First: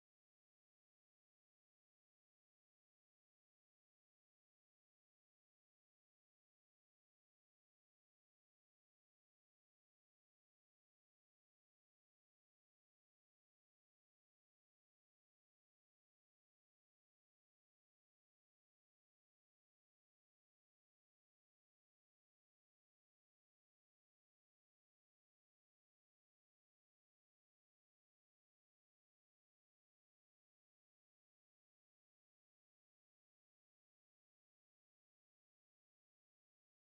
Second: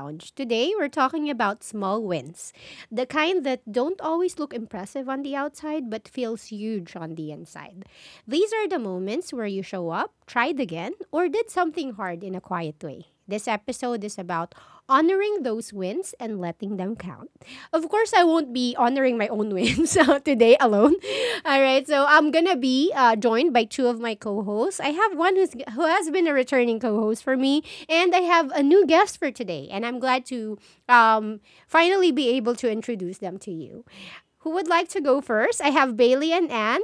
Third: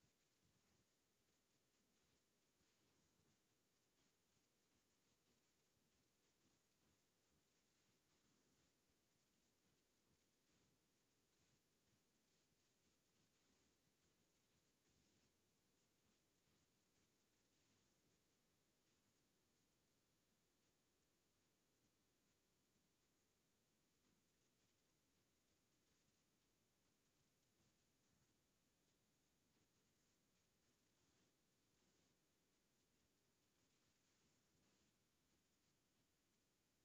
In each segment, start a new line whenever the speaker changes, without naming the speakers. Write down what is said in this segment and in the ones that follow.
Lounge. Today, we're talking about small wins, the kind that don't always look impressive on the outside but feels huge on the inside. These are the moments where you show up, tried again, or did something hard in a quiet way. This episode is about honoring those wins and letting them count. Of course, I won't be honoring my own wins today alone. All right, so I'm gonna be joined by two of my co-hosts. I have one who has been a returning co-host for me, and I have a new guest for today. And I'm glad to um, finally be able to introduce them to you. Who would like to go first? I have Bailey and Anne.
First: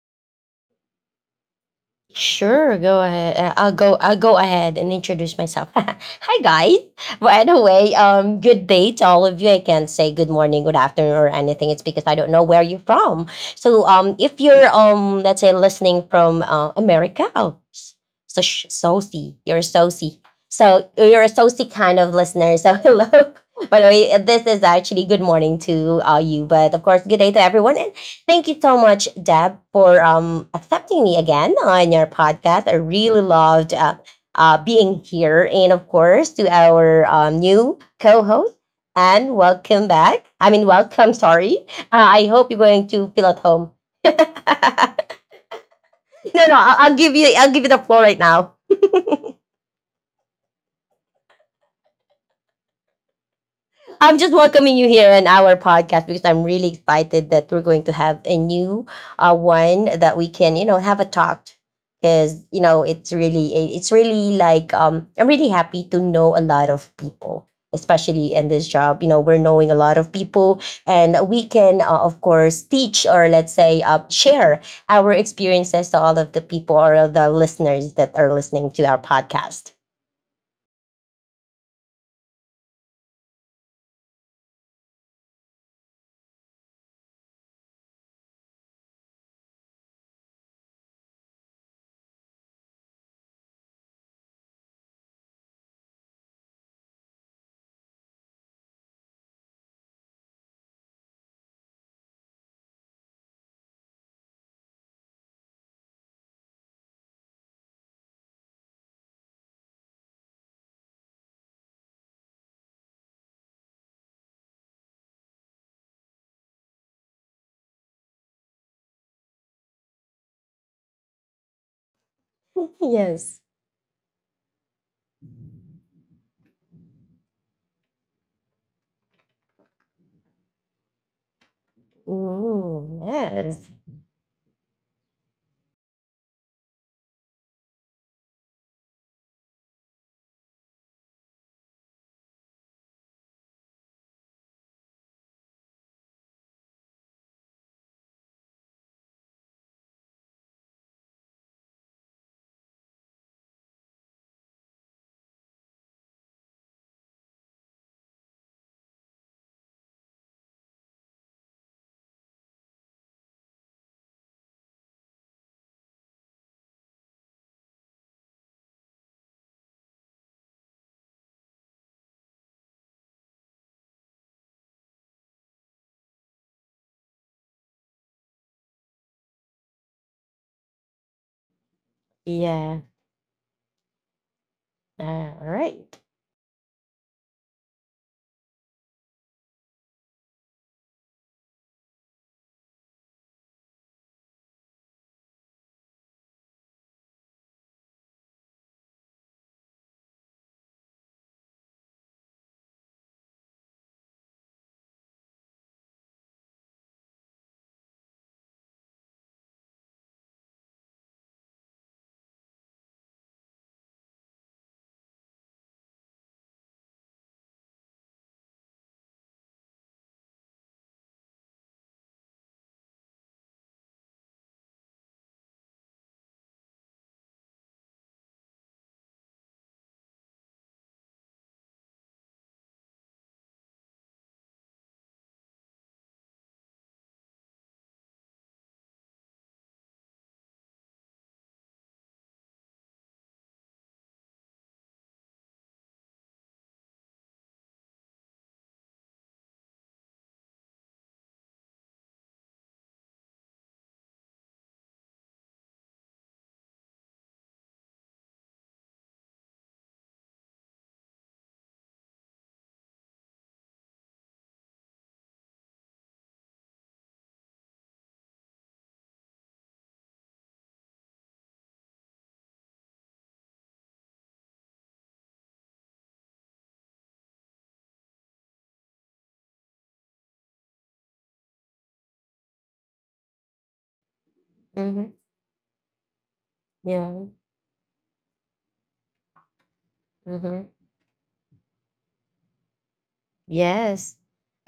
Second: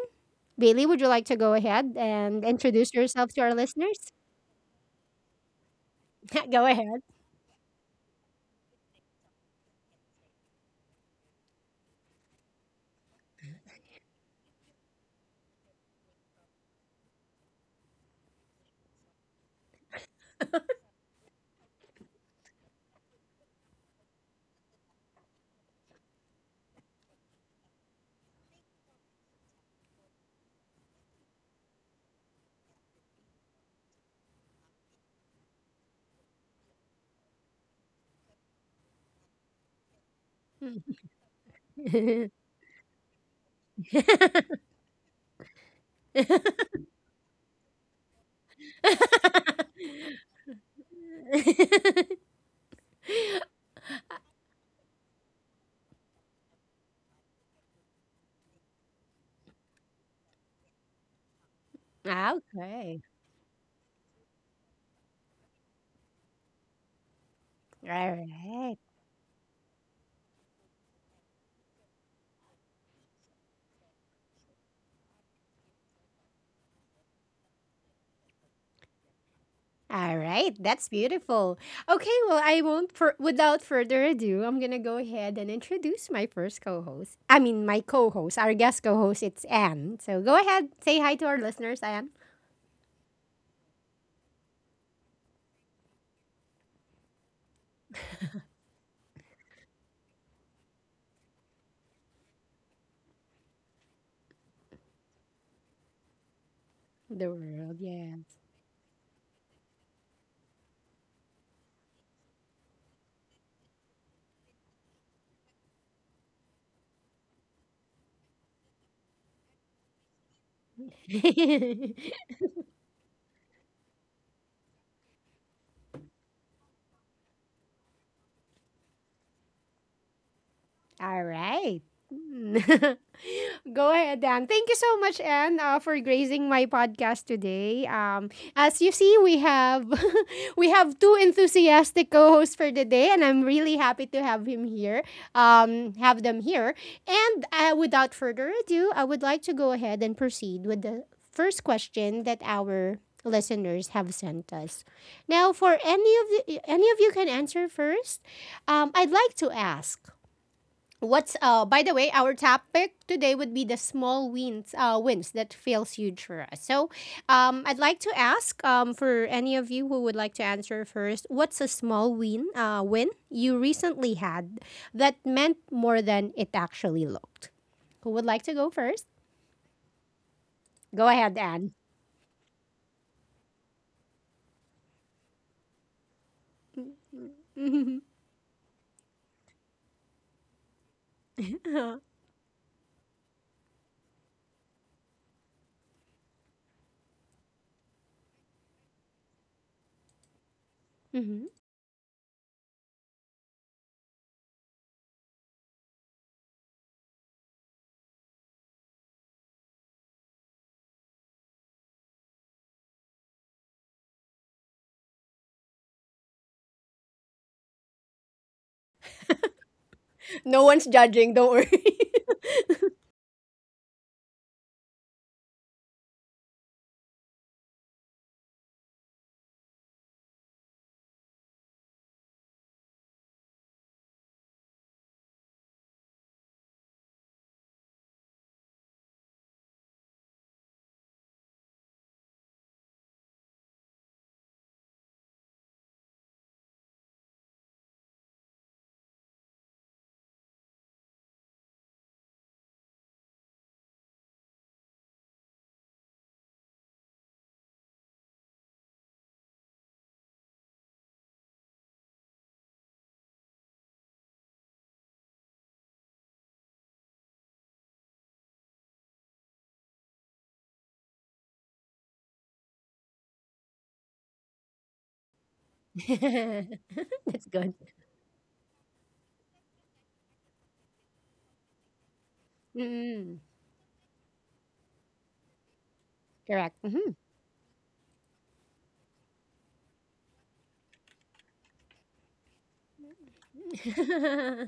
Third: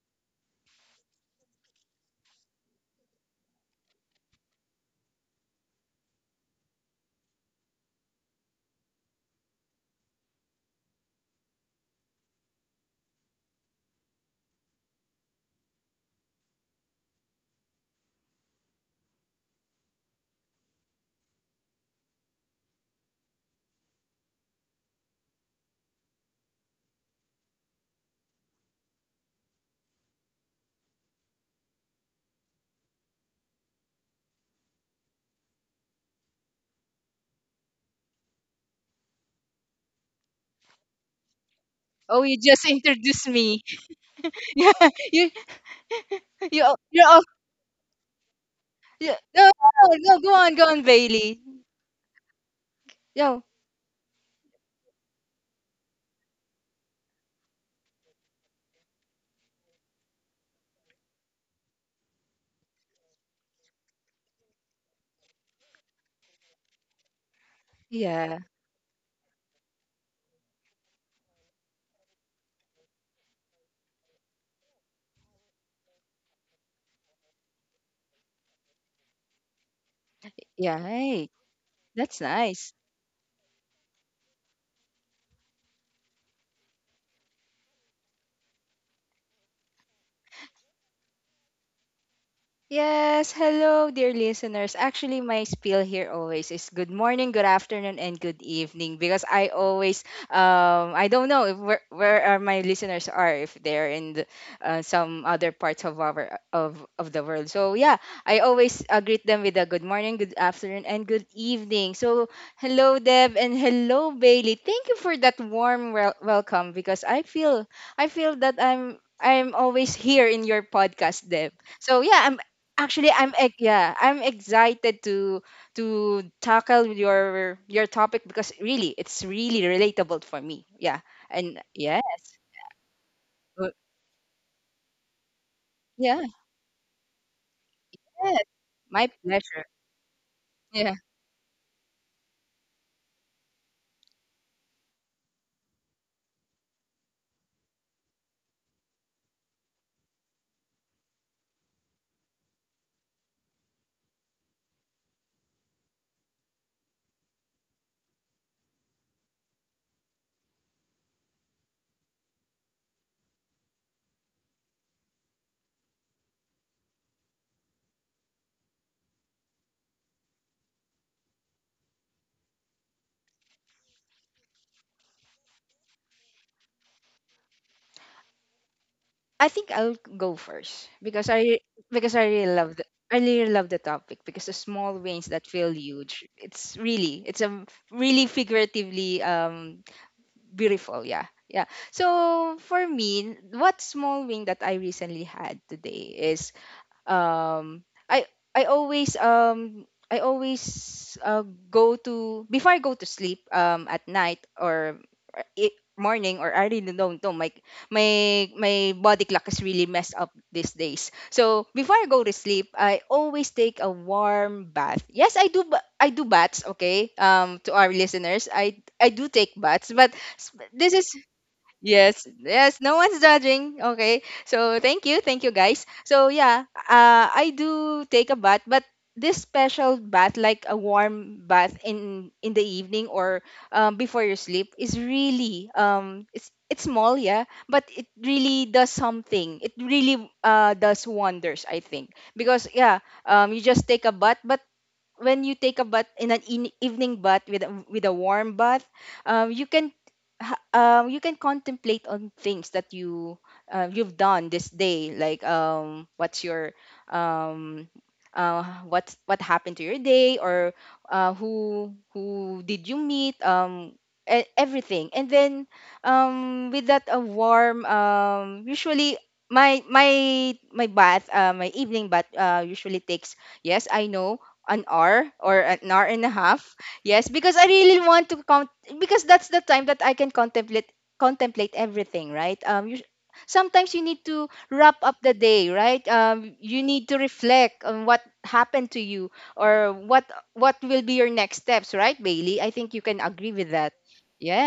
Bailey, would you like to go ahead and
Sure,
introduce
go
yourself
ahead.
to our
I'll go.
listeners?
I'll go ahead and introduce myself. Hi,
Go
guys.
ahead.
By the way, good day to all of you. I can't say good morning, good afternoon, or anything. It's because I don't know where you're from. So, if you're let's say listening from America, oh, s- so sh- soci, you're a soci. So you're a soci kind of listener. So hello. By the way, this is actually good morning to you, but of course, good day to everyone. Thank you so much, Deb, for accepting me again on your podcast. I really loved being here. And of course, to our new co host, and welcome back. I mean, welcome, sorry.
Oh,
I
you
hope you're
just
going to feel
introduced
at
me.
home. no,
Yeah, you
no,
Okay.
you
I'll
you're
give
all.
you the floor right now.
You, no, no, no, go on, go on, Bailey. Yo,
I'm just welcoming you here in our podcast because I'm really excited that we're going to have a new one that we can, you know, have a talk. Because you know, it's really like I'm really happy to know a lot of people,
All
especially
yeah,
in this
right.
job. You know, we're knowing a lot of people, and we can, of course, teach or let's say, share our experiences to all of the people or the listeners that are listening to our podcast.
All right.
yeah.
That's
Hey,
beautiful. Okay.
that's
Well, I
nice.
won't, without further ado, I'm going to go ahead and introduce my first co host. I mean, my co host, our guest co host, it's Anne. So go ahead, say hi to our listeners, Anne.
Yes, hello, dear listeners. Actually, my spiel here always is good morning, good afternoon, and good evening because I always, I don't know if where are my listeners are, if they're in the, some other parts of our of the
The
world. So
world,
yeah, I always greet them with a good morning, good afternoon, and good evening. So hello, Deb, and hello, Bailey. Thank you for that warm welcome because I feel that I'm always here in your podcast, Deb.
yeah.
So yeah, I'm Actually,
Yes.
yeah, I'm excited to tackle your topic because really, it's really relatable for me. Yeah,
All
and
right.
yeah,
Ooh, yes.
uh,
Go ahead, Dan. Thank you so much, Anne, for
yeah,
gracing my podcast today.
yes,
As you
my
see, we
pleasure.
have we
Yeah,
have two enthusiastic co-hosts for the day, and I'm really happy to have him here. Have them here, and without further ado, I would like to go ahead and proceed with the first question that our listeners have sent us. Now, for any of you can answer first. I'd like to ask. What's By the way, our topic today would be the small wins that feels huge for us. So I'd like to ask for any of you who would like to answer first, what's a small win you recently had that meant more than it actually looked? Who would like to go first?
I think I'll go first
Go
because
ahead,
I
Anne.
because I really love
Yeah.
the topic because the small wins
All
that feel
right.
huge. It's really it's a really figuratively beautiful. Yeah, yeah. So for me, what small win that I recently had today is, um i i always um I always,
Mhm.
go to before I go to sleep, at night, or, morning, or I really don't know, my my body clock is really messed up these days. So before I go to sleep I always take a warm bath. Yes, I do I do baths. Okay, to our listeners, I do take baths, but
No one's
this is…
judging, don't worry.
Yes, yes, no one's judging. Okay. So thank you, thank you, guys. So yeah, I do take a bath, but this special bath, like a warm bath in the evening, or before your sleep is really, it's small, yeah, but it really does something. It really does wonders, I think. Because, yeah, you just take a bath, but when you take a bath in an evening bath with with a warm bath, you can you can contemplate on things that you, you've done this day, like, what's your, um, uh, what happened to your day, or who did you meet, everything. And then with that, a warm, usually, my my bath, my evening bath, usually takes, yes, I know, an hour or an hour and a half. Yes,
That's
because I
good.
really want to count, because that's the time that I can contemplate everything, right?
Mm,
Sometimes you need to wrap
Mm-hmm.
up the day, right?
correct.
You need
Hmm,
to
Yeah.
reflect on what happened to you, or what
Mm-hmm.
what will be your next steps, right, Bailey? I think you can agree with that.
Yes.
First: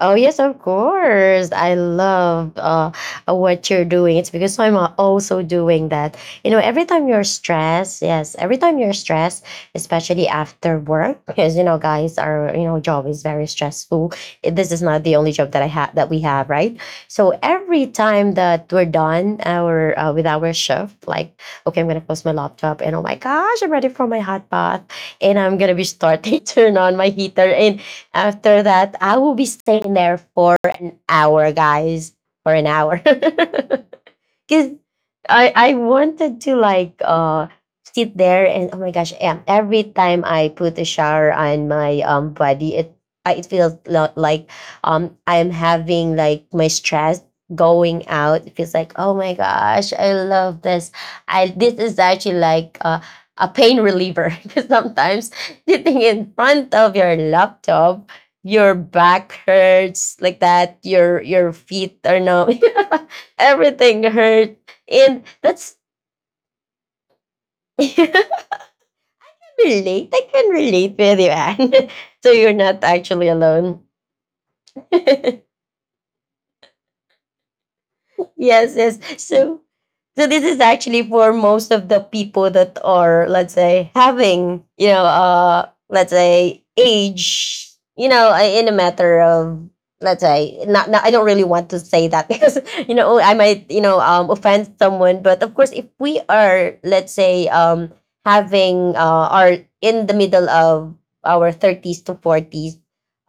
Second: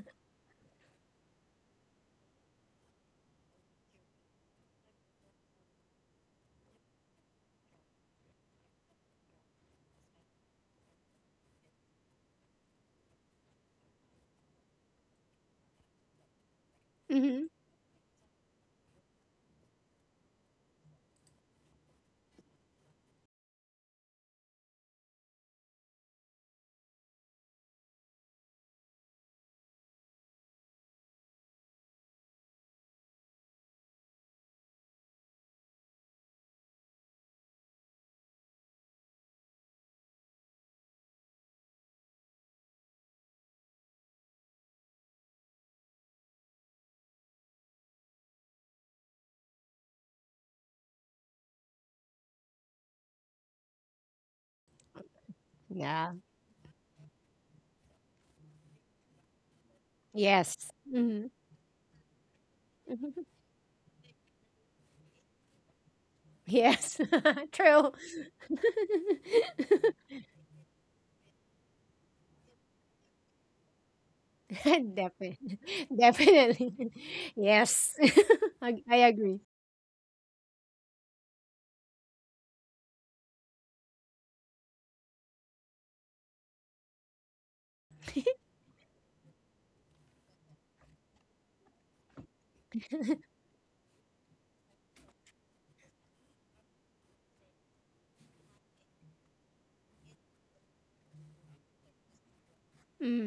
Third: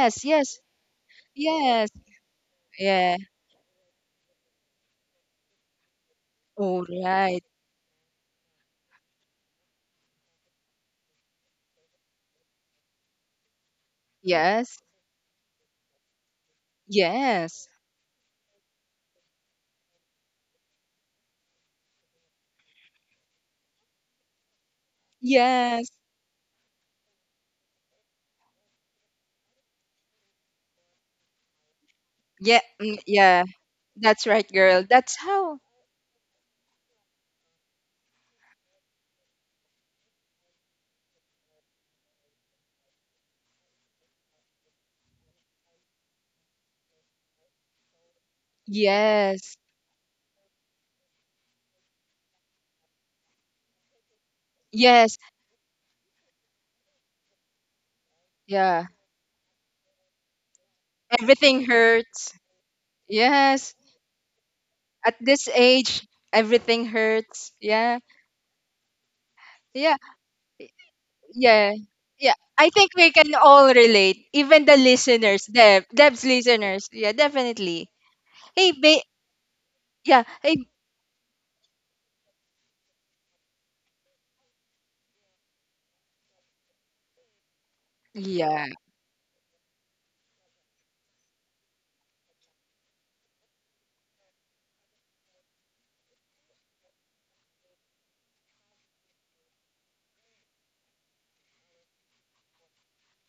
Oh yes, of
yes.
course. I
Yes.
love
Yeah.
what you're doing. It's because I'm also doing that. You know,
All
every time you're
right.
stressed, yes, every time you're stressed, especially after work, because you know, guys, our you know job is very stressful. It- This
Yes.
is not the only job that I have that we have, right? So
hmm.
Yes.
every time that we're done our with our shift, like okay, I'm gonna close my laptop, and oh my gosh, I'm ready for my hot bath, and I'm gonna be
Yes.
starting turn on my heater, and after that, I will be staying there for an hour, guys. For
Yeah,
an hour.
mm, yeah, that's right,
Cause
girl. That's
I
how…
I wanted to like sit there and oh my gosh, every time I put a shower on my body, it feels like I'm having like my stress going out. It feels like oh my
Yes.
gosh, I love this. I This is actually like a pain reliever because
Yes.
sometimes sitting
Yeah.
in front of your laptop your
Yeah.
back hurts like
Yes.
that your
Mm-hmm.
your
Everything
feet are
hurts.
numb.
Yes.
Everything hurt.
At
And
this
that's
age, everything
Yes,
hurts.
I
true.
Yeah.
can
Yeah.
relate. I can relate with you,
Yeah.
Anne. So
Yeah.
you're
I
not
think we
actually
can all
alone.
relate. Even the listeners,
Definitely,
Deb, Deb's listeners.
definitely.
Yeah, definitely.
Yes,
Hey,
yes,
I
yes.
agree.
So,
yeah.
so this
Hey.
is actually for most of the people that are, let's say, having, you know, let's say, age, you know,
Yeah.
in a matter of, let's say, not, not, I don't really want to say that because, you know, I might, you know, offend someone. But of course, if we are, let's say, having, are in the middle of our 30s to 40s,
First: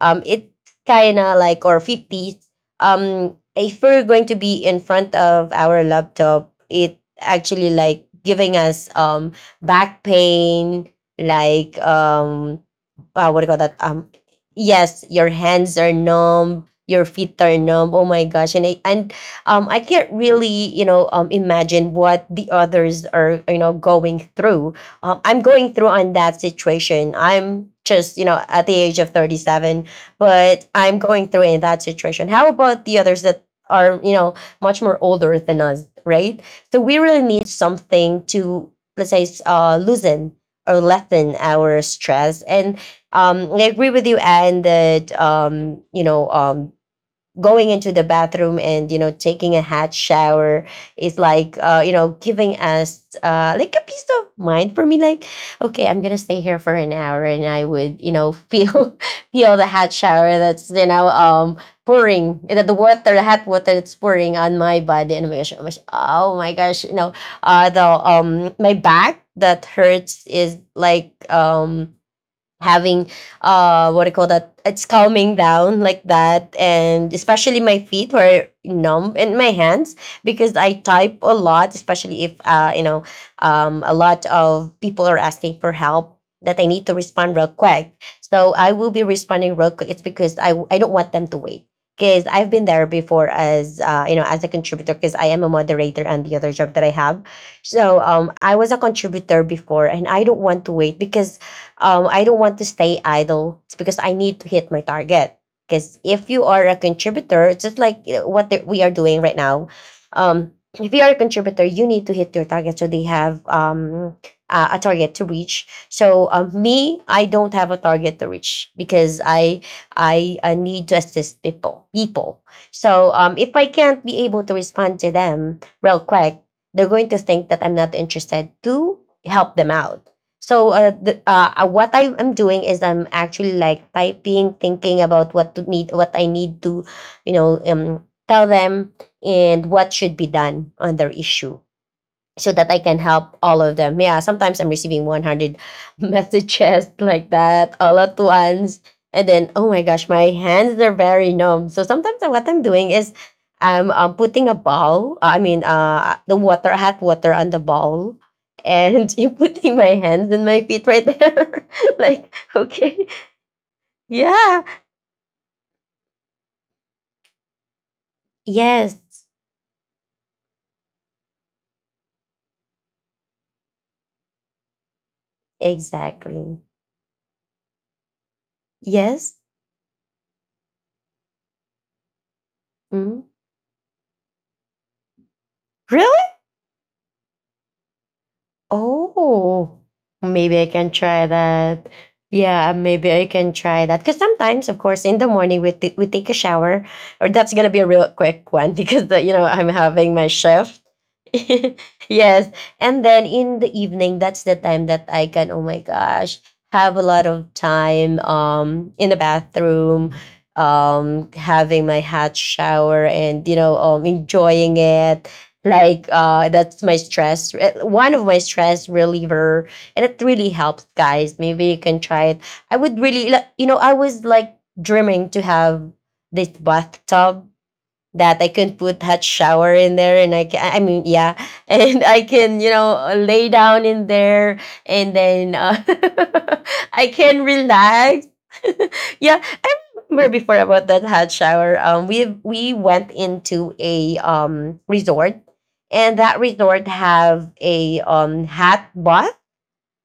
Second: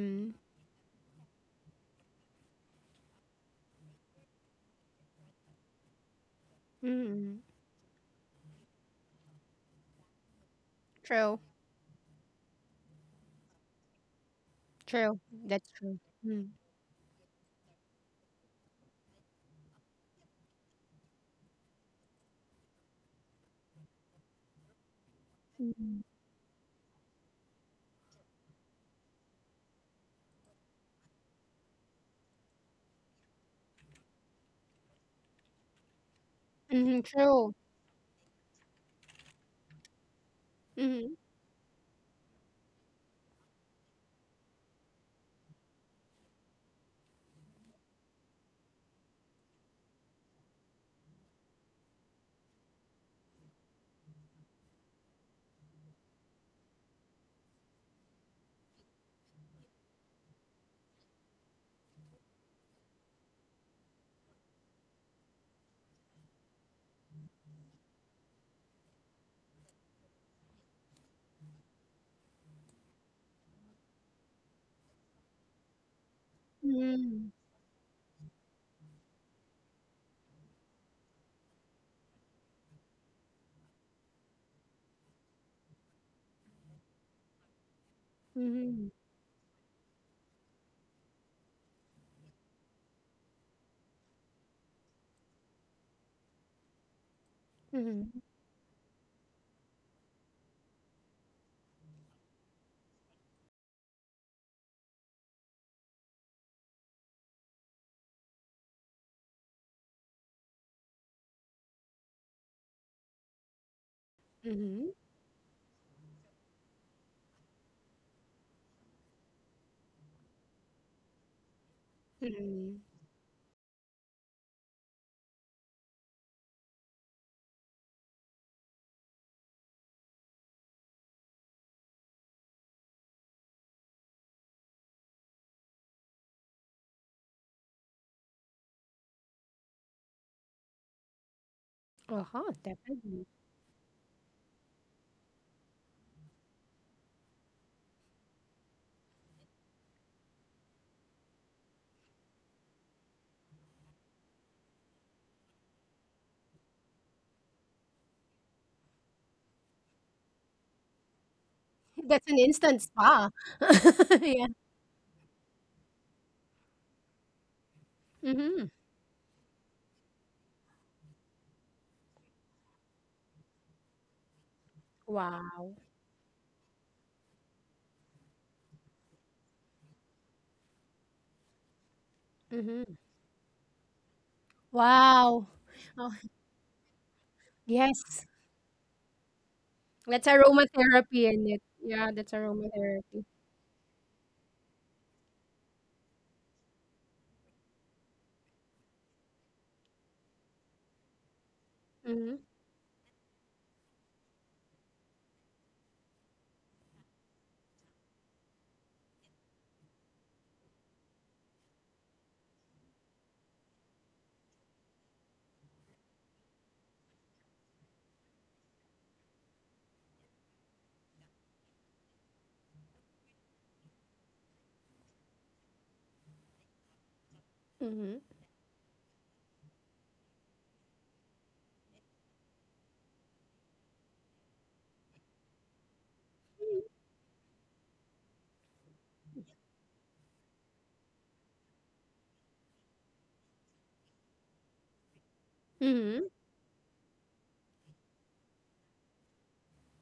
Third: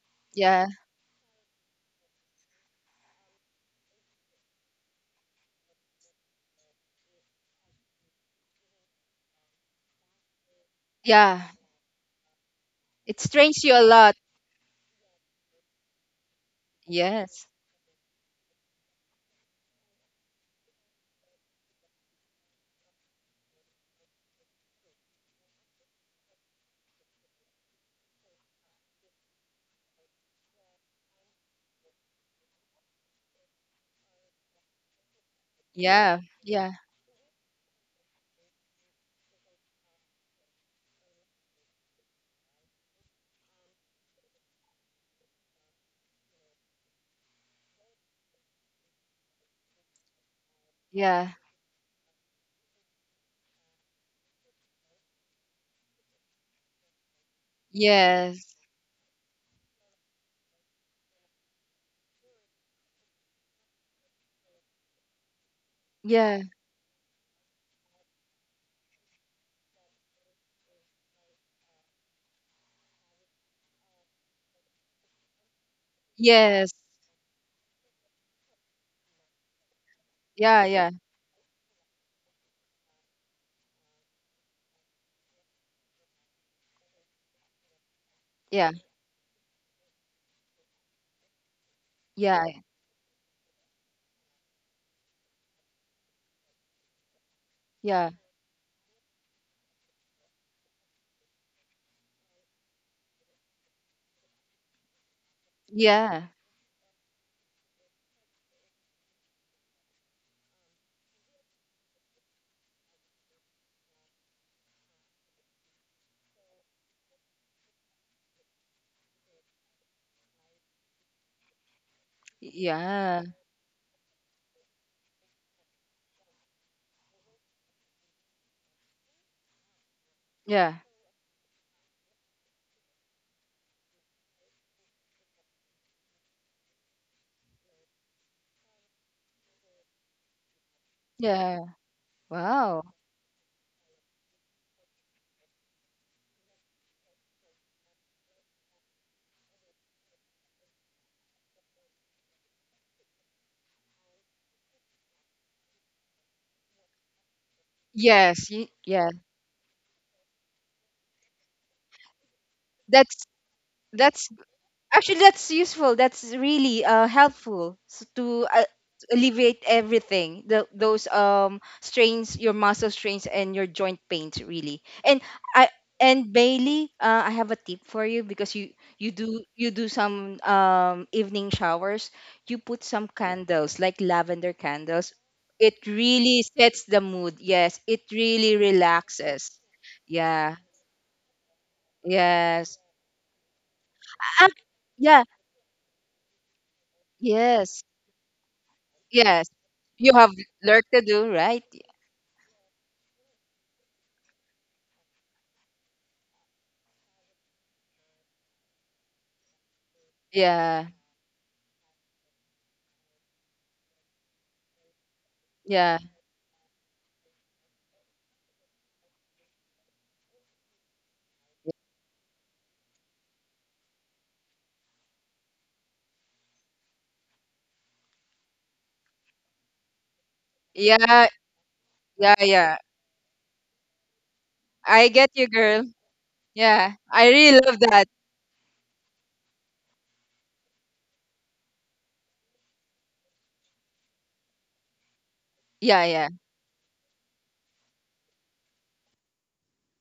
it's
Yeah.
kind of like, or 50s, if we're going to be in front of our laptop, it
mm,
actually like giving us back pain,
true,
Yeah.
like
It
what do you call
strains
that,
you a lot.
yes,
true.
your
That's
hands are
true. Mm,
numb, your feet
Yes.
are numb, oh my gosh. And I can't really, you know, imagine what the others are, you know, going through. I'm going through
mm,
on that situation. I'm just, you know, at the age of 37, but I'm going through in that situation. How about the others that are, you know, much more older than us,
Yeah.
right?
Yeah.
So we
mm,
really need
true.
something to, let's say, loosen or
Mm,
lessen our stress. And I agree with you, Anne, that, you know, going into the bathroom and you know taking a hot shower is
Yeah.
like you know giving us like a peace of mind for me, like okay, I'm gonna stay here for an hour, and I would, you know,
Yes.
feel feel the hot shower that's, you know, pouring the water, the hot water, that's pouring on my body, and I'm like, oh my gosh, oh
Yeah.
my gosh, you know, the my back that hurts is like having what do you call that, it's calming down like that.
Yes.
And
mm,
especially my feet were numb and my hands, because
Yeah.
I
Yeah.
type a lot, especially if you know, a lot of people are asking for help that I need to respond real quick. So
Yeah.
I will
mm,
be responding real quick. It's because I don't want them to wait because I've
Yeah.
been there before as you know as a contributor, because I am a moderator and the other job that I have. So
Yeah.
mm,
I was a contributor before and I don't want to wait because I don't want to stay idle. It's because I need to hit my target. Because if
Yeah.
you are a contributor, it's just like, you know, what the, we are doing right now. Um, if you are a contributor, you need to hit your target. So they have a
mm,
target to reach. So me, I don't have a target to reach because I need to assist people. People.
mm.
So
Yeah.
if I can't be able to respond to them real quick, they're going to think that I'm not interested to help them out. So
Yeah.
what I am doing is I'm actually like typing, thinking about what to need, what I need to, you know, tell them, and what should be done on their issue,
Yeah.
so
Uh-huh,
that I
Wow.
can
definitely.
help all of them. Yeah, sometimes I'm receiving 100 messages like that all at once. And then, oh my gosh, my hands are very numb. So sometimes what I'm doing is I'm putting a ball, I mean, the water, hot water on the ball.
Yes. y-
And
Yeah.
you putting my hands and my feet right there.
That's
Like,
an instant
okay.
That's
spa.
that's
Yeah.
Yeah.
actually, that's useful. That's really helpful, to
Mm-hmm.
Yes,
alleviate everything. The, those strains, your muscle strains, and your joint pains, really. And I
Wow.
and
exactly.
Bailey, I have a tip for you, because you you
Yes.
do you do some evening showers. You put
Mm-hmm.
some
Mhm.
candles, like lavender candles.
Wow.
It
Oh,
really sets the mood. Yes, it
yes.
really relaxes.
Oh,
That's
Yeah.
maybe I can try
aromatherapy in it.
that.
Yeah, that's
Yeah,
Yes.
maybe I
aromatherapy.
can try that. Because
Ac-
sometimes, of course, in
yeah.
the morning we we take a shower, or that's gonna be
Yes.
a real quick one because the, you know
Yes.
I'm having
You
my
have
shift.
work to do, right?
Mm-hmm.
yes, and then in the evening, that's the time that I can. Oh my gosh, have a lot of time in the bathroom,
Yeah.
having my hot shower and you know enjoying it
Yeah.
like that's my stress one of my stress reliever. And it really helps, guys. Maybe you can try it. I would really you know, I was like dreaming to have this bathtub
Mhm.
that I can put hot shower in there, and I can, I mean,
Yeah.
yeah, and I
Yeah.
can, you
Yeah.
know, lay down in there
I
and
get you,
then
girl. Yeah.
I
I
can
really love that.
relax. yeah, remember before about that hot shower. We went into a resort,
Yeah.
and
Mhm.
Yeah.
that resort have a hot bath.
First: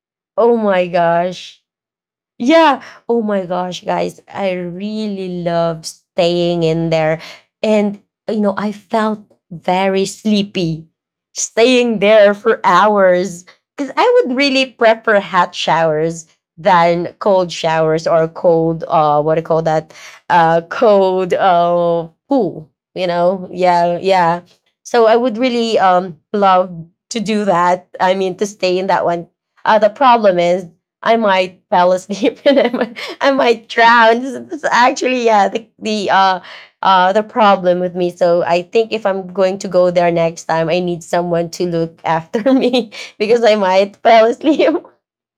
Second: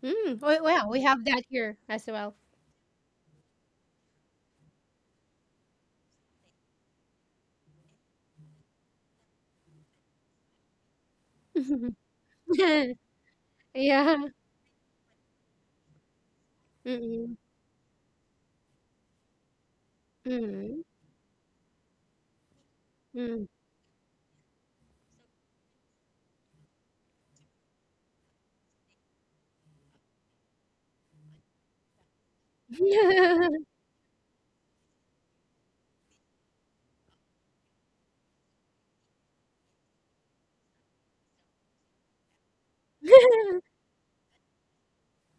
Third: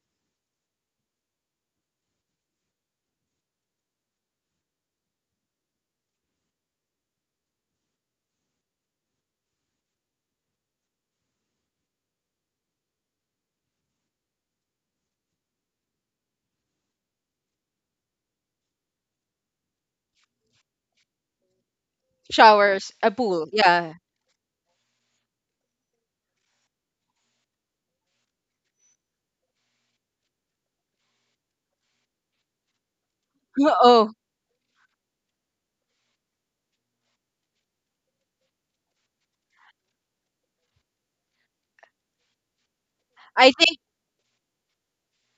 Mm.
Oh
Oh,
my
well, we have that
gosh!
here as well.
Yeah. Oh my gosh, guys. I really love staying in there. And, you know, I felt very sleepy staying there for hours because I
Yeah.
would really prefer hot showers than
Mm-mm.
cold showers or cold, what do you call that?
Mm.
Cold pool,
Showers,
you
a
Mm.
pool.
know?
Yeah.
Yeah. Yeah. So I would really love to do that. I mean, to stay in that one. The problem is I might fall asleep, and I might
Oh,
drown. This is- actually, yeah, the problem with me. So I think if I'm going to go there next time, I need someone to look after me because
I
I
think
might fall asleep.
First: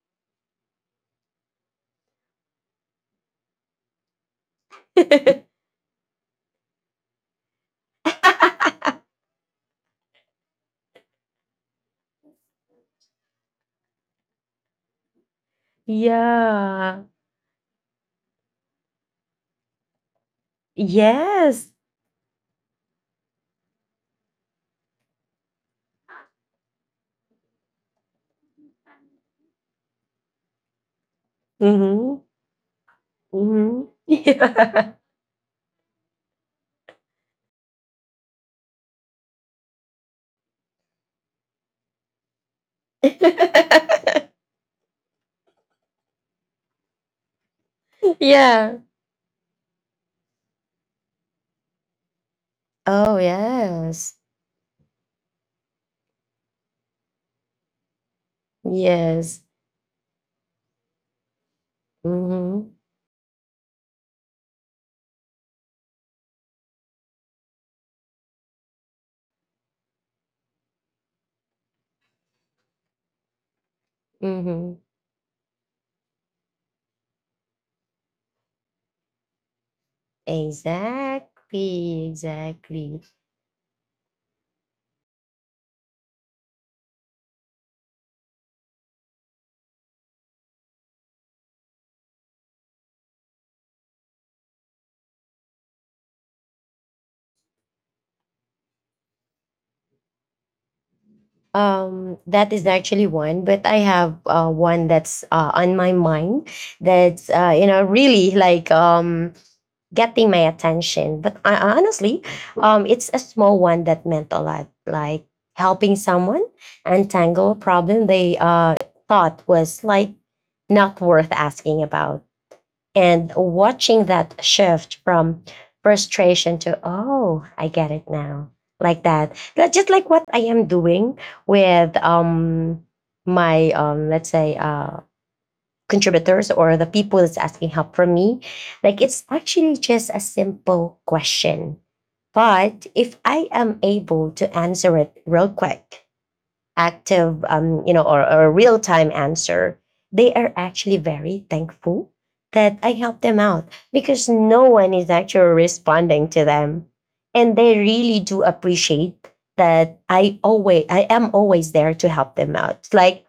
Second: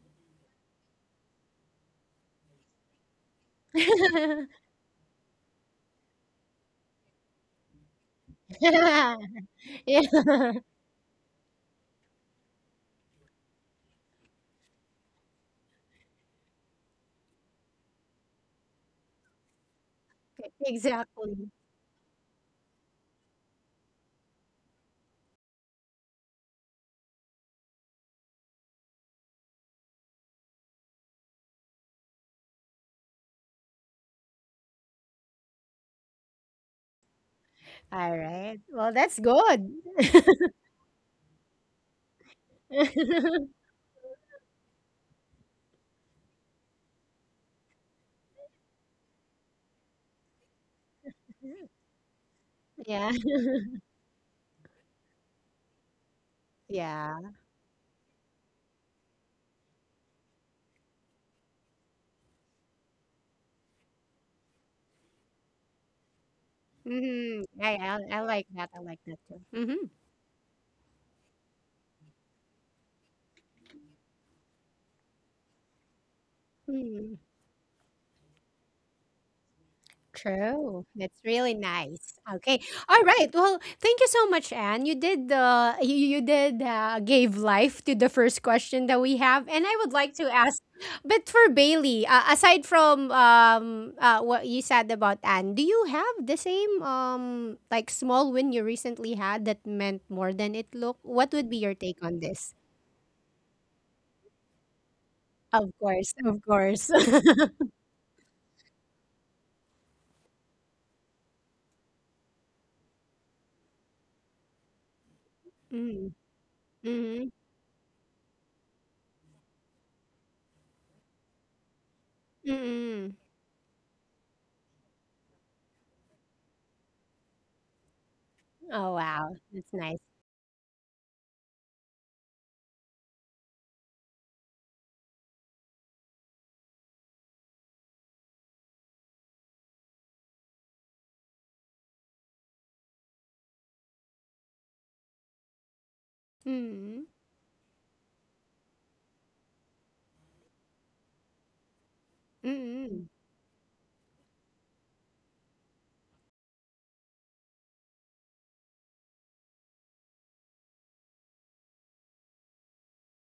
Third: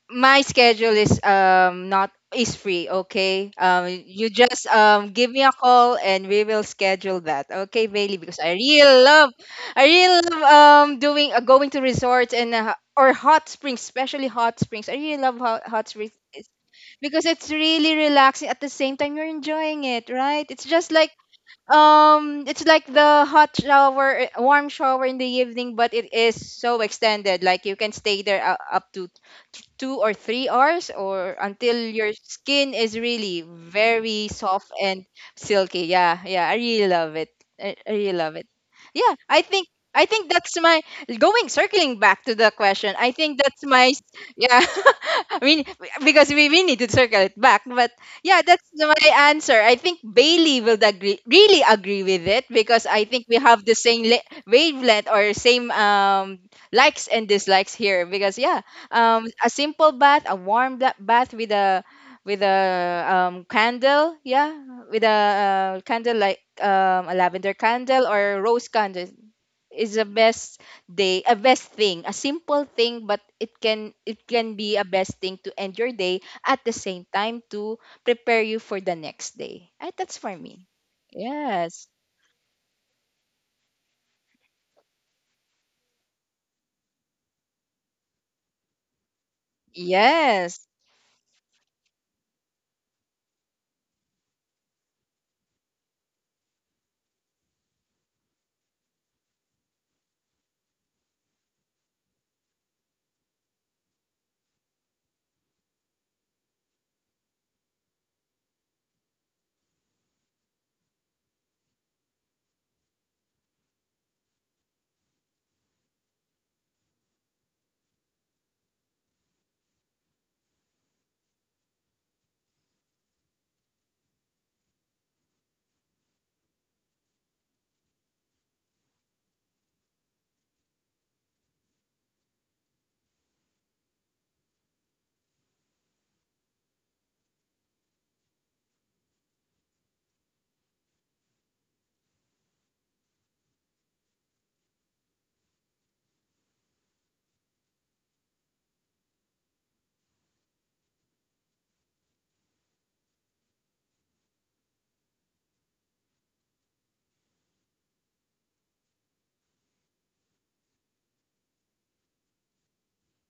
my schedule is, not, is free. Okay. You just give me a call and we will schedule that. Okay, Bailey, because
Yeah.
I really love doing, going to resorts and, or hot springs, especially hot springs. I really love hot, hot springs
yeah.
because it's really relaxing at the same time you're enjoying it, right? It's just like,
Exactly.
Yes.
it's like the hot shower, warm shower in the evening, but it is so extended. Like, you can stay there, up to 2 or 3 hours, or until your
Mhm.
skin is really
Mhm.
very soft and silky. Yeah, yeah, I really love it. I really
All
love it.
right. Well,
Yeah,
that's
I think
good.
that's my going, circling back to the question. I
Yeah.
think that's my yeah. I mean, because we need to circle it back, but yeah, that's
yeah.
my answer. I think Bailey will agree, really agree with it, because I
Yeah.
Oh
think we have the same
yes.
wavelength, or same, likes and
Yeah.
dislikes here. Because yeah,
Yes.
a simple bath, a warm bath with a, with a
Mhm.
candle, yeah, with a, candle, like, a
Mhm.
lavender
I, I
candle
I
or
like
rose
that. I like
candle
that too. Mhm.
is a best day, a best thing, a simple thing, but it can be
Mhm.
a best thing to end your day, at the same
Mhm.
time to prepare you for the next day. That's for me.
True. That's really
Yes.
Exactly,
nice. Okay.
exactly.
All right. Well, thank you so much, Anne. You did you, you did gave life to the first question that we have, and I would like to ask,
Yes.
but for Bailey, aside from what you said about Anne, do you have the same like small win you recently had that meant more than it looked? What would be your take on
That
this?
is actually one, but I have one that's
Of
on my
course, of
mind,
course.
that's you know really like getting my attention. But I honestly, it's a small one that meant a lot, like helping
Mm,
someone
mm,
untangle a problem they thought was like not worth asking about.
mm, mm.
And watching that shift from frustration to, oh, I get it now,
Oh,
like
wow,
that.
that's
That- Just
nice.
like what I am doing with my, let's say, contributors or the people that's asking help from me. Like it's actually just a simple question. But if I am able to answer it real quick,
Mm,
active, you know, or real time answer, they are actually very thankful that I
mm.
helped them out because no one is actually responding to them. And they really do appreciate that I am always there to help them out. It's like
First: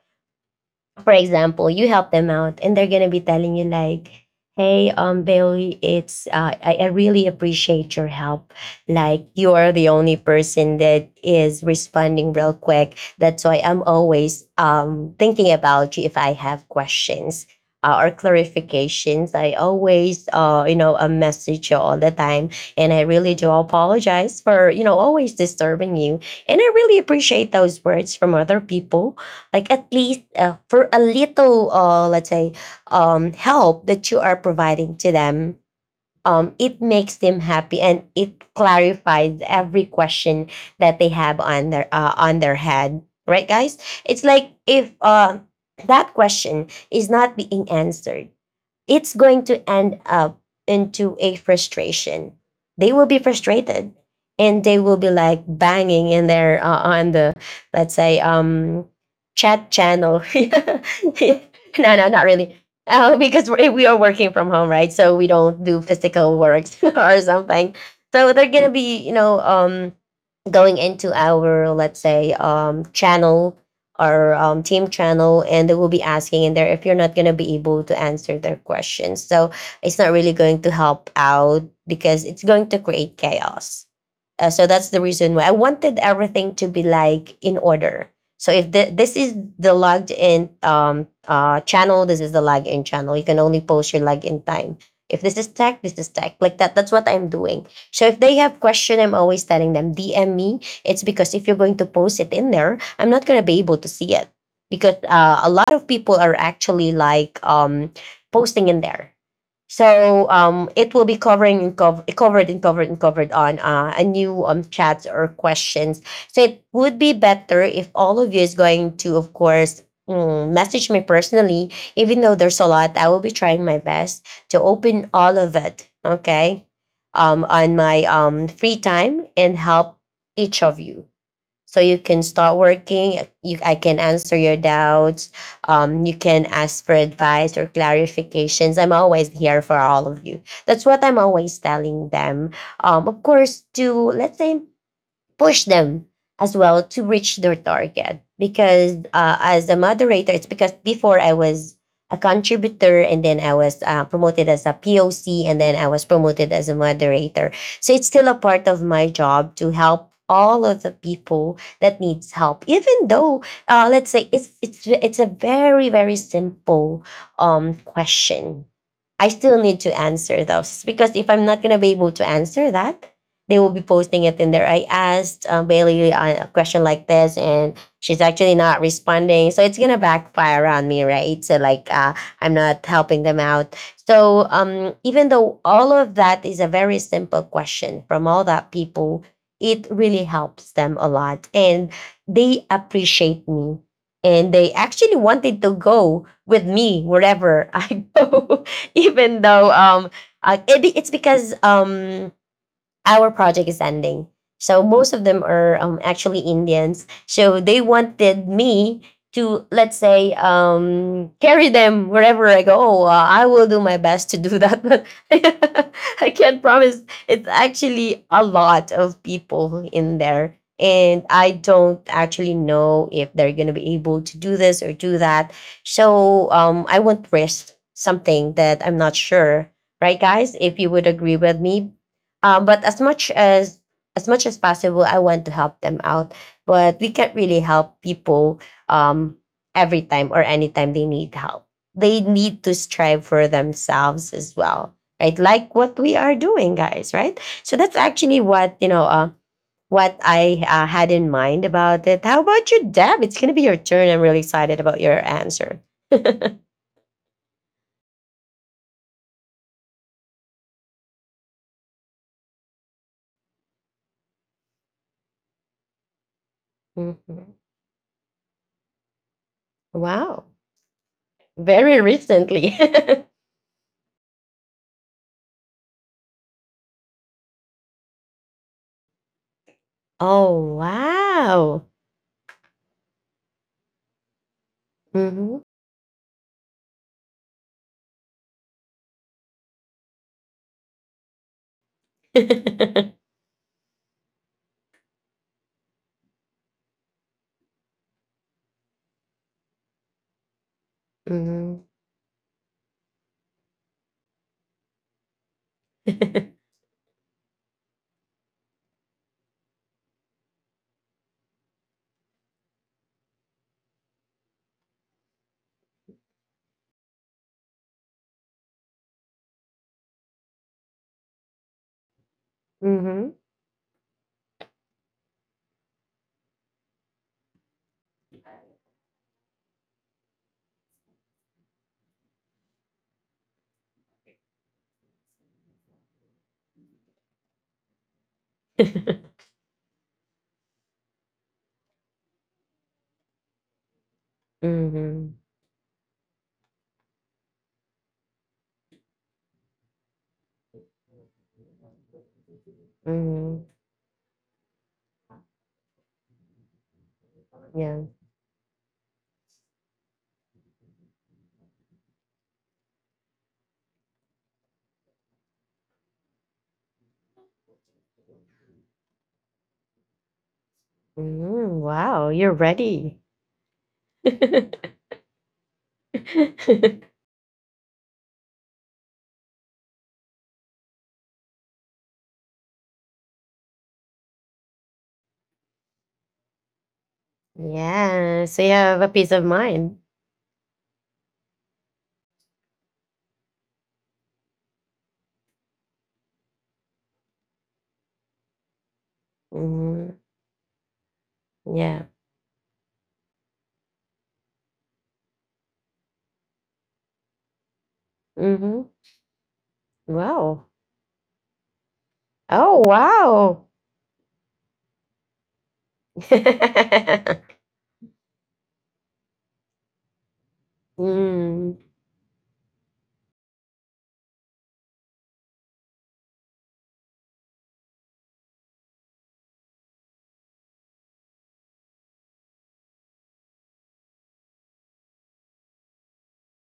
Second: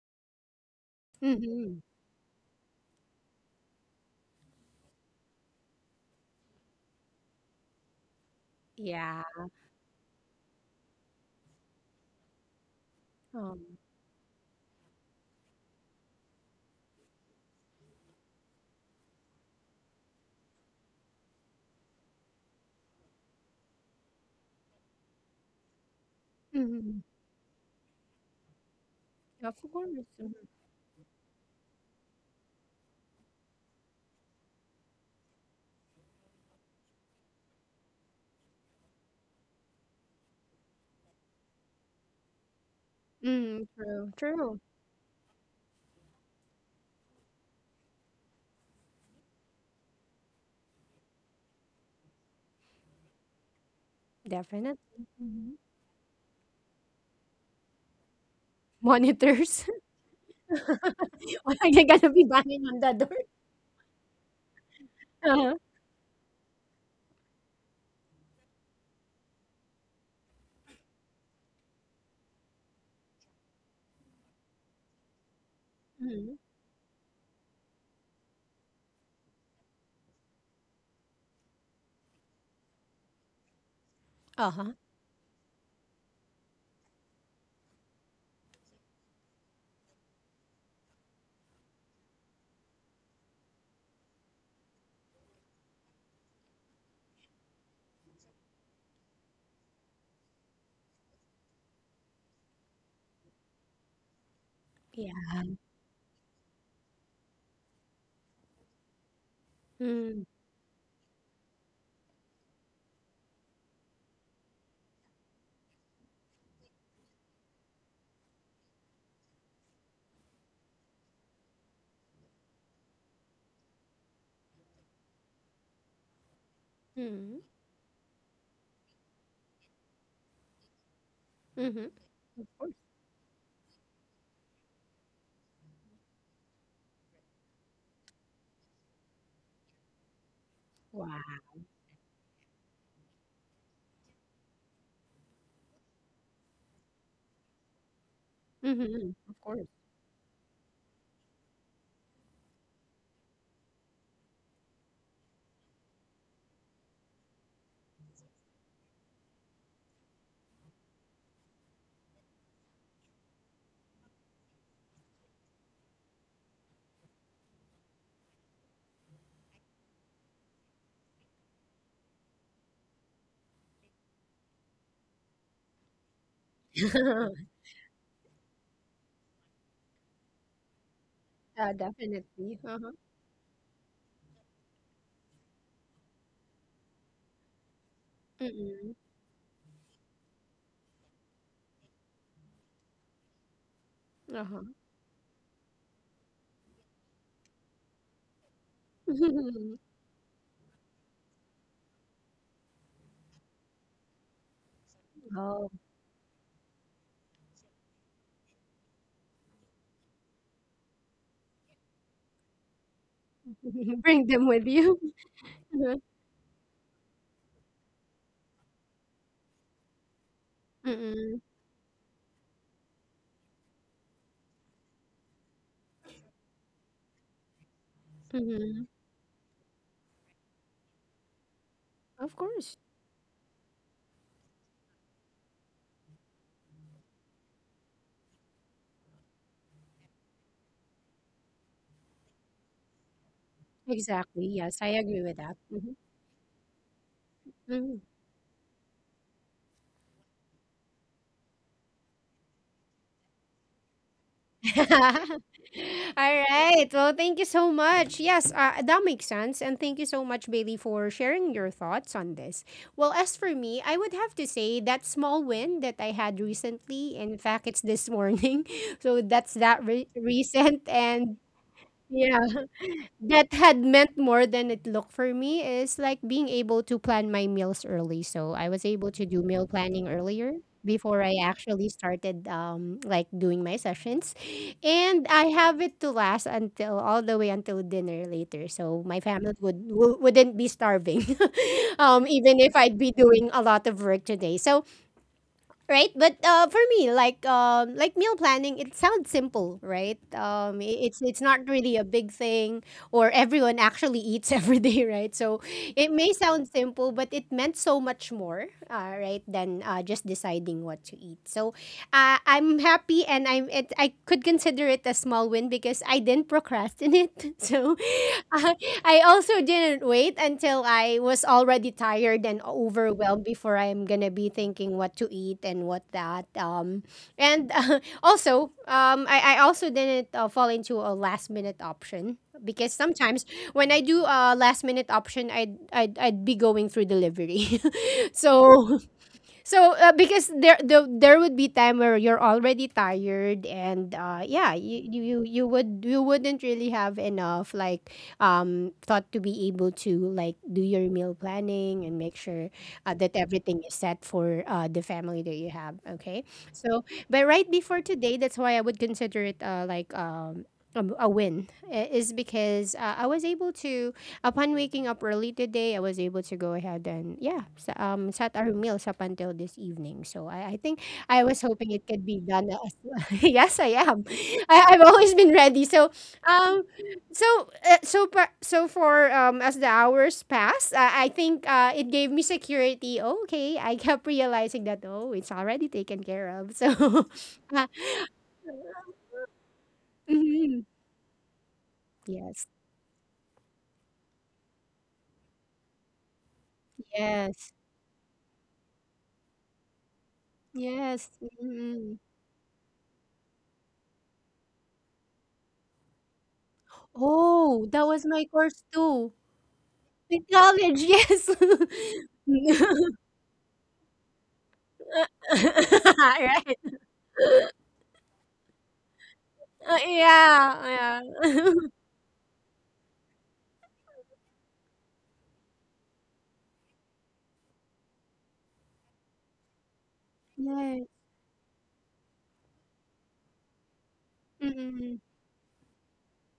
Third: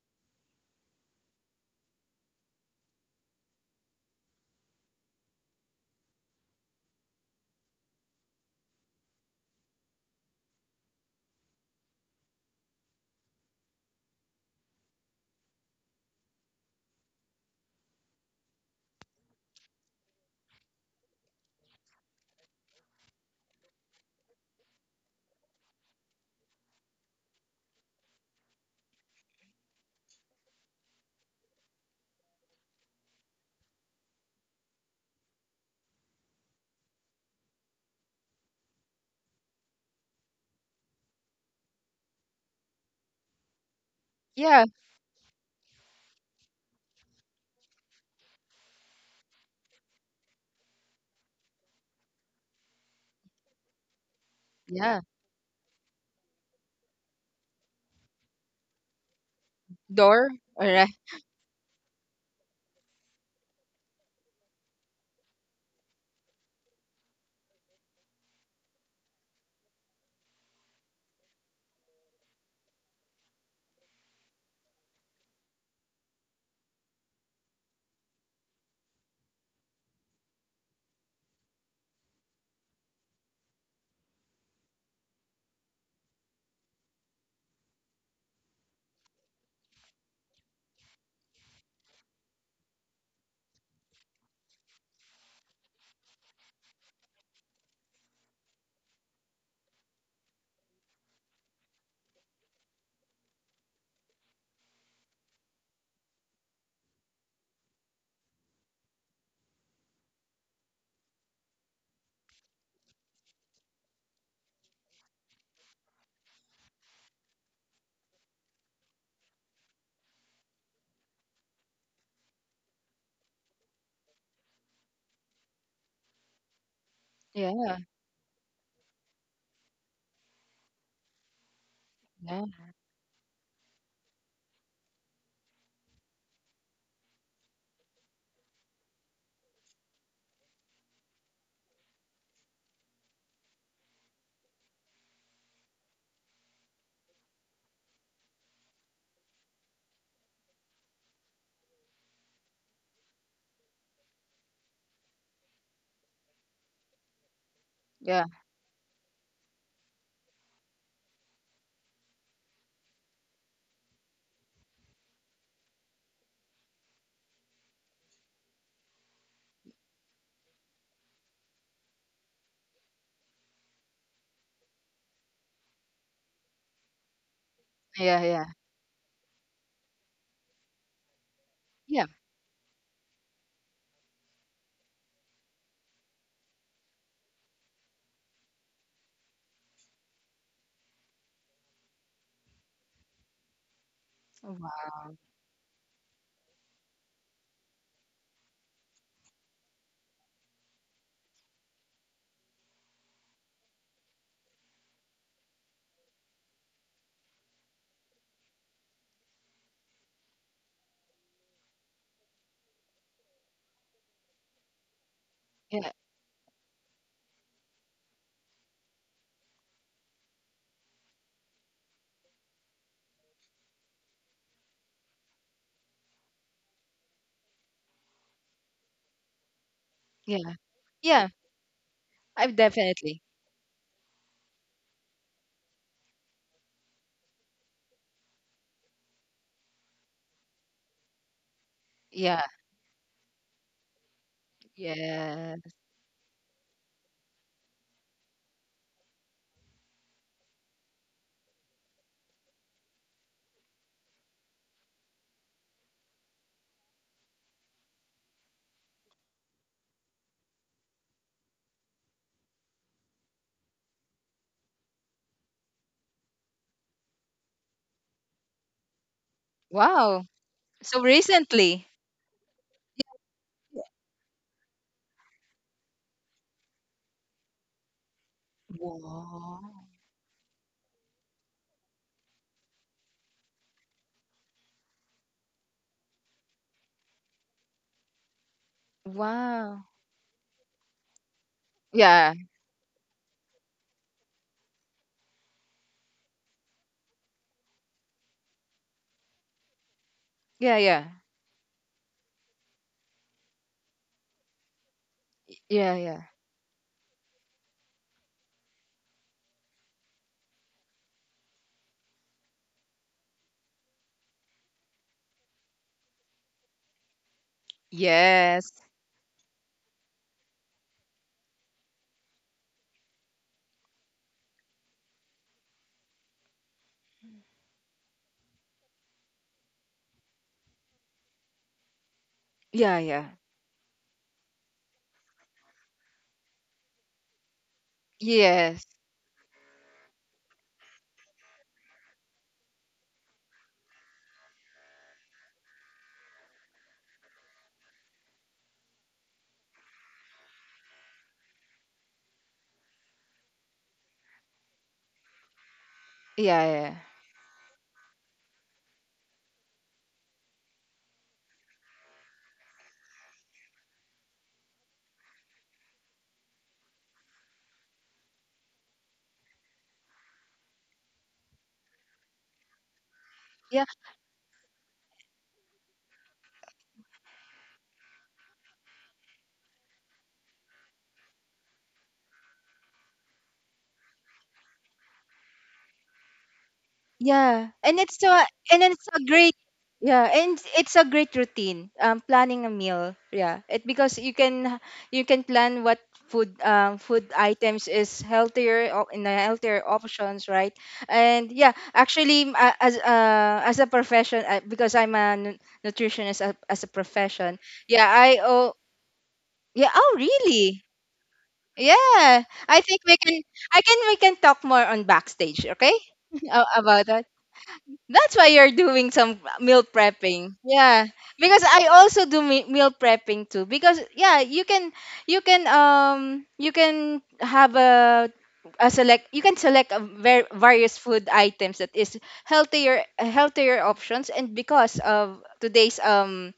for example,
Mhm.
you help them out and they're gonna be telling you like, hey, Bailey, it's I really appreciate your help.
Yeah.
Like you are the only person that is responding real quick. That's why
Um,
I'm always thinking about you if I have questions. Or clarifications. I always, a message you all the time, and I really do apologize for, always disturbing you. And I really
Mhm.
appreciate those words from other people
Of
like at
course.
least
Mhm.
for a little let's say help that you are providing to them, it makes them happy and it clarifies every question that they have on their head, right
Mm,
guys?
true,
It's like
true.
Yeah.
if that question is not being answered, it's going to end up into a frustration. They will be frustrated and they will
Yeah.
Definitely.
be like
Mhm.
banging in there on the, let's say,
Monitors.
chat channel.
Door. All right.
No,
Why are they
no,
gonna be
not really.
banging on the door?
Because we are working from home, right? So we
Uh-huh.
don't do physical works or something. So they're gonna be, going into our, let's say, channel, our team channel, and they will be
Mhm.
asking in there if you're not going to be able to answer their questions. So it's not really going to help out because it's going to create chaos. So
Uh-huh.
that's the reason why I wanted everything to be like in order. So if the, this is the logged in channel, this is the log in channel. You can only post your log in time. If this is tech, this is tech, like that. That's what I'm doing. So if they have question, I'm always telling them DM me. It's because if you're going to post it in there, I'm not going to be able to see it because
Yeah.
a lot of people are actually like posting in there.
Mm.
So it will be covering and covered and covered and covered on a new chats or questions. So it would be better if all of you is going to, of course, mm, message me personally. Even though there's a lot, I will be trying my best to open all of it. Okay,
Mhm.
Yeah.
on my free time and help each of you, so
Mhm.
you can
Yeah.
start I can answer your doubts, you can ask for advice or clarifications. I'm always here for all of you. That's what I'm
Wow.
always telling them. Of course, to, let's say, push them as well to reach their target because
Mhm.
as a moderator, it's because before I was a contributor, and then I was promoted as a POC, and then I was promoted as a moderator. So it's
Yeah.
still a part of my job to help all of the people that needs help even though, let's say, it's a very very simple question, I still need to answer those because if I'm not gonna be able to answer that, they will be posting it in there. I asked Bailey a question like this, and she's
Yeah. Yeah.
actually not responding, so it's gonna backfire on me, right? So
Yeah,
like,
Yeah.
I'm
definitely.
not
Uh-huh.
helping them out. So even though all of that is a very simple question from all that
Mm-mm.
people, it really helps them a lot, and they appreciate me, and
Oh,
they
Uh-huh.
wow.
actually wanted to go with me wherever I go. Even though it's because our project is ending. So most of them
Oh,
are actually Indians. So they wanted me to, let's say, carry them wherever I go. I will do my
Bring
best to
them
do
with
that,
you.
but
Yeah.
Uh
I can't promise. It's actually a lot of people in there. And
Mhm.
I don't actually know if they're going to be able to do this or do that. So I won't risk
Mm-mm.
something that
Mhm.
I'm not sure. Right,
Yeah.
guys? If you would
Yeah.
agree with me,
Of
I
course.
but as
definitely…
much as much as possible, I want to help them out. But we can't really help people, um, every time or anytime they need help. They
Yeah.
need to strive for themselves
Exactly.
as
Yes, I
well,
agree with
right?
Yeah.
that.
Like
Mhm.
what we are doing, guys, right? So that's
Mhm.
actually what, you know, what I had in mind about it. How about you, Deb? It's gonna be your turn. I'm really excited about your answer.
All right. Well, thank you so much. Yes, that makes sense. And thank you so much, Bailey, for sharing your thoughts on this. Well, as for me, I would have to say that small win that I had recently, in
Mhm.
fact, it's this morning. So that's
Wow.
Wow,
recent.
So
And
recently…
very
yeah,
recently.
that had meant more than it looked for me is like being able to plan my meals early. So I was able to do meal
Wow.
planning earlier
Oh,
before I
wow.
actually started like doing my sessions. And I
Mhm.
have it to last until all the way until dinner later. So my family would
Wow.
wouldn't be starving.
Yeah.
Even if I'd be doing a lot of work today. So right, but for me, like meal planning, it sounds simple, right?
Yeah.
I-
Yeah.
it's not
Mhm.
really a big thing, or everyone actually eats every day, right? So
Yeah.
it
Yeah.
may sound simple, but it meant so much more, right, than just deciding what to eat. So I'm happy, and I could consider it a small win because I didn't procrastinate. So
Yes.
I, I also didn't wait until I was already tired and
Mhm.
overwhelmed before I'm gonna be thinking what to eat and what that. And also, I also didn't fall into a last minute option, because
Yeah, yeah.
sometimes when I do a last minute option, I'd be going through delivery.
Yes.
so because there would be time where you're already tired, and yeah, you, you
Mhm.
you you would you wouldn't really have enough, like, thought to be able to like do your meal planning and make sure that
Mhm.
everything is set for the family that you have. Okay,
Yeah, yeah.
so, but right before
Yeah.
today, that's why I would consider it, like, a win, is because I was able to upon waking up early today, I was able to go ahead and, yeah, sat our meals up until this evening. So I think I was
Mm,
hoping it could
wow,
be
you're
done.
ready.
Yes,
Yeah,
I am. I've always been ready. Um, so so for as the hours passed, I think it gave me security. Okay, I kept realizing that, oh, it's already taken care of. So
yeah.
uh,
And it's a
Yeah. So you
and
have a
it's a
peace of
great,
mind.
yeah, and
mhm.
it's a great routine.
Yes,
Planning a meal. Yeah. It, because you can, plan what food, food
yes,
items is healthier, or in a healthier
Hmm.
options, right?
yes.
And, yeah,
Yeah.
Mhm.
actually, as, as a profession, because I'm a nutritionist, as a profession.
Oh, that
Yeah,
was
I
my
oh
course
Hmm.
too.
yeah, oh
In
Wow.
really?
college, yes.
Yeah,
Oh,
I think we can.
wow.
I can. We can talk more on backstage. Okay,
Right.
about that. That's why you're doing some meal prepping. Yeah.
Yeah,
Because
yeah.
Mm,
I also do meal prepping too, because, yeah, you can, you can you can have a select you can select a various
Yes.
food items that is healthier options, and because
Mm-mm.
of today's,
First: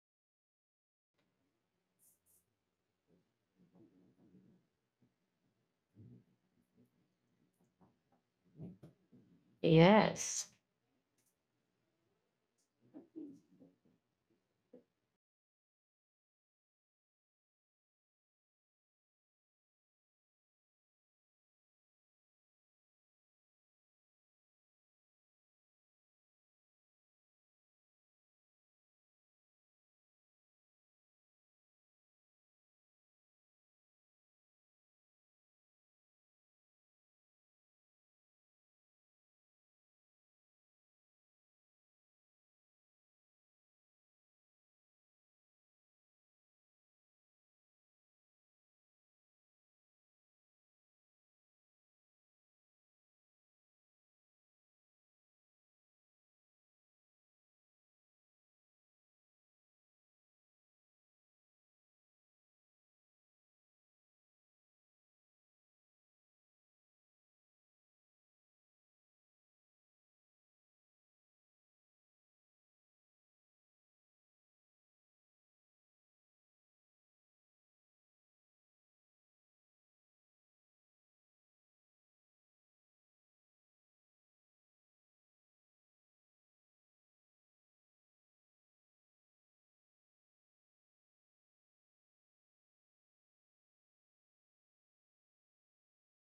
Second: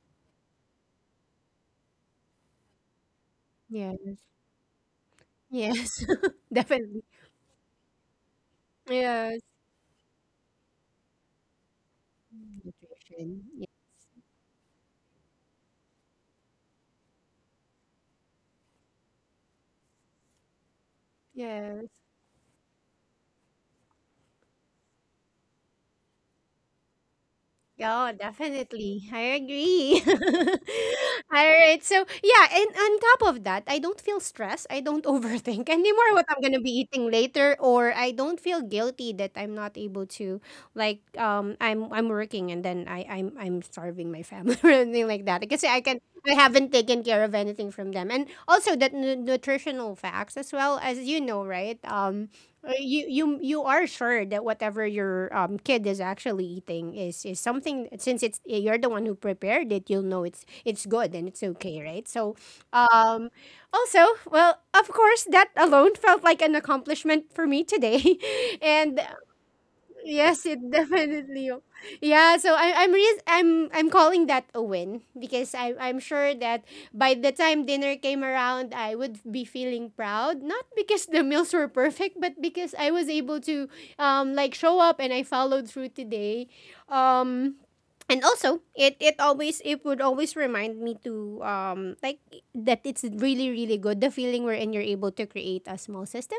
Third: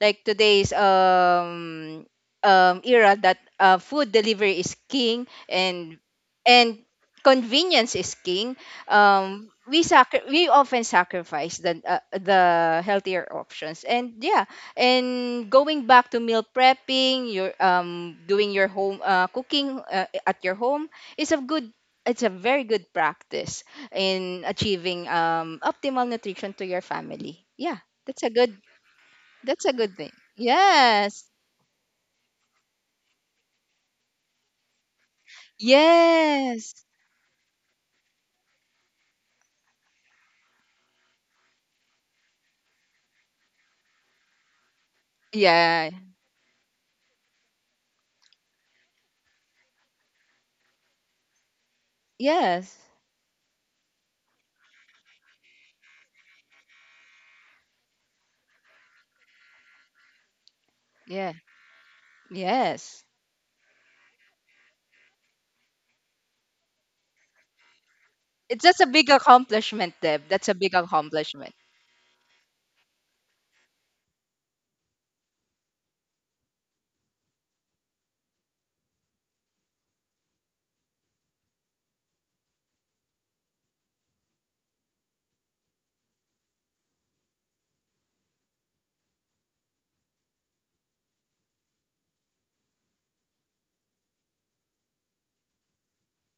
like today's, era that,
Yeah.
food delivery is king, and,
Yes.
and
Definitely.
convenience is king.
Yes.
We
yes.
often sacrifice the, healthier
Nutrition.
options, and, yeah, and going back to meal prepping, your, doing your home, cooking, at your home is a good,
Yes.
it's a very good practice in achieving, optimal nutrition to your family. Yeah,
Oh,
that's a good
definitely. I
that's a good
agree.
thing. Yes.
All right. So, yeah, and on top of that, I don't feel stressed. I don't overthink anymore what I'm going to be
Yes.
eating later, or I don't feel guilty that I'm not able to, like, I'm working, and then I'm starving my family or anything like that. Because
Yeah.
I haven't taken care of anything from them. And also that nutritional facts, as well, as you know, right?
Yes.
You are sure that whatever your kid is actually eating is something, since it's you're the one who prepared it, you'll know it's good, and
Yeah.
it's okay, right? So
Yes.
um also, well, of course, that alone felt like an accomplishment for me today,
It's just a
and
big accomplishment, Deb.
yes,
That's a
it
big
definitely
accomplishment.
will. Yeah, so I, I'm re- I'm calling that a win, because I'm sure that by the time dinner came around, I would be feeling proud. Not because the meals were perfect, but because I was able to like show up, and I followed through today. Um and also, it would always remind me to, like, that it's really really good, the feeling wherein you're able to create a small system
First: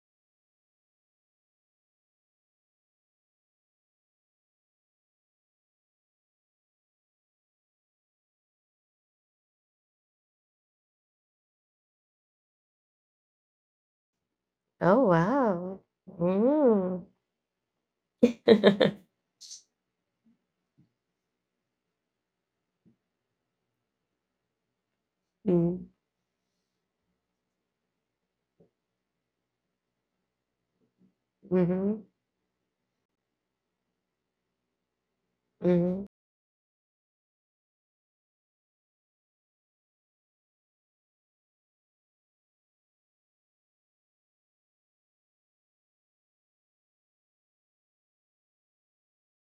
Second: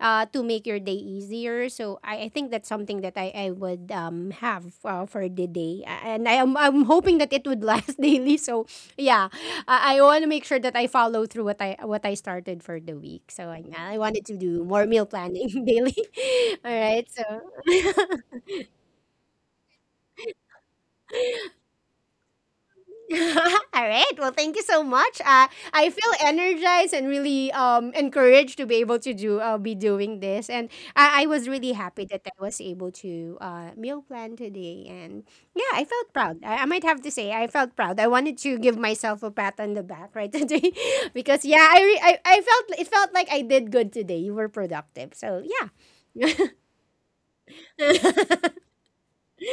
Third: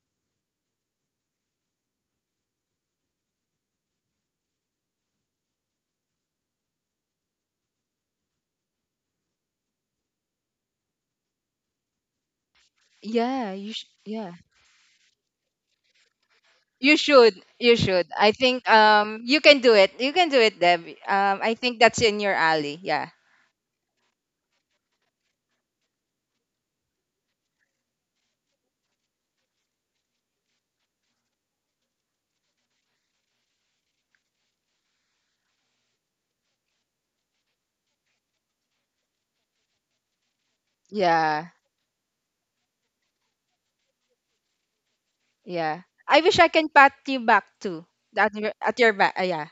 to make your day easier. So I think that's something that I would have for the day. And I'm hoping that it would last daily. So yeah, I want to make sure that I follow through what I started for the week. So
Yeah,
I,
you
I wanted
yeah.
to do more meal
Oh,
planning
wow.
daily. All
You
Mm.
right. So
should. You should. I think, you can do it. You can do it, Deb. I think that's in your alley. Yeah.
All right. Well, thank you so much.
Mm-hmm.
I feel energized and really encouraged to be able to do be doing this, and I was really happy that I was able to meal plan today. And yeah, I felt
Mm-hmm.
proud. I might have to say I felt proud. I wanted to give myself a pat on the back right today, because
Yeah.
yeah, I felt like I did good today. You were productive, so yeah.
Yeah. I wish I can pat you back too. At your, back. Yeah.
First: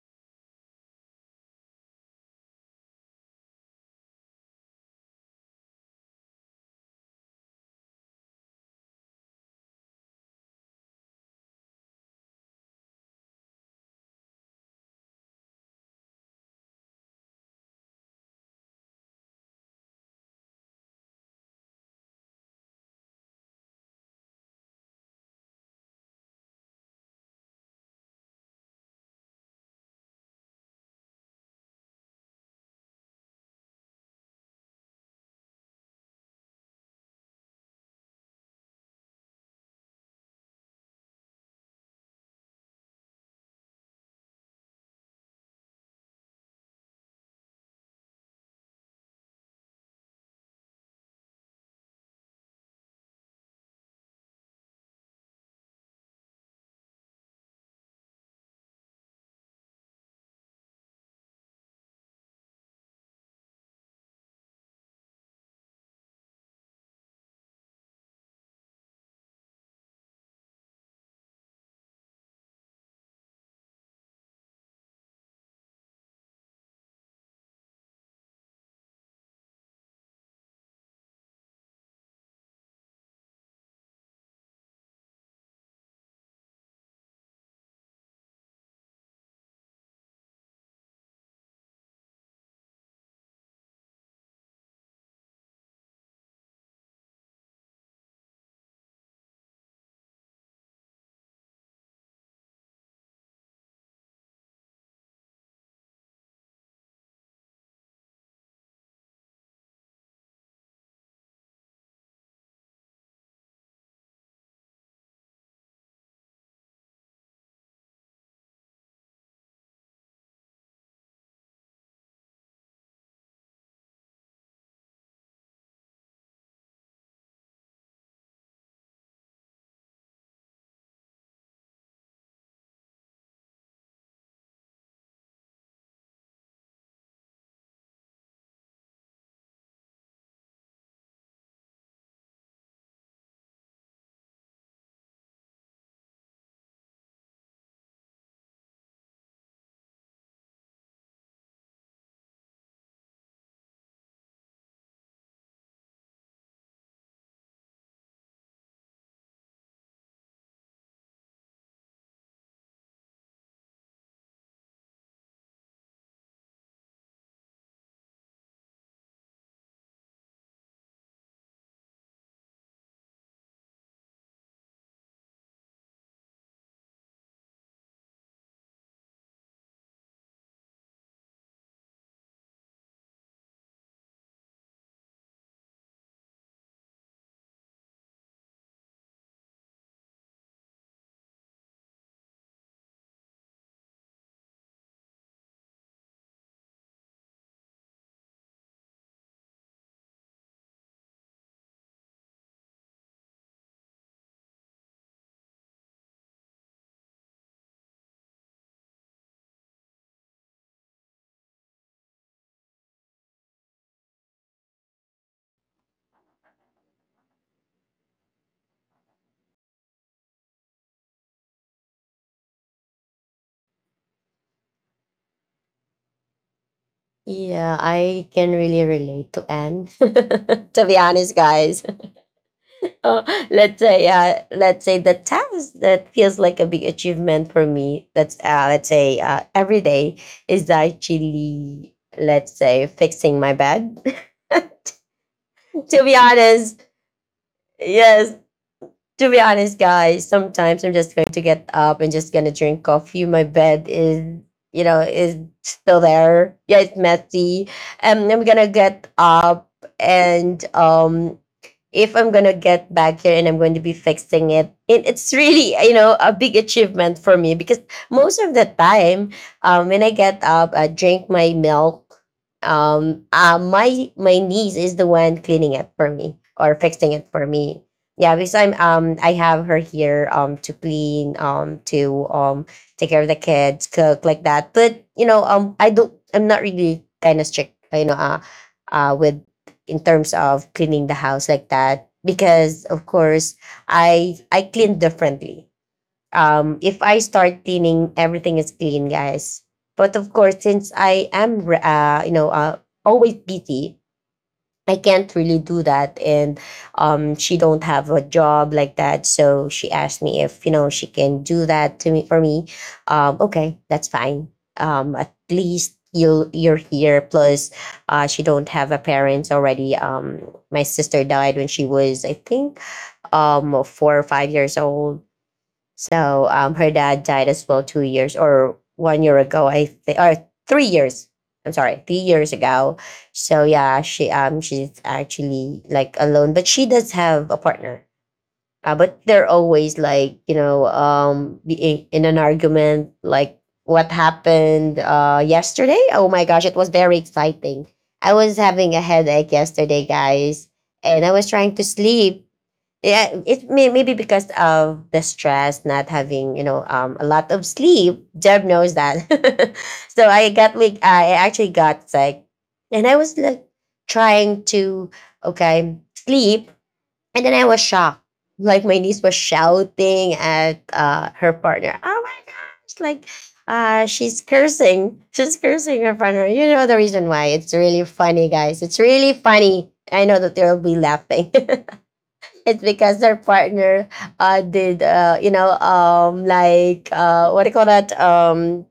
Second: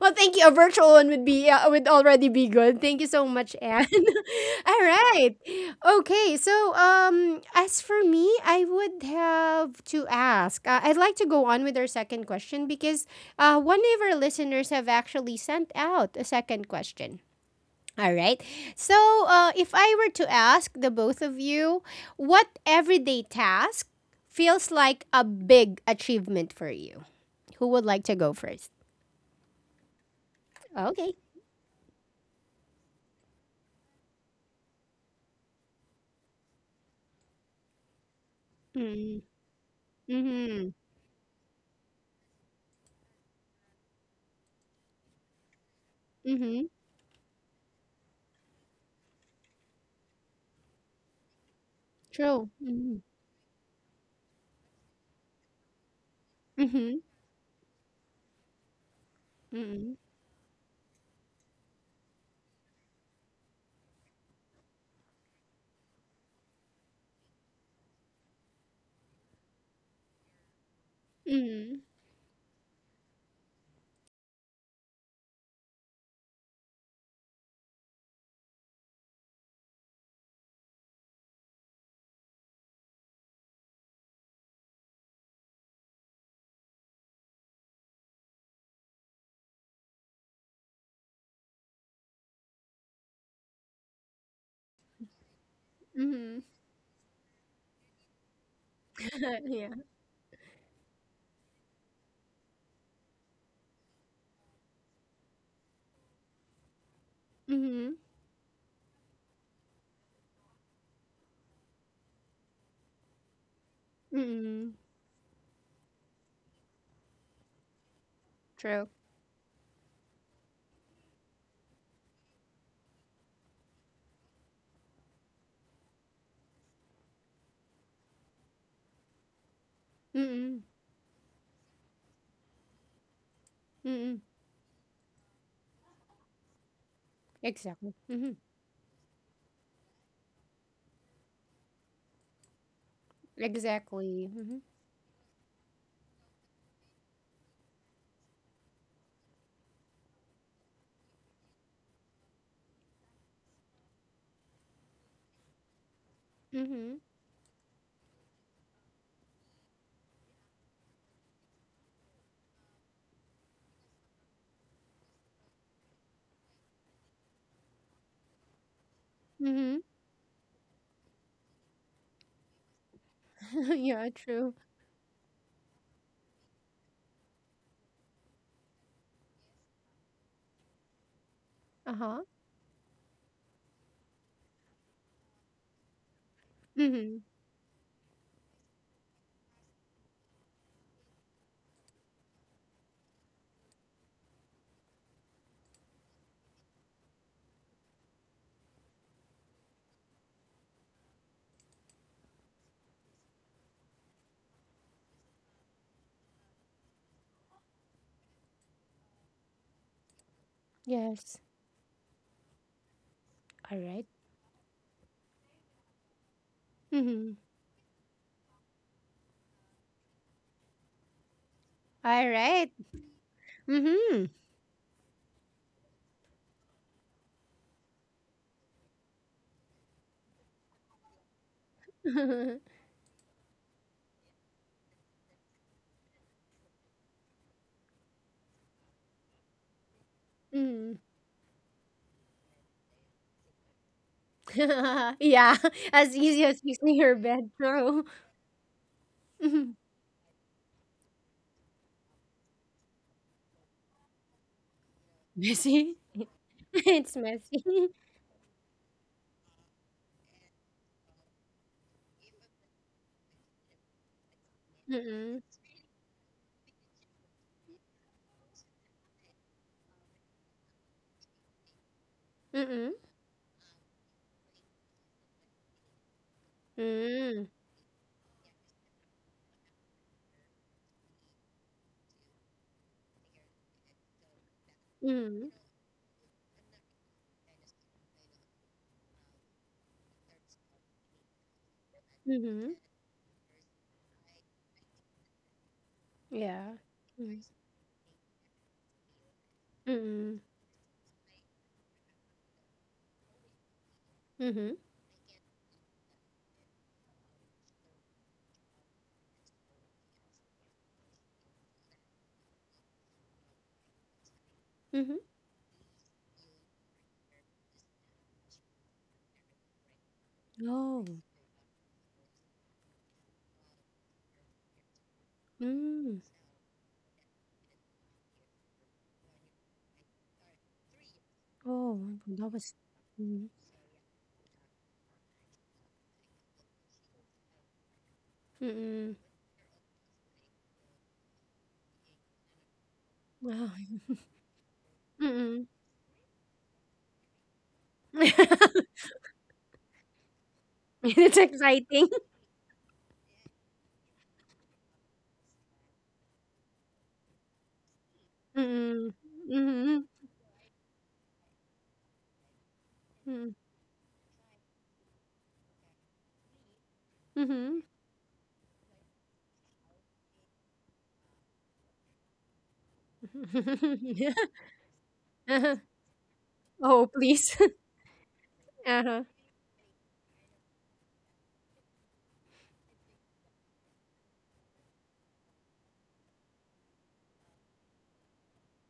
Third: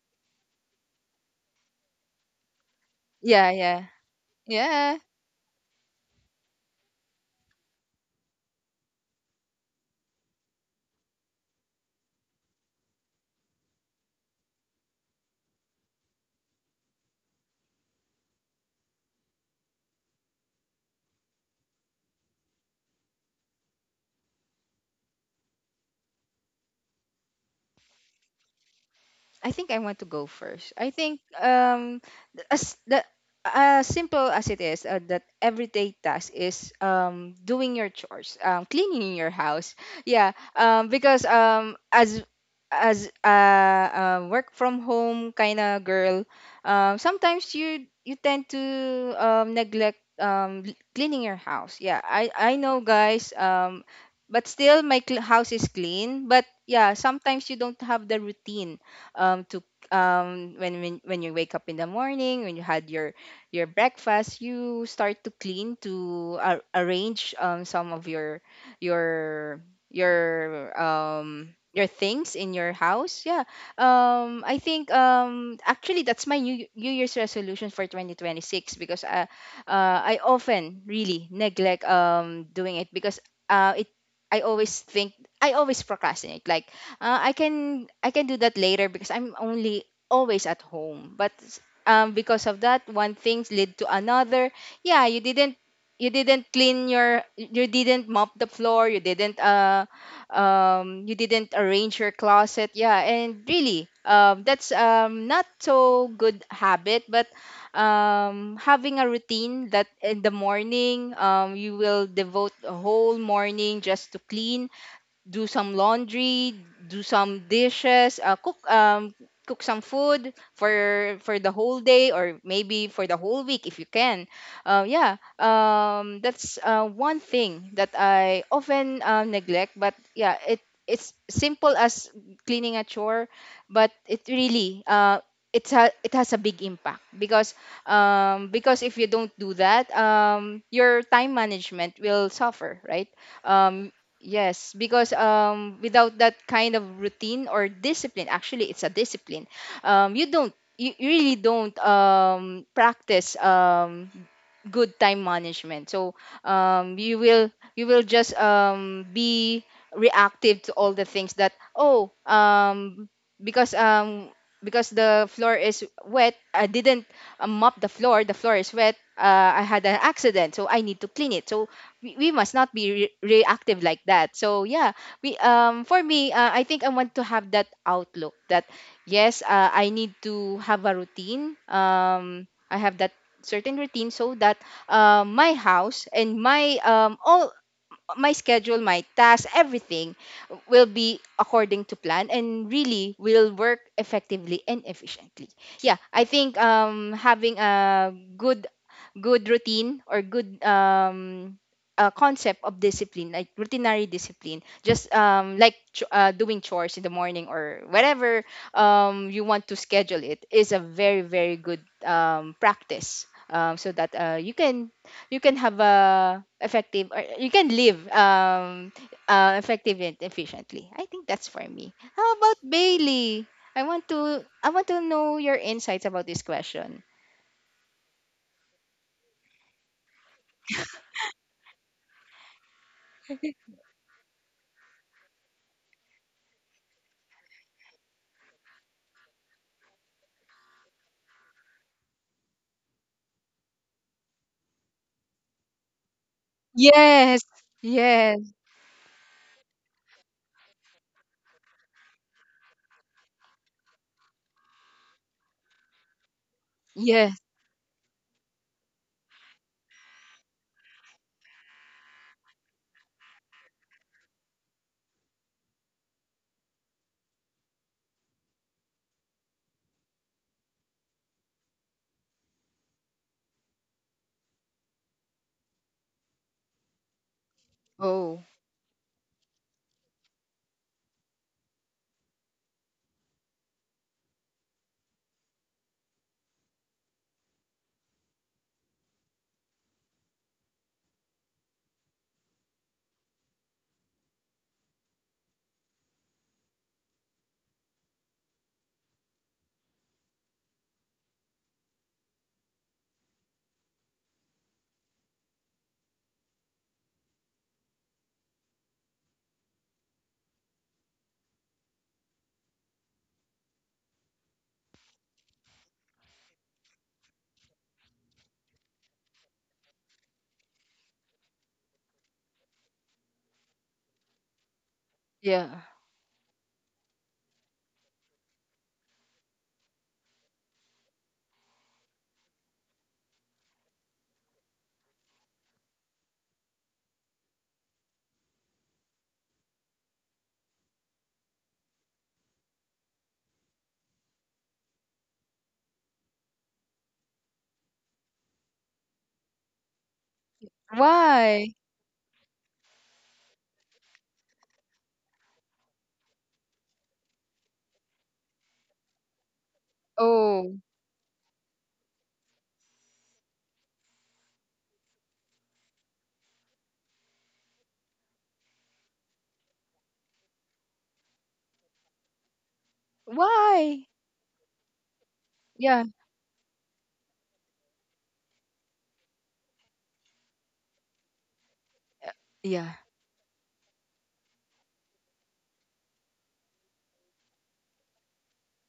Well, thank you. A virtual one would already be good. Thank you so
Yeah,
much,
yeah.
Anne. All
Yeah.
right. Okay. So, as for me, I would have to ask. I'd like to go on with our second question, because one of our listeners have actually sent out a second question. All right. So, if I were to ask the both of you, what everyday task feels like a big achievement for you? Who would like to go first?
I think I want to go first. I
Okay.
think, as the, as simple as it is, that everyday task is, doing your chores, cleaning
Hmm.
your house. Yeah,
Mhm.
because, as, a work from home kind of girl,
Mhm.
sometimes you tend to, neglect, cleaning your house. Yeah, I
True.
I know,
Mhm.
guys, but still my house is clean. But yeah,
Mhm.
sometimes you don't have the routine, to,
Mhm.
when you wake up in the morning, when you had your breakfast, you start to clean, to arrange, some of your
Mhm.
your things in your house. Yeah, I think, actually, that's my New Year's resolution for 2026, because, I often really neglect, doing it, because, it i always think I always procrastinate, like, I can, do that later, because I'm only always at home. But, because of that, one things lead to another. Yeah,
Mhm.
you didn't mop the floor. You didn't,
yeah.
you didn't arrange your closet. Yeah, and really, that's, not so good habit, but,
Mhm.
having a routine that in the morning, you will devote a whole morning just to clean,
Mhm.
do some laundry, do some dishes,
True.
cook some food for the whole day, or maybe for the whole week if you can. Yeah, that's, one thing that I often, neglect. But yeah,
Mhm.
it's simple as cleaning a chore, but
Mhm.
it really, it has a big impact, because,
Exactly. Mhm.
if you don't do that, your time management will suffer, right? um,
Exactly. Mhm.
Yes, because without that kind of routine or discipline, actually, it's a discipline. You don't, you really don't practice good time management. So um,
Mhm.
you will, you will just be reactive to all the things that oh, because um, because the floor is wet, I didn't mop the floor. The floor is wet. I
Mhm.
had an accident, so I need to clean it. So we must not be reactive like
yeah.
that,
True.
so yeah, we for me, I think I want to have that outlook that yes, I need to have a routine,
Uh huh.
I have that certain routine so that my house and my
Mhm.
all my schedule, my tasks, everything will be according to plan and really will work effectively and efficiently. Yeah, I think having a good routine or good concept of discipline, like routinary discipline, just like doing chores in the morning or whatever you want to schedule, it is a very
Yes.
very good practice
All
so
right.
that you can have a effective, or
Mhm.
you can live effective and efficiently. I think that's for me. How
All
about
right.
Bailey? i want
Mhm.
to i want to know your insights about this question.
Yeah, I can really relate to Anne. To be honest, guys, uh, let's say the task that feels like a big achievement for me, that's let's say, every day, is
Mhm.
actually, let's say, fixing my bed.
yeah.
To be
As easy as
honest,
fixing your
Yes.
bed, bro.
yes,
Yes.
to be
Mhm.
honest, guys, sometimes I'm just going to get up and just gonna drink coffee. My bed is, you know, is
Messy.
still there. Yeah, it's
It's
Yes.
messy.
messy. And I'm gonna get up and if I'm gonna get back here and I'm going to be fixing it, it's
Mhm.
really, you know, a big achievement for me because most of the time, when I get up, I drink my milk.
Mhm.
My my niece is the one cleaning it for me or fixing it for
Mm.
me. Yeah,
Oh,
because I have her here to clean, to take care of the kids, cook, like that. But you know,
Mm,
I don't, I'm not really kind of strict, you know, with, in terms of cleaning the house like that
mhm,
because of course I clean differently.
yeah.
If I
Nice.
start cleaning, everything is clean, guys. But of
Mm,
course, since I am you know, always busy,
mhm,
I can't really do that. And she don't have a job like that. So she asked me if, you know, she can do that to me, for me. Okay, that's fine.
mhm.
At least you're here. Plus, she don't have a parents already. My
Oh.
sister died when she was, I think, 4 or 5 years old.
yeah.
Mm.
So her dad died as well 2 years or one year ago, I think, or 3 years. I'm
Oh,
sorry, three
that
years
was
ago.
mhm.
So yeah, she she's actually like alone, but she does have a partner.
Mm.
But they're always like, you know, being in an argument, like
Wow.
what happened
Mm.
yesterday. Oh my gosh, it was very exciting. I was having a headache yesterday, guys, and I
It's
was
Why?
trying to
exciting.
sleep. Yeah, it may, maybe because of the stress, not having, you know, a lot of sleep. Jeb knows
Mm.
that,
Mhm,
so I got
Oh,
like, I actually got sick, and I was
mm,
like trying to, okay, sleep, and then I was
mhm.
shocked. Like my niece was shouting at her partner. Oh my gosh! Like
why?
she's cursing. She's
Uh-huh.
cursing
Yeah,
her partner. You know the
Oh,
reason why?
please.
It's really funny, guys. It's
Uh-huh.
really funny. I know that they'll be laughing. It's
yeah.
because their partner you know, like what do you call that?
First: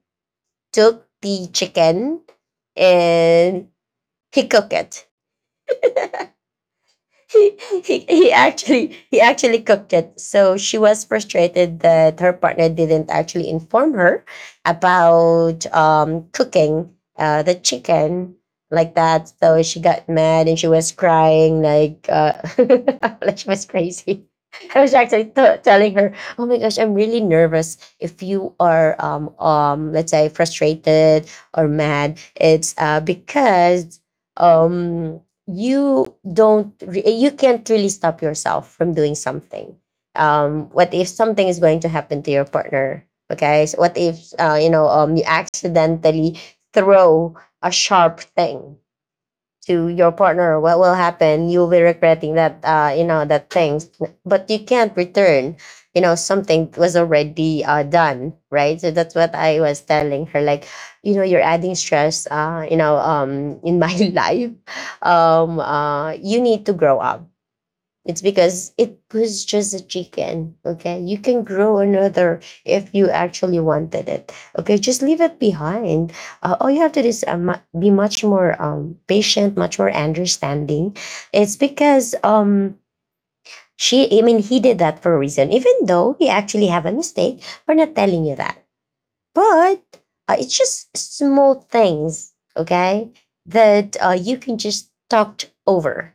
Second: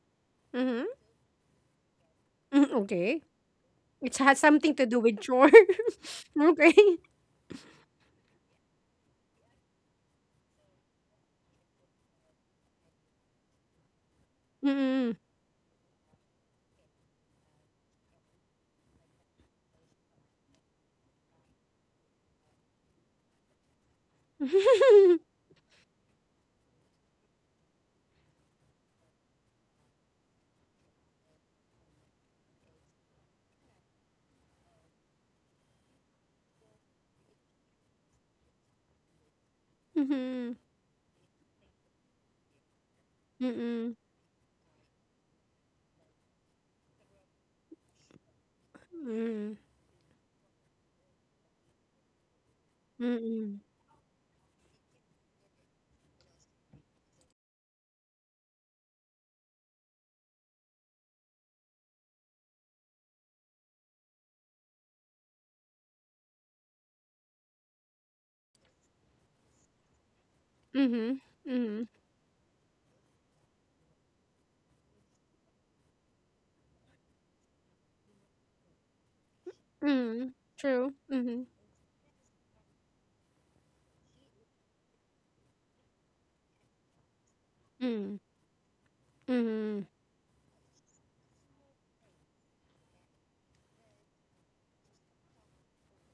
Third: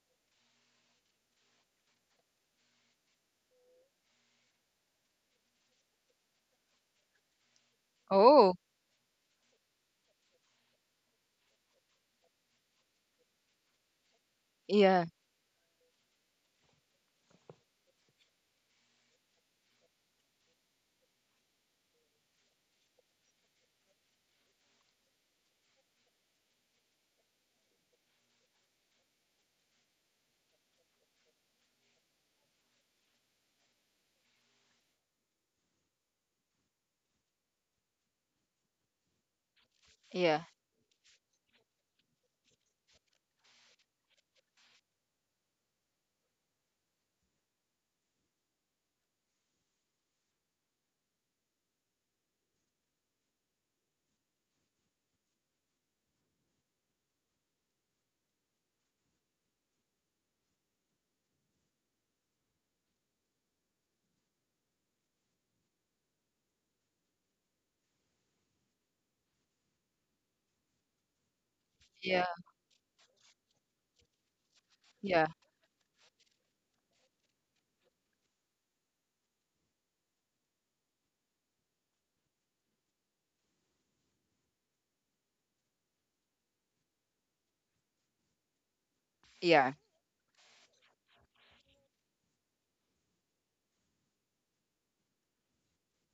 Mhm.
Took the chicken
Mm, okay.
and
It has
he cooked
something to do
it.
with chore. Okay.
he, he
Oh,
actually, he actually cooked it. So she was frustrated that her partner didn't actually inform her
yeah,
Mm.
about cooking the chicken, like that. So she got mad and she was crying like, like she was crazy. I was actually telling her, "Oh my gosh, I'm really nervous. If you are, let's say, frustrated or mad, it's because." Um, you don't re- you can't really stop yourself from doing something.
yeah,
Mhm.
Um, what if something is going to happen to your partner? Okay, so
Mhm.
what if, you know, you accidentally throw a sharp thing
Mm. Mm.
to your partner? What will happen? You'll be regretting that, you know, that
Mm.
things, but you can't return, you know, something was already done, right? So that's what I was telling her, like, you know, you're adding stress, you know, in my life. You need to grow up. It's because it was just a chicken. Okay. You
Mhm.
can grow
Mhm.
yeah,
another if you actually wanted it. Okay. Just leave
yeah,
it behind. All you have to do is be much more patient, much more
Mm, true.
understanding.
Mhm.
It's because I mean, he did that for a reason, even though he actually have a mistake. We're not
Mm,
telling you that.
yeah.
But
mhm.
it's just small things. Okay. That you can just talk over,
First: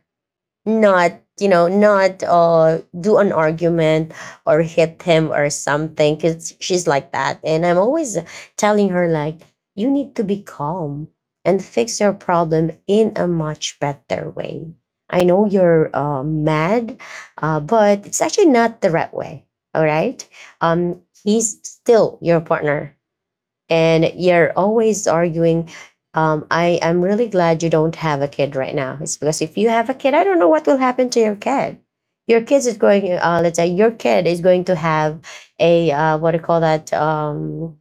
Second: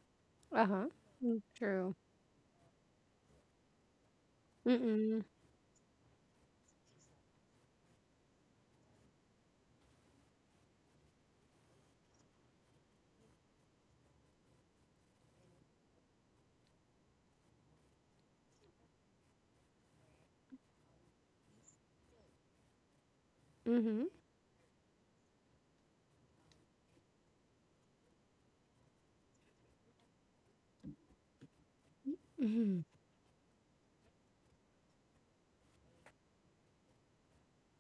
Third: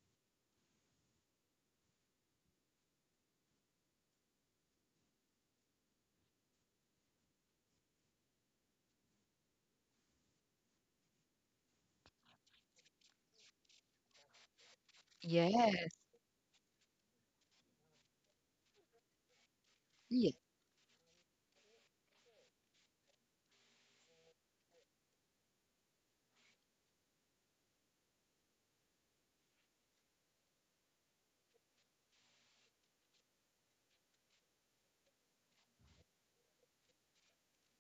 Uh-huh.
not
Mm, true.
not do an argument or hit
Mm-mm.
him or something, because she's like that. And I'm always telling her like, you need to be calm and fix your problem in a much better way. I know you're
Yes.
mad, but it's actually not the right way, all right?
Yeah.
He's still your partner
Mhm.
and you're always arguing. I'm really glad you don't have a kid right now. It's because if you have a kid, I don't know what will happen to your kid. Your kids is
Mhm.
going, let's say your kid is going to have a what do you call that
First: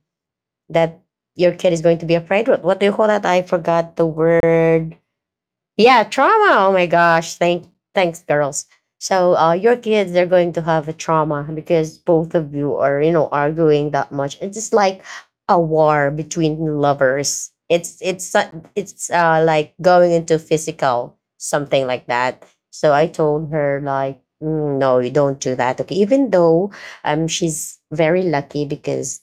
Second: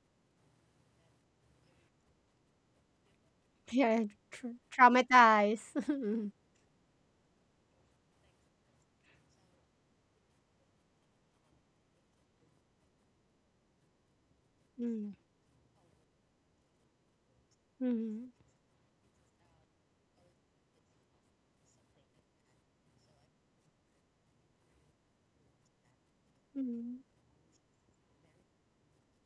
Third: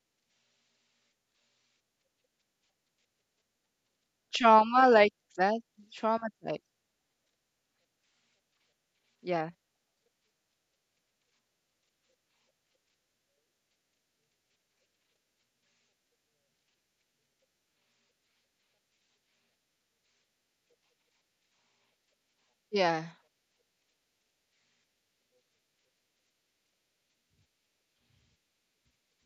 that your kid is going to be afraid of, what do you call that, I forgot
Yeah,
the
tr
Trauma
word.
like that.
Yeah,
Trauma
traumatized.
like.
trauma. Oh my gosh. Thanks, girls. So
Yeah,
your kids, they're going to have a trauma because both of you are, arguing that much. It's just like
Mhm.
a war between lovers. It's
Mhm.
it's uh, it's uh, like going into physical something like that. So
yeah.
I told her like, "Mm, no, you don't do that. Okay, even though
Mhm.
she's very lucky because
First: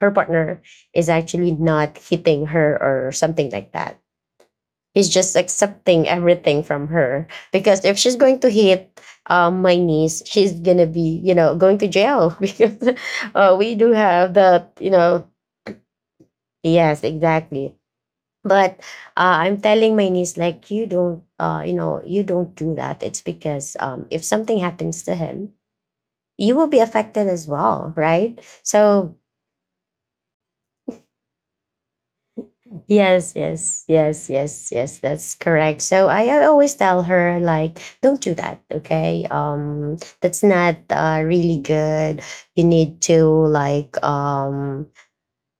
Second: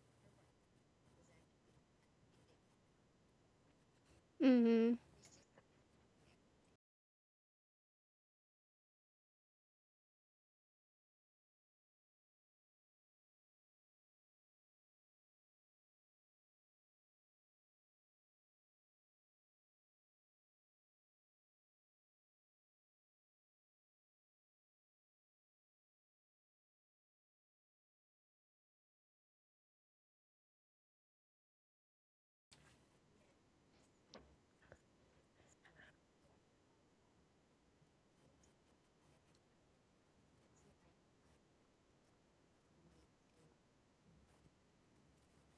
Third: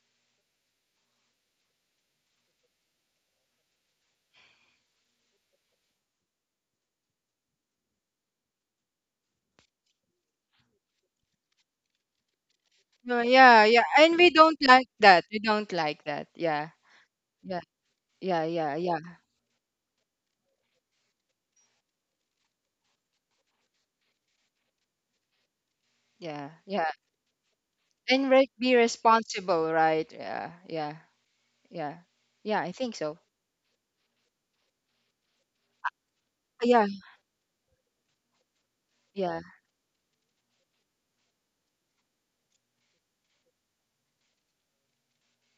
her partner is actually not hitting her or something like that. He's just accepting everything from her, because if she's going to hit my niece, she's gonna be, going to jail because
No, yeah,
we
yeah.
do
And we
have
don't
the,
like that. We don't like that. Yeah,
yes,
yeah,
exactly,
yeah, yeah,
but
yeah,
I'm telling my niece like, you don't you don't do that. It's because if something happens to him,
yeah,
you will be
yeah.
affected as well,
And
right?
re be
So
responsible, right? Yeah, yeah, yeah. Yeah, I think so.
yes, yes, yes, yes, yes. That's correct. So I always
Yeah,
tell her like, don't do that. Okay,
yeah,
that's not really good. You need to like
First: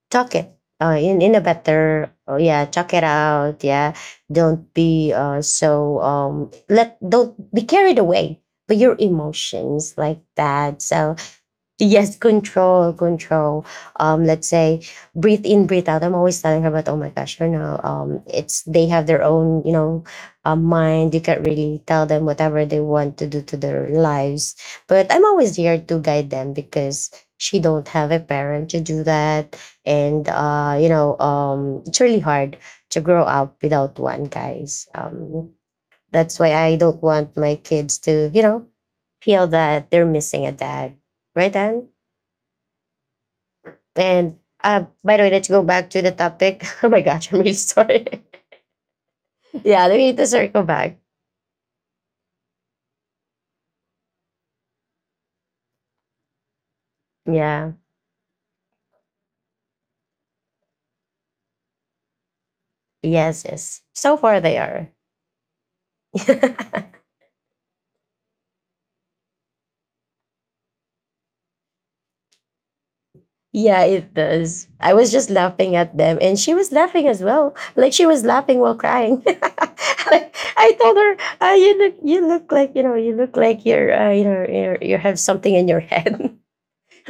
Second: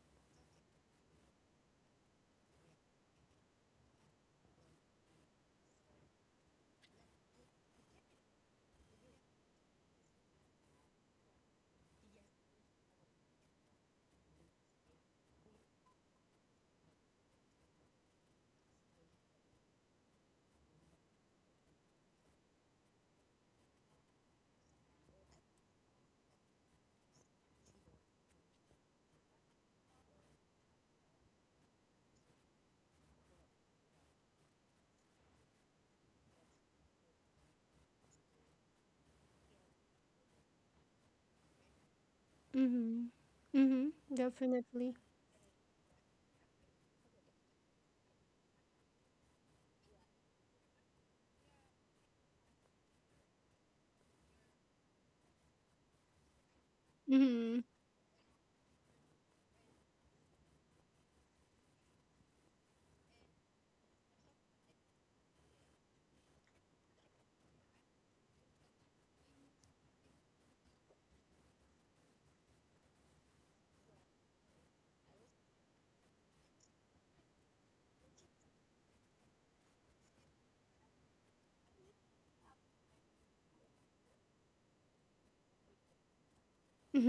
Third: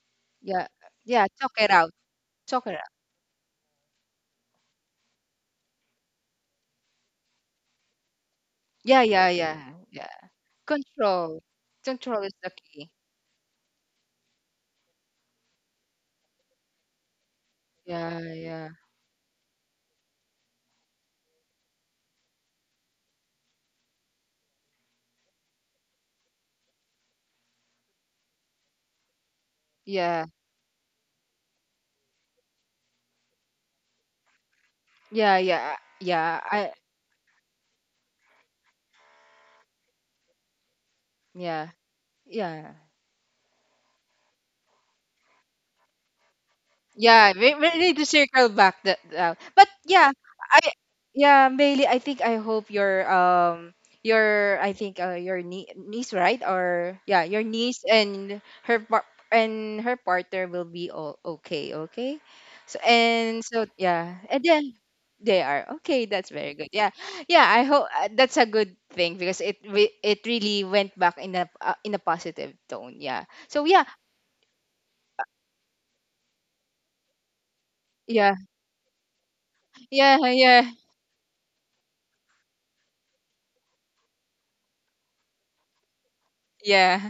talk it
yeah, yeah.
in a
Talk it out.
better, oh, yeah,
Talk it out.
talk it out. Yeah, don't be so let don't be carried away by your
Yeah, yeah, yeah, yeah,
emotions
yeah,
like
yeah.
that. So
Control.
yes,
Control is the key.
control, control. Let's say breathe in, breathe out. I'm always telling her about, oh my gosh,
Yeah,
it's
yeah,
they have their own, mind. You can't really tell them whatever they want to do to their lives. But I'm always here to guide them because she don't have a parent to do that,
yeah,
and it's really hard to grow up without one, guys.
yeah, yeah,
That's
yeah.
why I don't want my kids to, feel that they're missing a dad. Right,
Yeah,
Dan?
Mhm.
yeah.
Mhm. Mhm. Mhm.
And
Definitely.
by the way, let's go back to the topic. Oh my gosh,
Yeah,
I'm really
we need to
sorry.
circle back that. But
Yeah, we
yeah,
need to
I
circle back.
yeah, Bailey. I think I hope your your, I think your niece, right? Or yeah, your
Mhm.
Yeah.
niece and her and her partner will be all okay. Okay, so
Yes,
and so
yes. So
yeah,
far
and
they
then
are.
they are okay. That's very good. Yeah, yeah. I hope that's a good thing because it it really went back in a positive tone. Yeah. So
Yeah,
yeah,
it does. I was just laughing at them and she was laughing as well. Like, she was
yeah,
laughing while crying. Like,
yeah,
I told her, you look, you look like, you look like you're you're, you have something in your head.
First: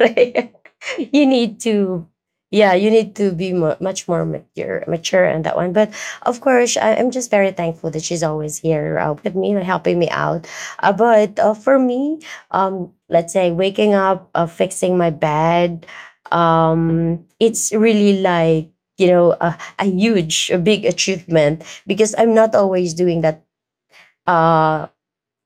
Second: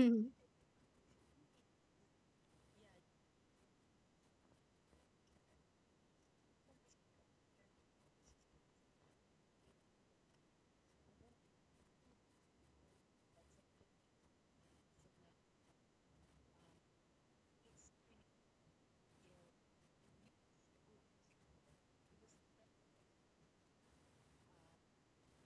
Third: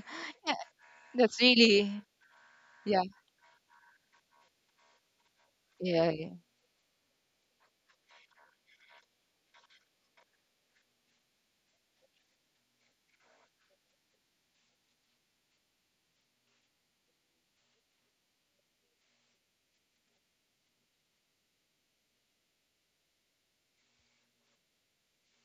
yeah.
Right? You
That's
need
really,
to, yeah, you
yeah,
need to be much more mature on that one. But
yeah, yeah.
of course, I'm just very thankful that she's always here with me and helping me out. But For me, let's say waking up, fixing my bed, it's really like, a huge, a big achievement, because I'm not always doing that uh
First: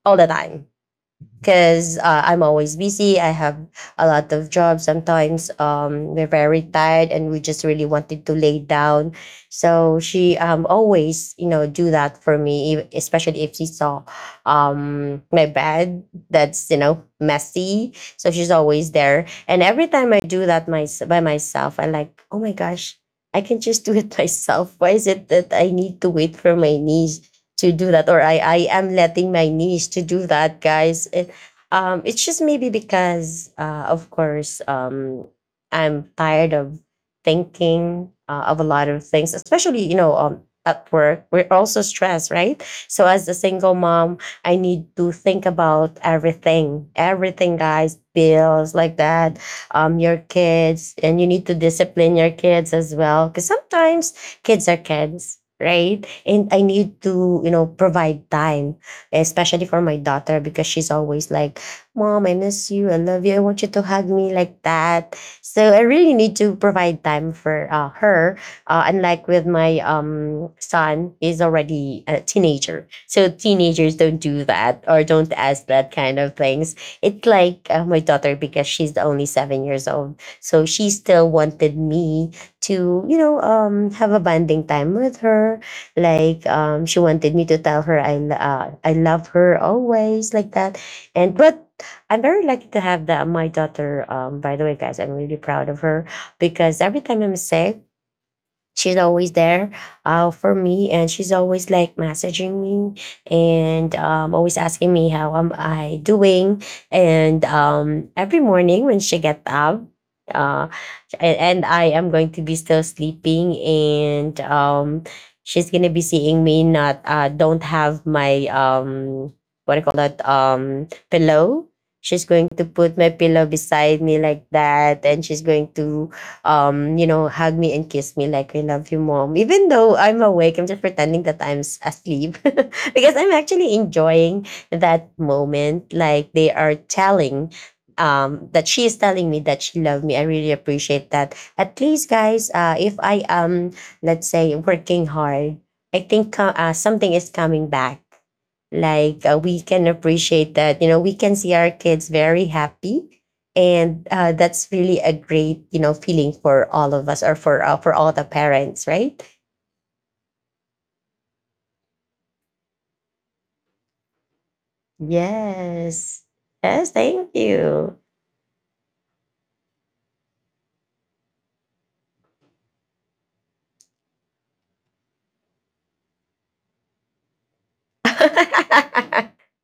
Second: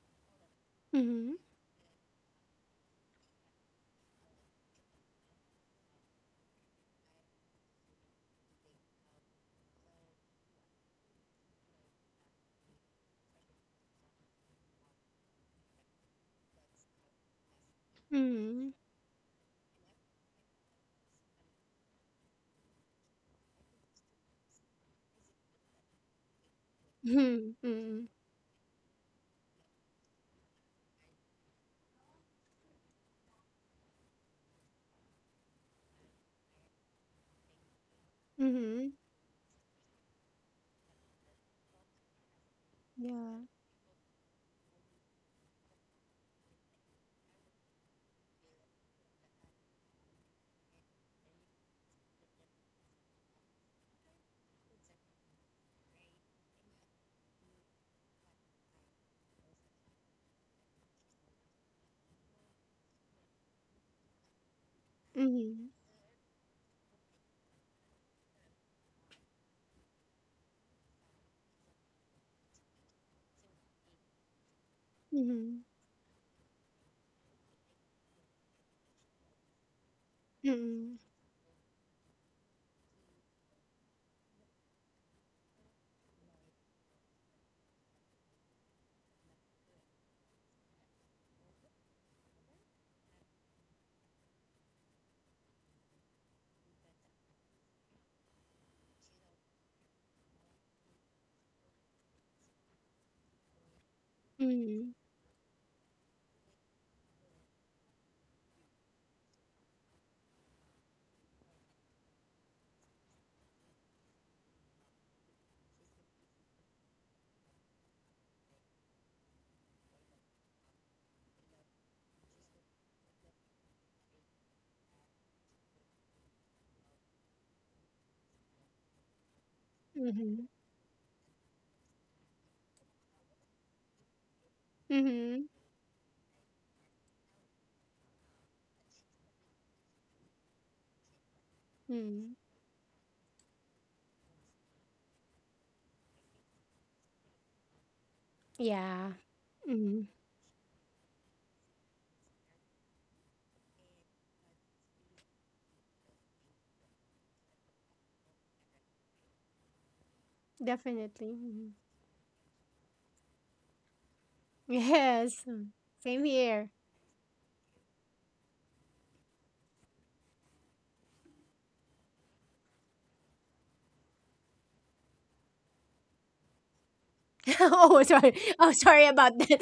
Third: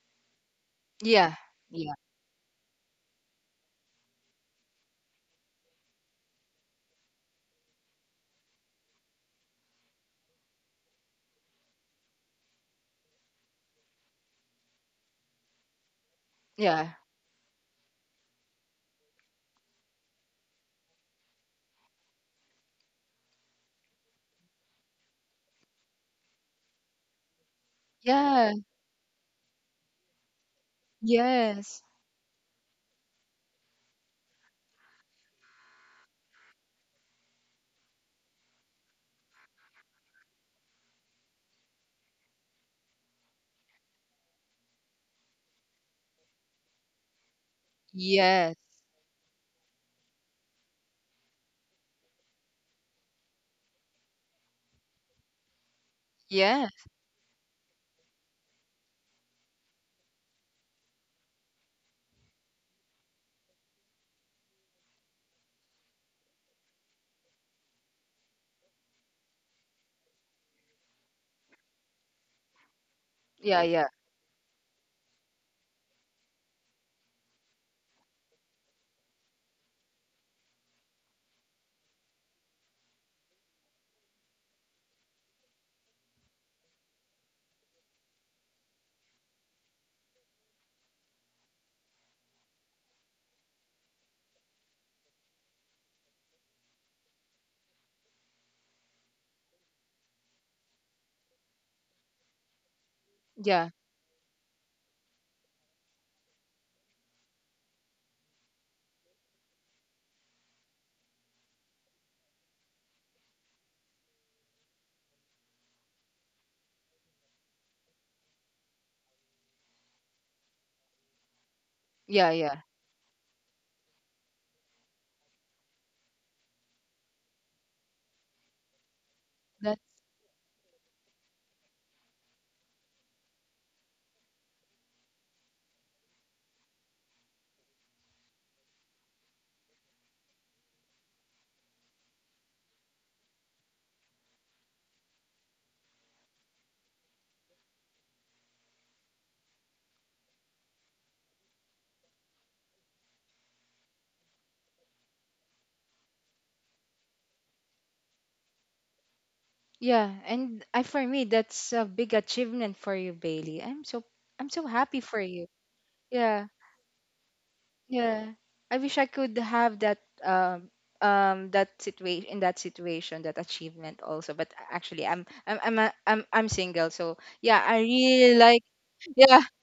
all the time,
Yeah.
Mhm.
Yeah.
because I'm always busy. I have a lot of jobs. Sometimes we're very tired and we just really wanted to lay down. So she always, do that for me, especially if she saw my bed that's,
Yeah.
messy. So she's
Mhm.
always there. And every time I do that by myself, I like, oh my gosh, I can just do it myself. Why is it that I need to wait for my niece to do that?
Mhm.
Or
Yeah.
I am letting my niece to do that, guys. Eh,
Yes.
it's just maybe because, of course, I'm tired of thinking
Mhm.
of a lot
Mhm.
of things, especially, at work. We're also stressed, right? So, as a
Yeah.
single mom, I need to think about everything, everything, guys,
Yes.
bills like that, your kids, and you need to discipline your kids as well. Because sometimes kids are kids. Right. And I
Yeah.
need to, provide time especially for my daughter, because she's always like, Mom, I miss you. I love you. I want you to hug me, like that.
Mhm.
So I really need to provide time for her. Unlike with my son, he's already a teenager. So
Yeah, yeah.
teenagers don't do that or don't
Mhm.
ask that kind of things. It's like my daughter, because she's only 7 years old. So she
Mhm.
still wanted me to, have a bonding time with her, like she wanted me to tell her I love her always, like that. And but I'm very lucky to have the, my daughter. By the way, guys, I'm really proud of her, because every time I'm sick, she's always there for me, and she's always like messaging me,
Yeah.
and always asking
Mhm.
me how am I doing. And every morning when she gets up, uh, and I am going to be still sleeping, and she's gonna be seeing me not don't have my what do you call that pillow. She's
Yeah,
going
yeah.
to put my pillow beside me like that, and she's going to hug me and kiss me like, I love you, Mom. Even
That
though I'm
Mhm.
awake, I'm just pretending that asleep because I'm actually enjoying that
Mhm.
moment, like they are telling that she is telling me that she loved me. I really appreciate that. At least,
Mhm.
guys, if I am, let's say, working hard, I think something is coming back,
Yeah.
like we can
Mhm.
appreciate that, we can see our kids very happy, and that's really a great, feeling, for all of us, or for all the parents, right?
yeah, and I for me
Definitely. Mhm.
that's a big achievement for you, Bailey. I'm so happy for
Yes,
you.
mm,
Yes,
same
Yeah.
here.
yes, thank you.
Yeah. I wish I could have that um that situation in that situation, that achievement also, but actually I'm single, so yeah I
Oh, sorry.
really like
Oh, sorry about
yeah
that.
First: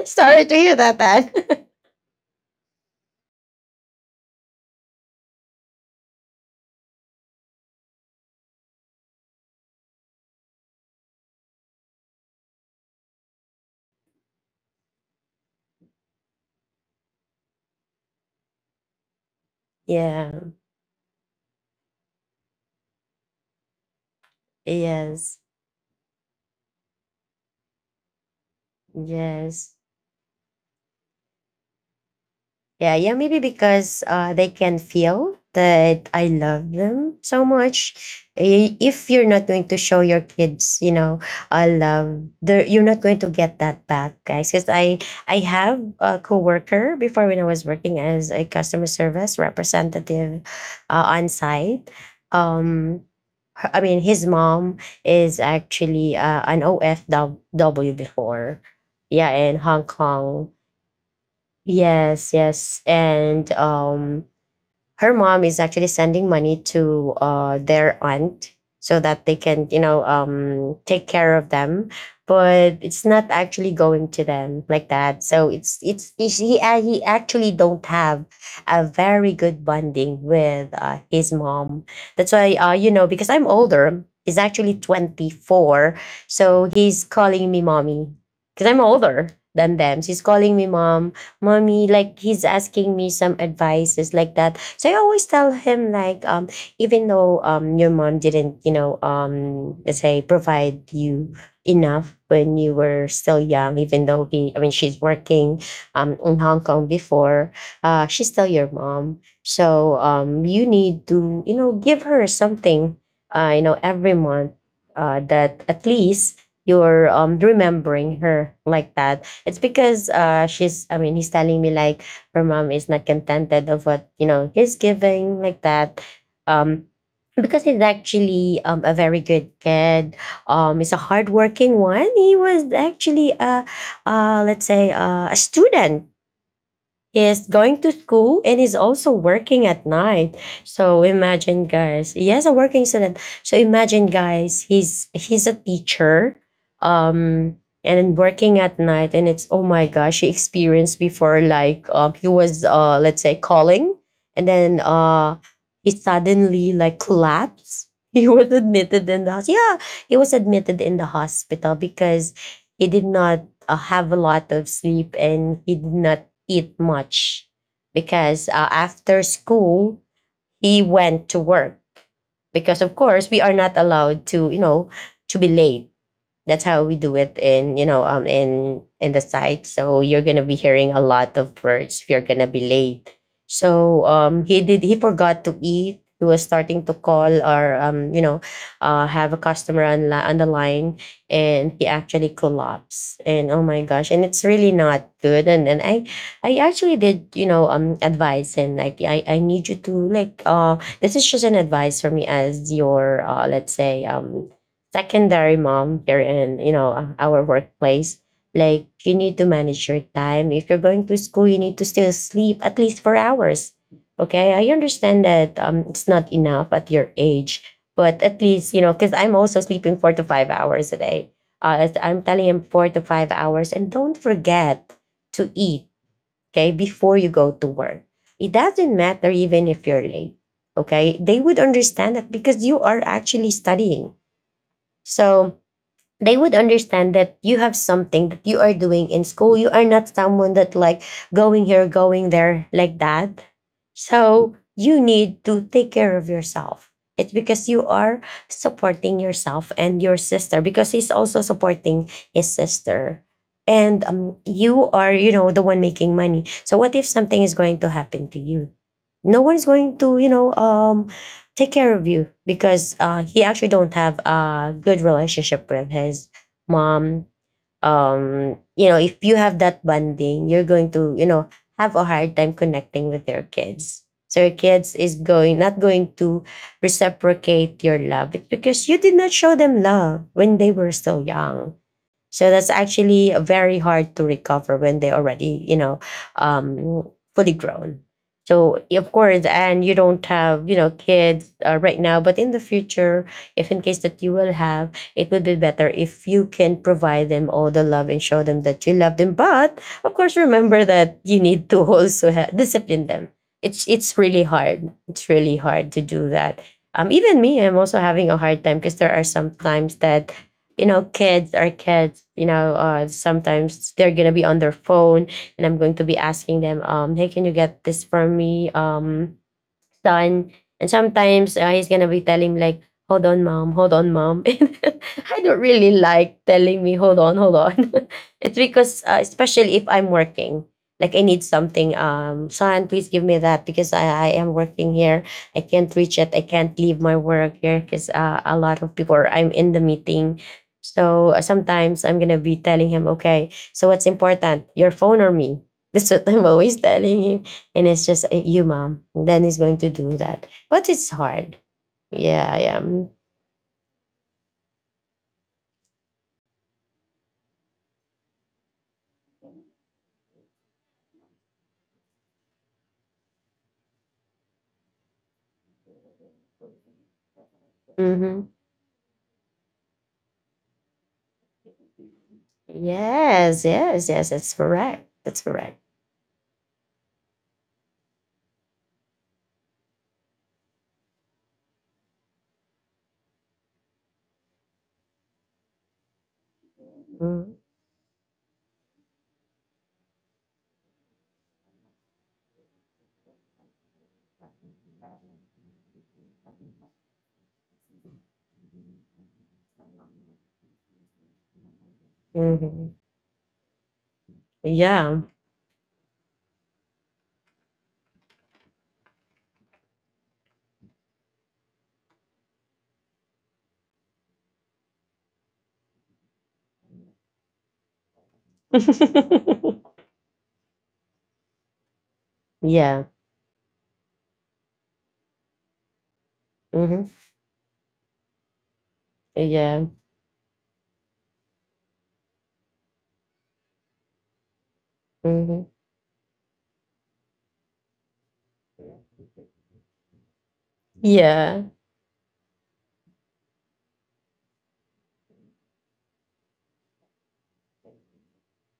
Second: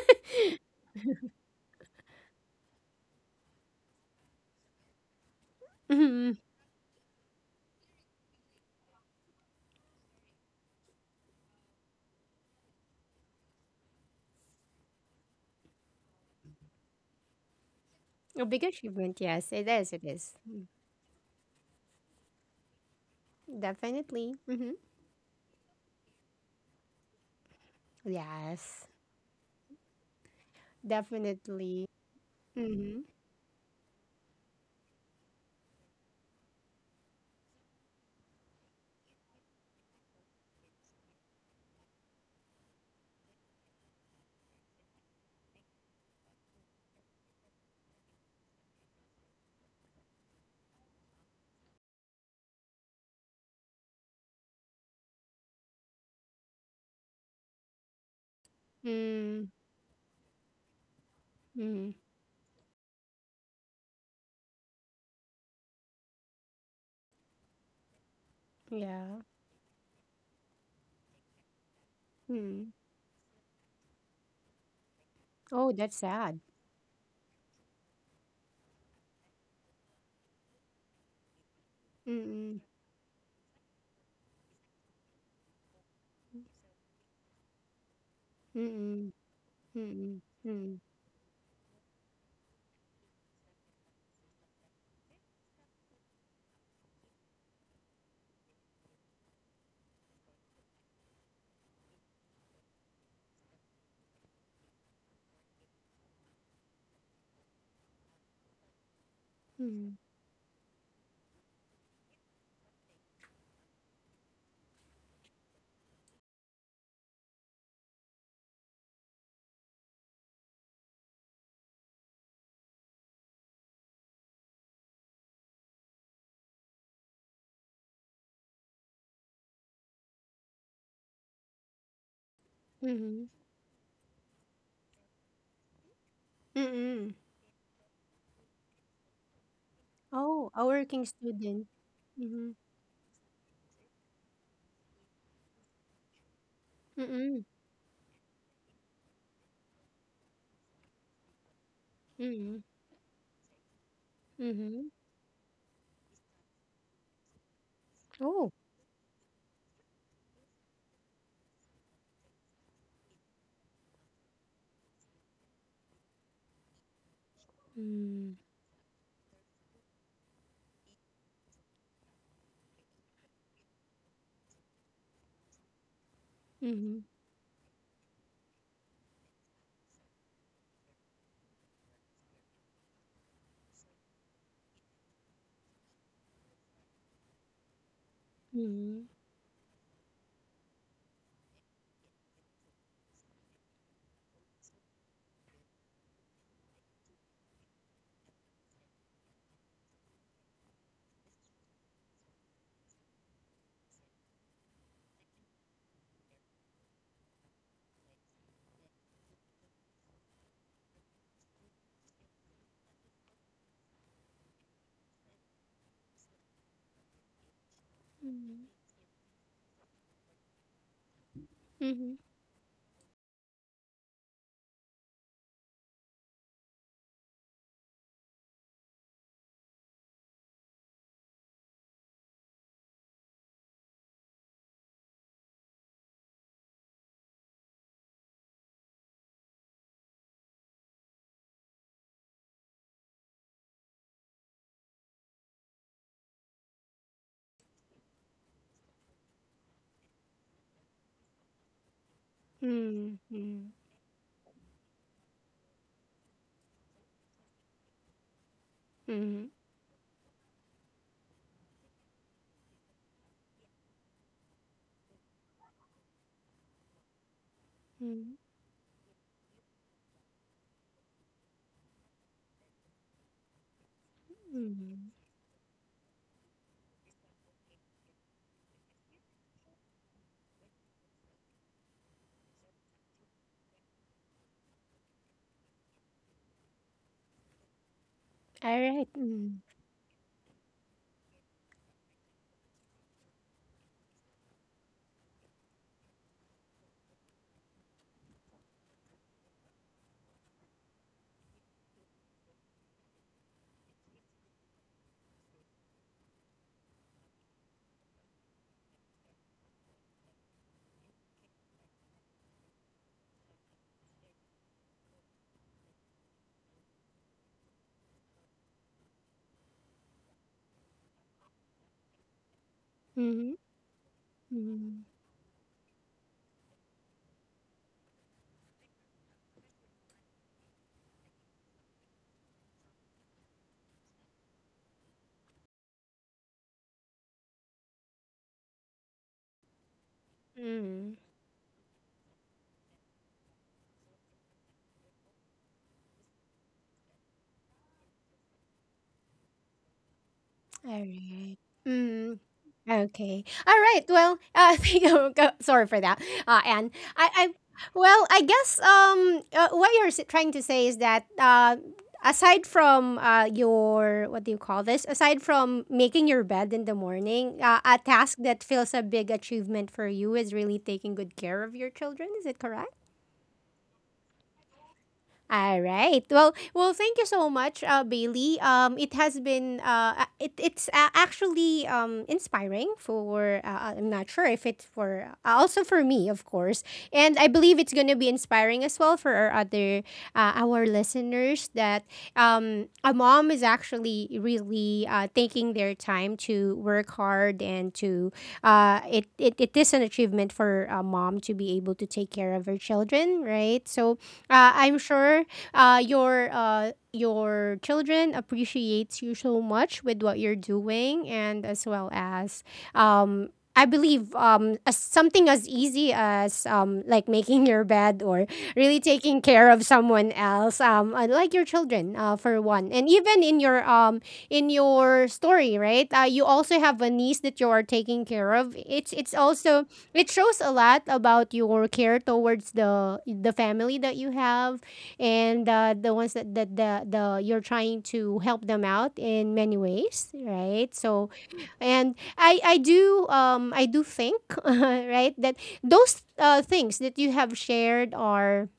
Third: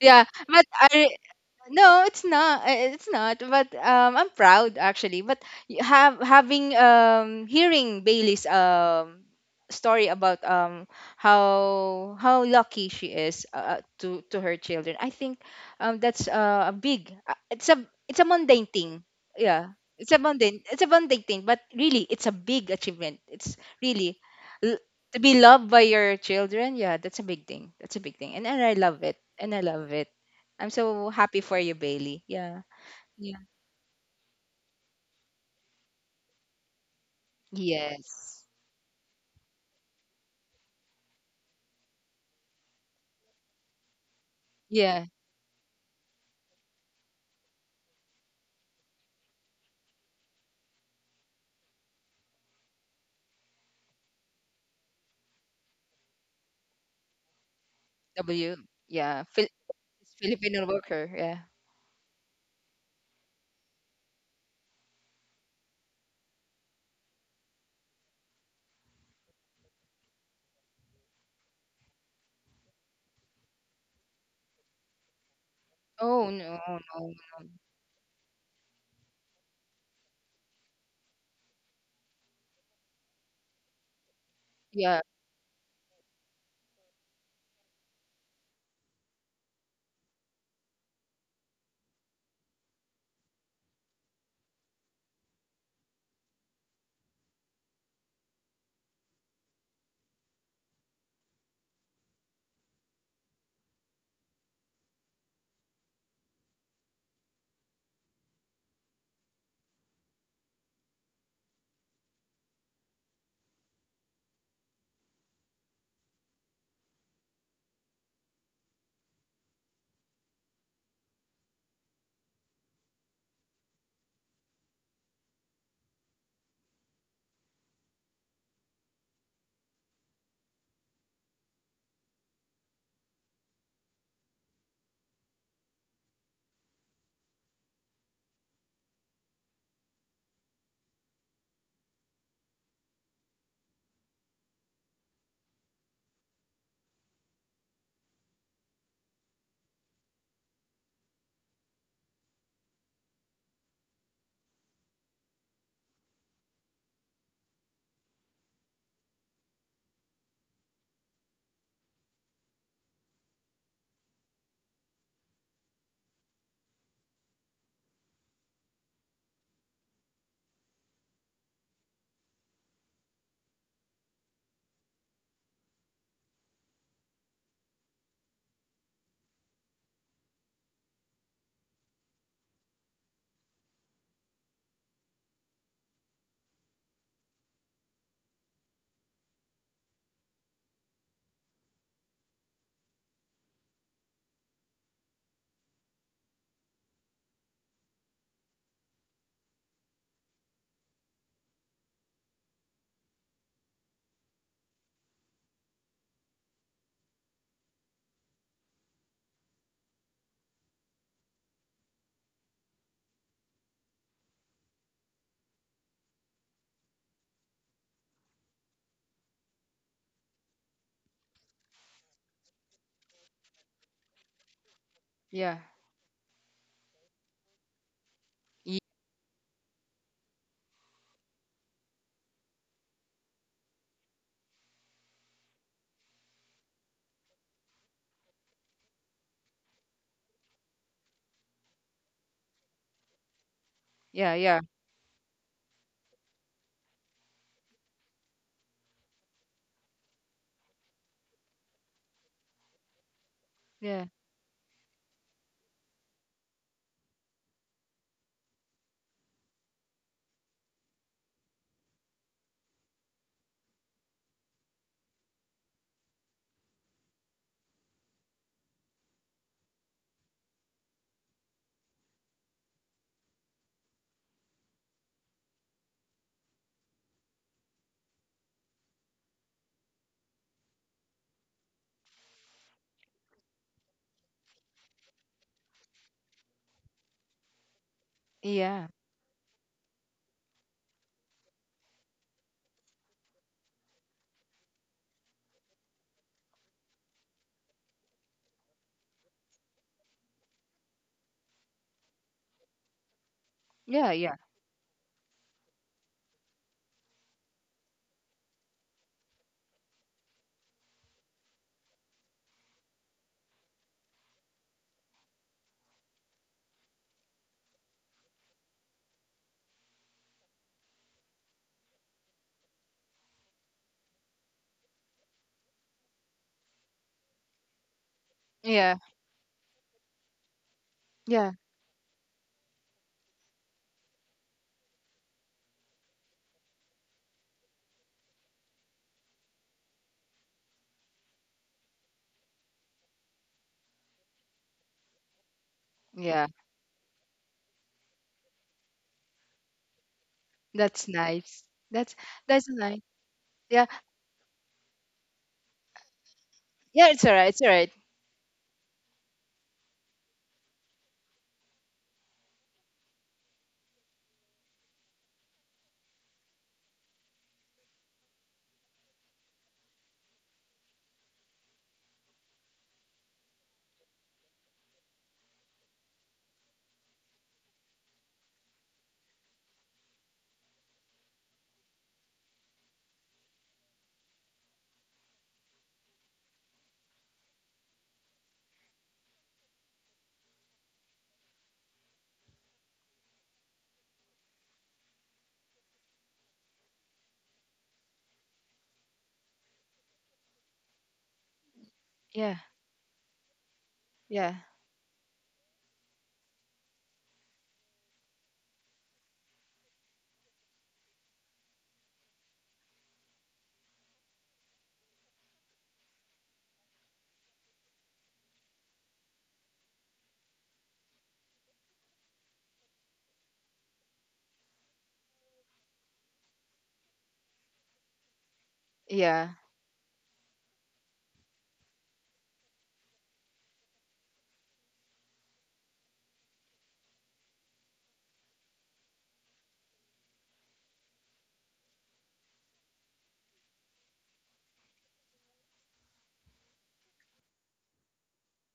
yeah
Sorry to
but
hear that,
i.
Dad.
No, it's not. It's not. But I'm proud actually. But have
Mhm.
having hearing Bailey's story about how lucky she is, to her children. I think that's a big. It's a
A big
mundane thing.
achievement, yes, it
Yeah,
is, it
it's a
is.
Yeah.
mundane,
Mm,
it's a mundane thing. But really, it's a big achievement. It's really
definitely. Hmm.
l- to be
Yes.
loved by your children. Yeah, that's a big thing. That's a big thing, and I
Yes,
love it. And I
Yes.
love it. I'm so happy for you,
definitely.
Bailey. Yeah.
Yeah,
Mm-hmm.
yeah, maybe
Yeah.
because they can feel that I love them so much.
Yes.
I- If you're not going to show your kids, I love, you're not going to get that back, guys.
Yeah.
I have a coworker before, when I was working as a customer service representative on site. Um, I mean, his mom is actually an OFW
W.
before,
Yeah.
yeah,
Mm-hmm.
in Hong Kong.
Filipino worker. Yeah.
Mm-hmm.
Yes, yes. And her mom is actually sending money to their aunt so
Yeah.
that they can, take care of them.
Mm.
But it's not actually going to them, like that. So
Oh, that's
Oh
it's
sad.
no, no,
he
no.
actually don't have a very good bonding with his mom. That's why,
Mm-mm.
because I'm older, he's actually
Yeah.
24, so he's calling me mommy because I'm
Mm-mm.
older than them. So
Mm-mm.
he's calling me
Mm-mm.
mommy, like he's asking me some advices like that. So I always tell him like, even though your mom didn't, let's say, provide you enough when you were still young, even though he I mean she's working in Hong Kong before, she's still your mom.
Mm-mm.
So you need to, give her something every month, that at least you're remembering her, like that. It's because she's I mean, he's telling me like, her mom is not contented of what, he's giving, like that. Um because he's actually a very good kid. He's a hardworking one. He was actually
Mm-mm.
a, let's say, a student
Mm-mm.
is going to school and is also working at night.
Oh, a
So
working
imagine,
student.
guys, he has a
Mm-hmm.
working student. So imagine, guys, he's a teacher,
Mm-mm.
um, and then working at night, and it's, oh my gosh, he experienced before, like he was,
Mm-mm.
let's say, calling, and then
Mm-hmm.
he suddenly like collapsed. He was
Oh.
admitted in the yeah, he was admitted in the hospital because he did not have a lot of sleep, and he did not eat much
Mm-hmm.
because after school he went to work because, of course, we are not allowed to, you know, to be late. That's how we
Mm-hmm.
do it in, in the site, so you're gonna be hearing a lot of words if you're gonna be late. So he forgot to eat. He was starting to call or,
Mm-hmm.
have a customer on, on the line, and he actually collapsed, and oh my gosh, and it's really not good. And I I actually did, advise him, like, I need you to, like, this is just an advice for me as your, let's say, secondary mom here in, our workplace, like, you need to manage your time. If you're going to school, you need to still sleep at least 4 hours. Okay, I understand that, it's not enough at your age, but at
Mhm.
least, you know, because I'm also sleeping 4 to 5 hours a day. As
Mhm.
I'm telling him, 4 to 5 hours, and don't forget to
Yeah.
eat, okay, before you go to work. It
Ye-
doesn't matter even if you're late. Okay, they would understand that because you are actually studying. So they would understand that you have something that you are doing in school. You are not someone that, like, going here, going there, like that.
Yeah.
So
Yeah.
you need to take care of yourself. It's because you are supporting yourself and your sister because he's also supporting his sister.
Mhm.
And
Yeah.
you are, you know, the one making money. So what if something is going to happen to you? No
Mhm.
one's going to, you know, take care of you because he actually don't have a good relationship with his mom.
Mhm.
You know, if you have that bonding, you're going to, you know, have a hard time connecting with your kids. So your kids
Mhm.
is going, not going to reciprocate your love. It's because you did not show them love when they were so young, so that's actually very hard to recover when they already, you know, um, fully grown. So
Yeah.
Alright.
of course,
Mhm.
and you don't have, you know, kids right now, but in the future, if in case that you will have, it would be better if you can provide them all the love and show them that you love them. But of course, remember that you need to also discipline them. It's
Yeah.
it's
Yeah.
really hard. It's really hard to do that. Even me, I'm also having a hard time because there are some times that, you know, kids are kids. You know, sometimes they're gonna be on their phone, and I'm going to be asking them, "Hey, can you get this for me?" Done. And sometimes he's gonna be telling me, like,
All
"Hold
right.
on,
Mm. Mhm.
mom. Hold on, mom." And
Mhm.
I don't really like telling me, "Hold on, hold on." It's
Yeah.
because especially if I'm working, like, I need
Yeah.
something. Son, please give me that because I am working here. I can't reach it. I can't leave my work here because a lot of people. Are, I'm in the meeting.
Mhm.
So sometimes I'm gonna be telling him, okay, so what's important, your phone or me? That's what I'm
Yeah.
always telling him, and it's just eh, you, mom. Then he's going to do that, but
That's
it's hard.
Alright.
nice. That's
Mhm.
Yeah,
that's
yeah.
nice.
Okay. All
Yeah.
right. Well, thank you. Sorry for that, Anne.
Yeah. It's
I,
alright.
I,
It's alright.
well, I guess what you're trying to say is that aside from your what do you call this? Aside from making your bed in the morning, a task
Mm-hmm.
that feels a big achievement for you is really taking good care of your children. Is it correct?
Yes, yes, yes. That's correct. That's correct.
All right. Well, well, thank you so much, Bailey. It has been it, it's actually inspiring for I'm not sure if it's for also for me, of course, and I
Mm-hmm.
believe it's going to be inspiring as well for our other our listeners that a mom is actually really taking their time to work hard and to it, it is an achievement for a mom to be able to take care
Yeah.
of her
Mm-hmm.
children, right? So
Yeah.
I'm
Yeah,
sure your children appreciates you so much with what you're doing, and as well as um, I believe as something as easy as like making your bed or really taking care of someone else, like your children for one,
yeah.
and even in your story, right? You also have
Mm-hmm.
a niece that you are taking care of. It's
Yeah.
Yeah.
also it shows a lot about your care towards the family that you have
Mm-hmm.
and the ones that, that the you're trying to help them out in many ways, right? So
Yeah.
and I do I do think right that those things that you have shared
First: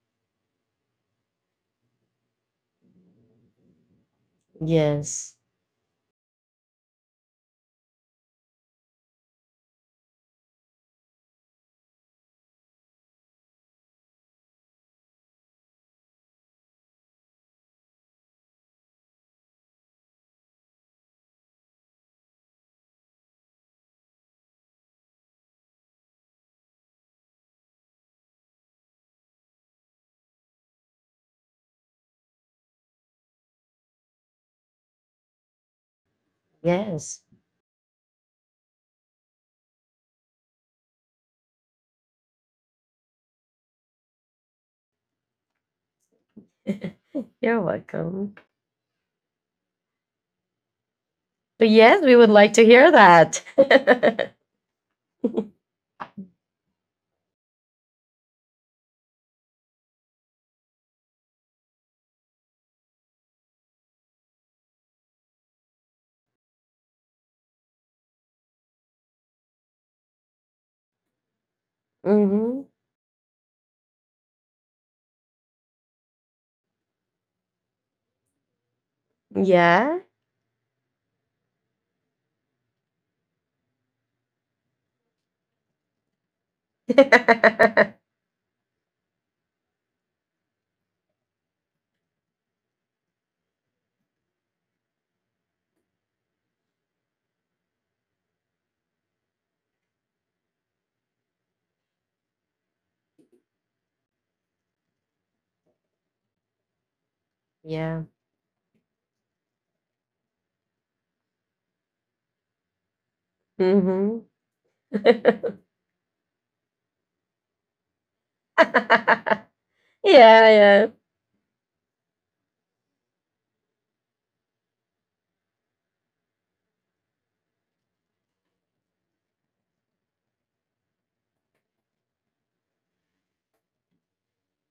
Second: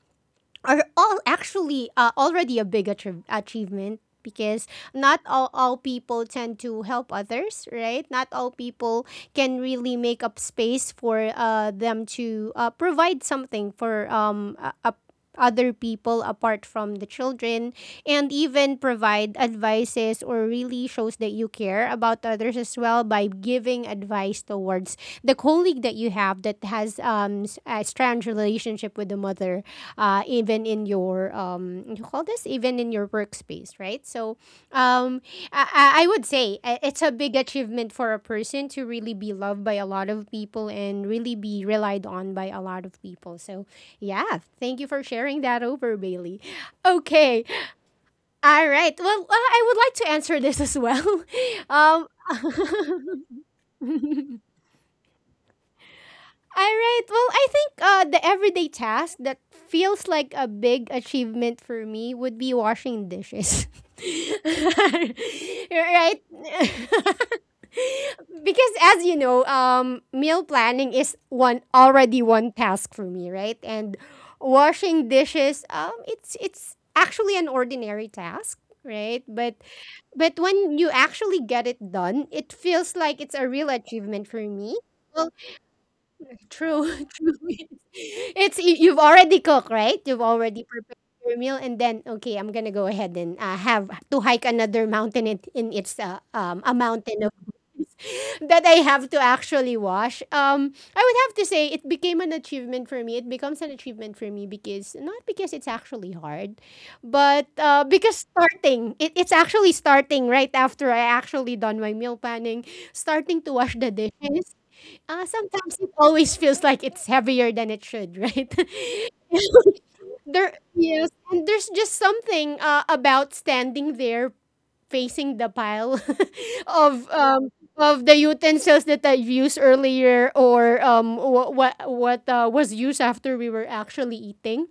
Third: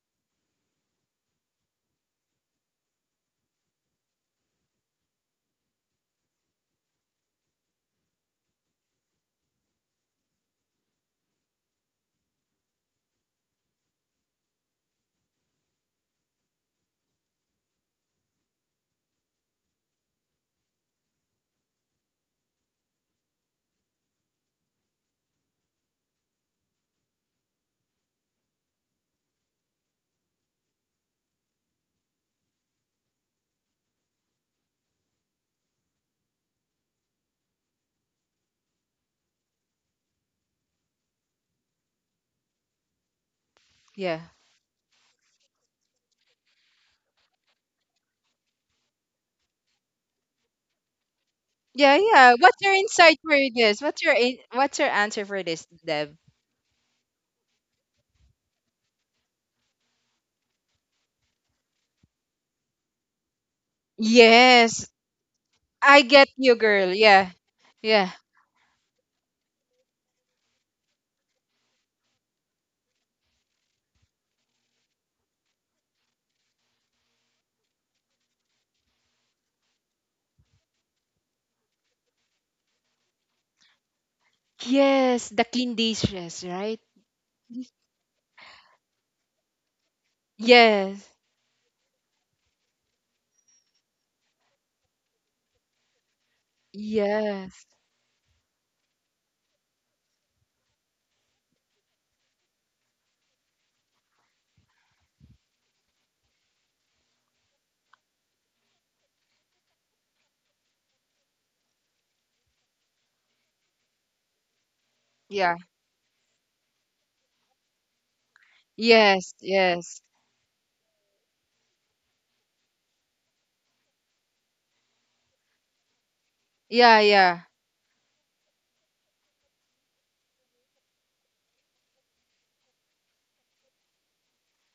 are all actually already a big achievement because not
Yes.
all, all people tend to help others, right? Not all people can really make up space for them to provide something for a other people apart from the children and even provide advices or really shows that you care about others as well by giving advice towards the colleague that you have that has a strange relationship with the mother, even in your you call this, even in your workspace, right? So um, I would say it's a
Yes.
big achievement for a person to really be loved by a lot of people and really be relied on by a lot of people. So
Yeah.
yeah, thank you for sharing that over, Bailey. Okay,
You're welcome.
all right. Well, I would like to answer this as well.
But
Yeah.
yes,
Um,
we would
Yeah.
like
What's
to
your
hear
insight for
that.
this? What's your what's your answer for this, Deb?
All right. Well, I think the everyday task that feels like a big achievement for me would be washing dishes.
Yes. I
Right?
get you, girl. Yeah. Yeah.
Because as you know, meal planning is one already one
Mm-hmm.
task for me, right? And washing dishes, it's actually an ordinary task, right? But
Yeah.
but when you actually get it done, it feels like it's a real achievement for me.
Yes,
Well,
the clean dishes, right?
true, true. It's you've already cooked, right? You've already prepared
Yes.
your meal, and then okay, I'm gonna go ahead and have to hike another mountain. It's a mountain of
Yes.
dishes that I have to actually wash. I would have to say it became an achievement for me. It becomes an achievement for me, because not because it's actually hard, but
Yeah.
because starting it, it's actually starting right after I actually done my meal planning, starting to wash the
Mm-hmm.
dishes.
Yeah.
Sometimes it always feels like it's heavier than it should, right?
Yes,
Yeah,
yes.
There,
yeah.
yes, and there's just something about standing there facing the pile
Yeah,
of
yeah.
um, of the utensils that I've used earlier, or what was used after we were actually eating.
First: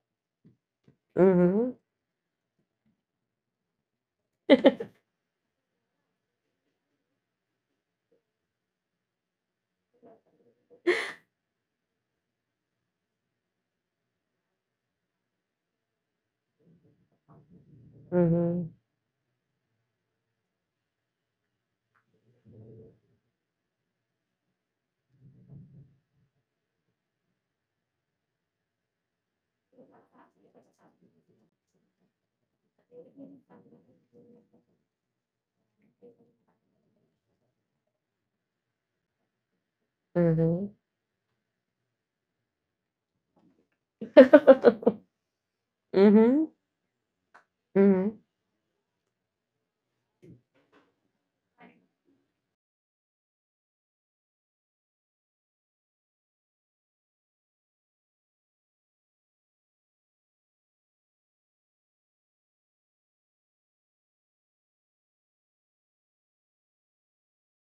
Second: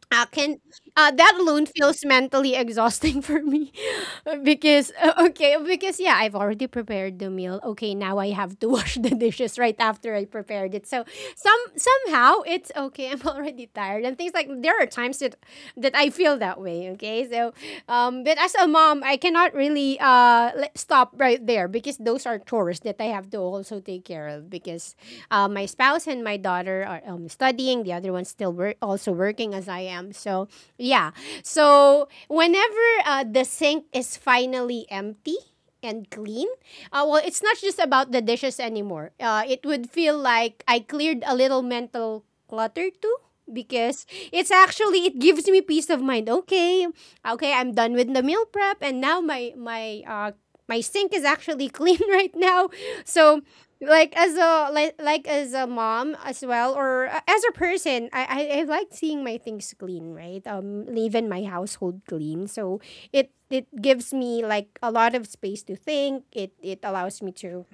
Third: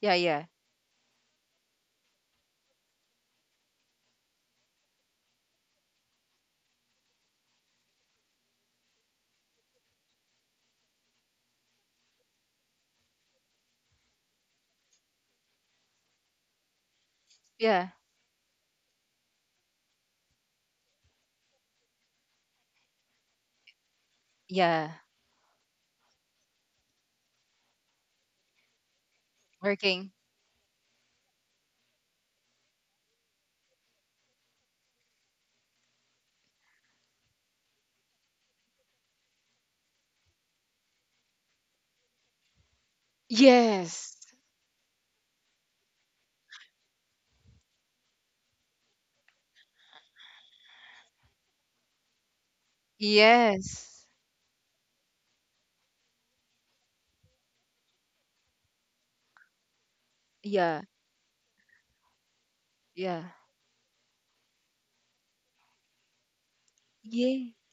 Yeah, yeah.
Can That alone
Mhm.
feels mentally exhausting for me because okay, because yeah, I've already prepared the meal, okay, now I have to wash the dishes right after I prepared it. So somehow it's okay, I'm already tired, and things like there are times that I feel that way, okay. So
Yeah.
but as a
Mhm.
mom, I cannot really stop right there, because those are chores that I have to also take care of, because
Yeah.
my spouse and my daughter are studying. The other one's still also working as I
Working.
am. So yeah. So whenever the sink is finally empty and clean, well, it's not just about the dishes anymore. It would feel like
Mhm.
I cleared a little mental clutter too, because
Yes.
it's actually it gives me peace of mind,
Mhm.
okay. Okay, I'm done with
Mhm.
the meal prep and now my sink is actually clean right now. So
Yes.
like as a mom as well, or as a person, I like seeing my things clean, right? Um,
Yeah.
leaving my household clean, so
Yeah.
it gives me like a lot of space to think, it allows me
Yeah.
to,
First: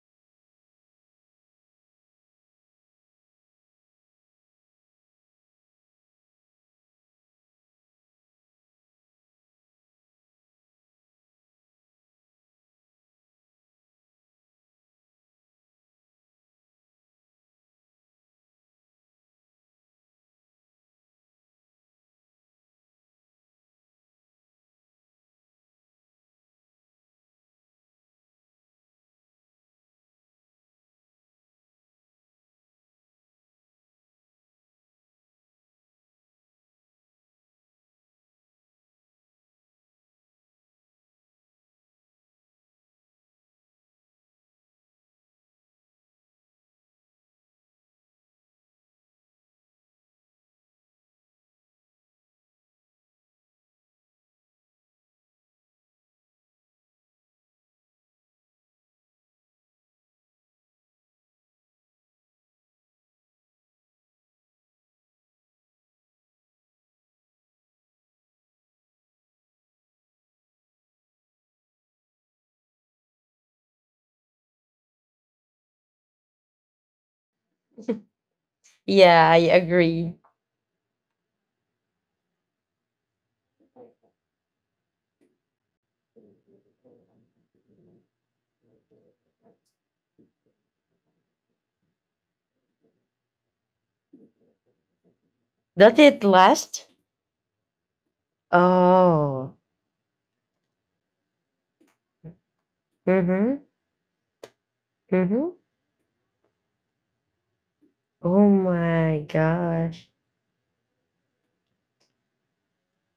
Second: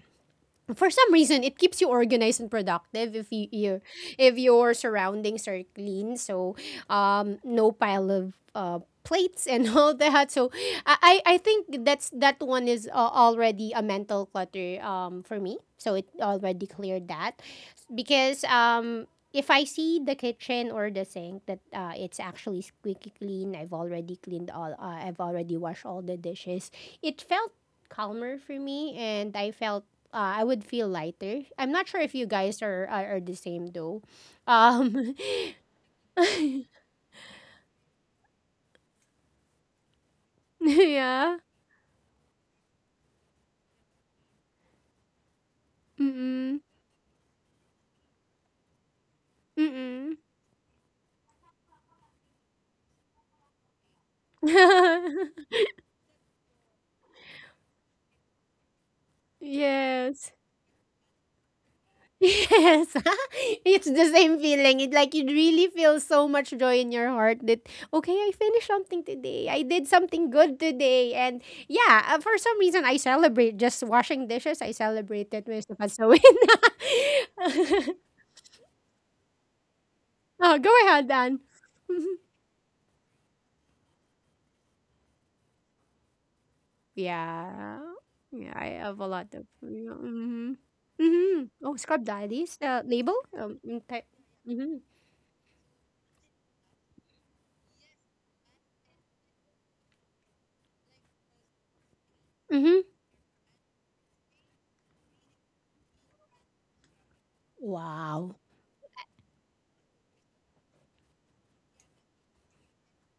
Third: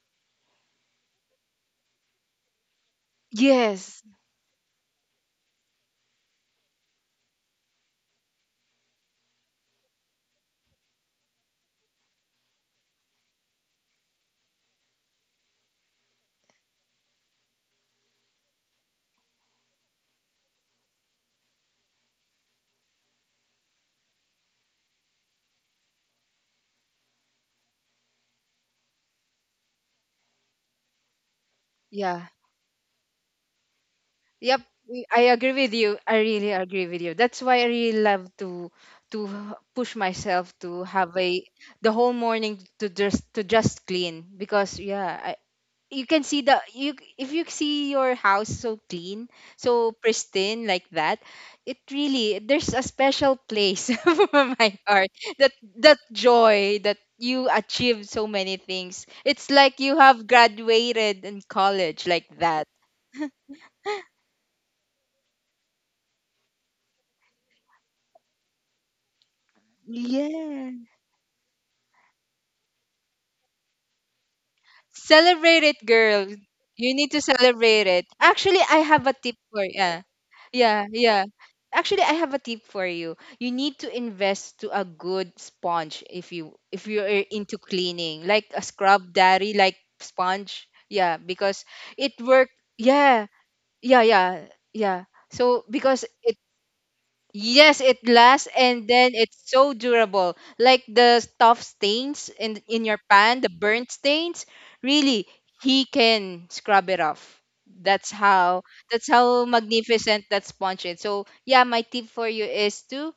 for some reason, it keeps you organized and productive if
Yes.
if your surroundings are clean. So no pile of plates and all that. So i I think that's that one is already a mental clutter for me, so it already cleared that. Because if I see the kitchen or the sink that it's actually squeaky clean, I've already cleaned I've already washed all the dishes. It felt calmer for me, and I felt I would feel lighter. I'm not sure if you
Yeah.
guys are are the same though.
Yep.
Um,
I agree with you. I really agree with you. That's why I really love to push myself to have
yeah.
a the whole morning to just clean, because yeah, I, you can see
Mm-mm.
the you, if you see your house so clean, so
Mm-mm.
pristine like that, it really there's a special place for my heart that that joy that you achieved so many things, it's like you have
Yes.
graduated in college like that.
Yes. It's the same feeling. It like you really feel so much joy in your heart that okay, I finished something today. I did something good
Yeah.
today. And yeah, for some reason I celebrate just washing dishes. I celebrate that
Celebrate
with the
it, girl. You need to celebrate it. Actually, I have a
Yeah, I
tip for yeah.
agree.
Oh, go
Yeah,
ahead,
yeah.
Dan.
Actually, I have a tip for you. You need to invest to a good sponge if you if you're into
Yeah.
cleaning, like
Yeah,
a
I have a
scrub
lot of
daddy like
mhm.
sponge. Yeah,
Mhm.
because
Oh, Scrub
it work.
Daddy's, label?
Yeah. Yeah,
Type
yeah.
mhm.
Yeah. So
Does
because
it
it
last?
yes, it lasts and then it's
Oh.
so durable. Like the stuff stains
Mhm.
in your pan, the
Mhm.
burnt stains, really
Mhm.
he can scrub it off. That's
Wow.
Oh
how that's
my
how
gosh.
magnificent that sponge is. So yeah, my tip for you is to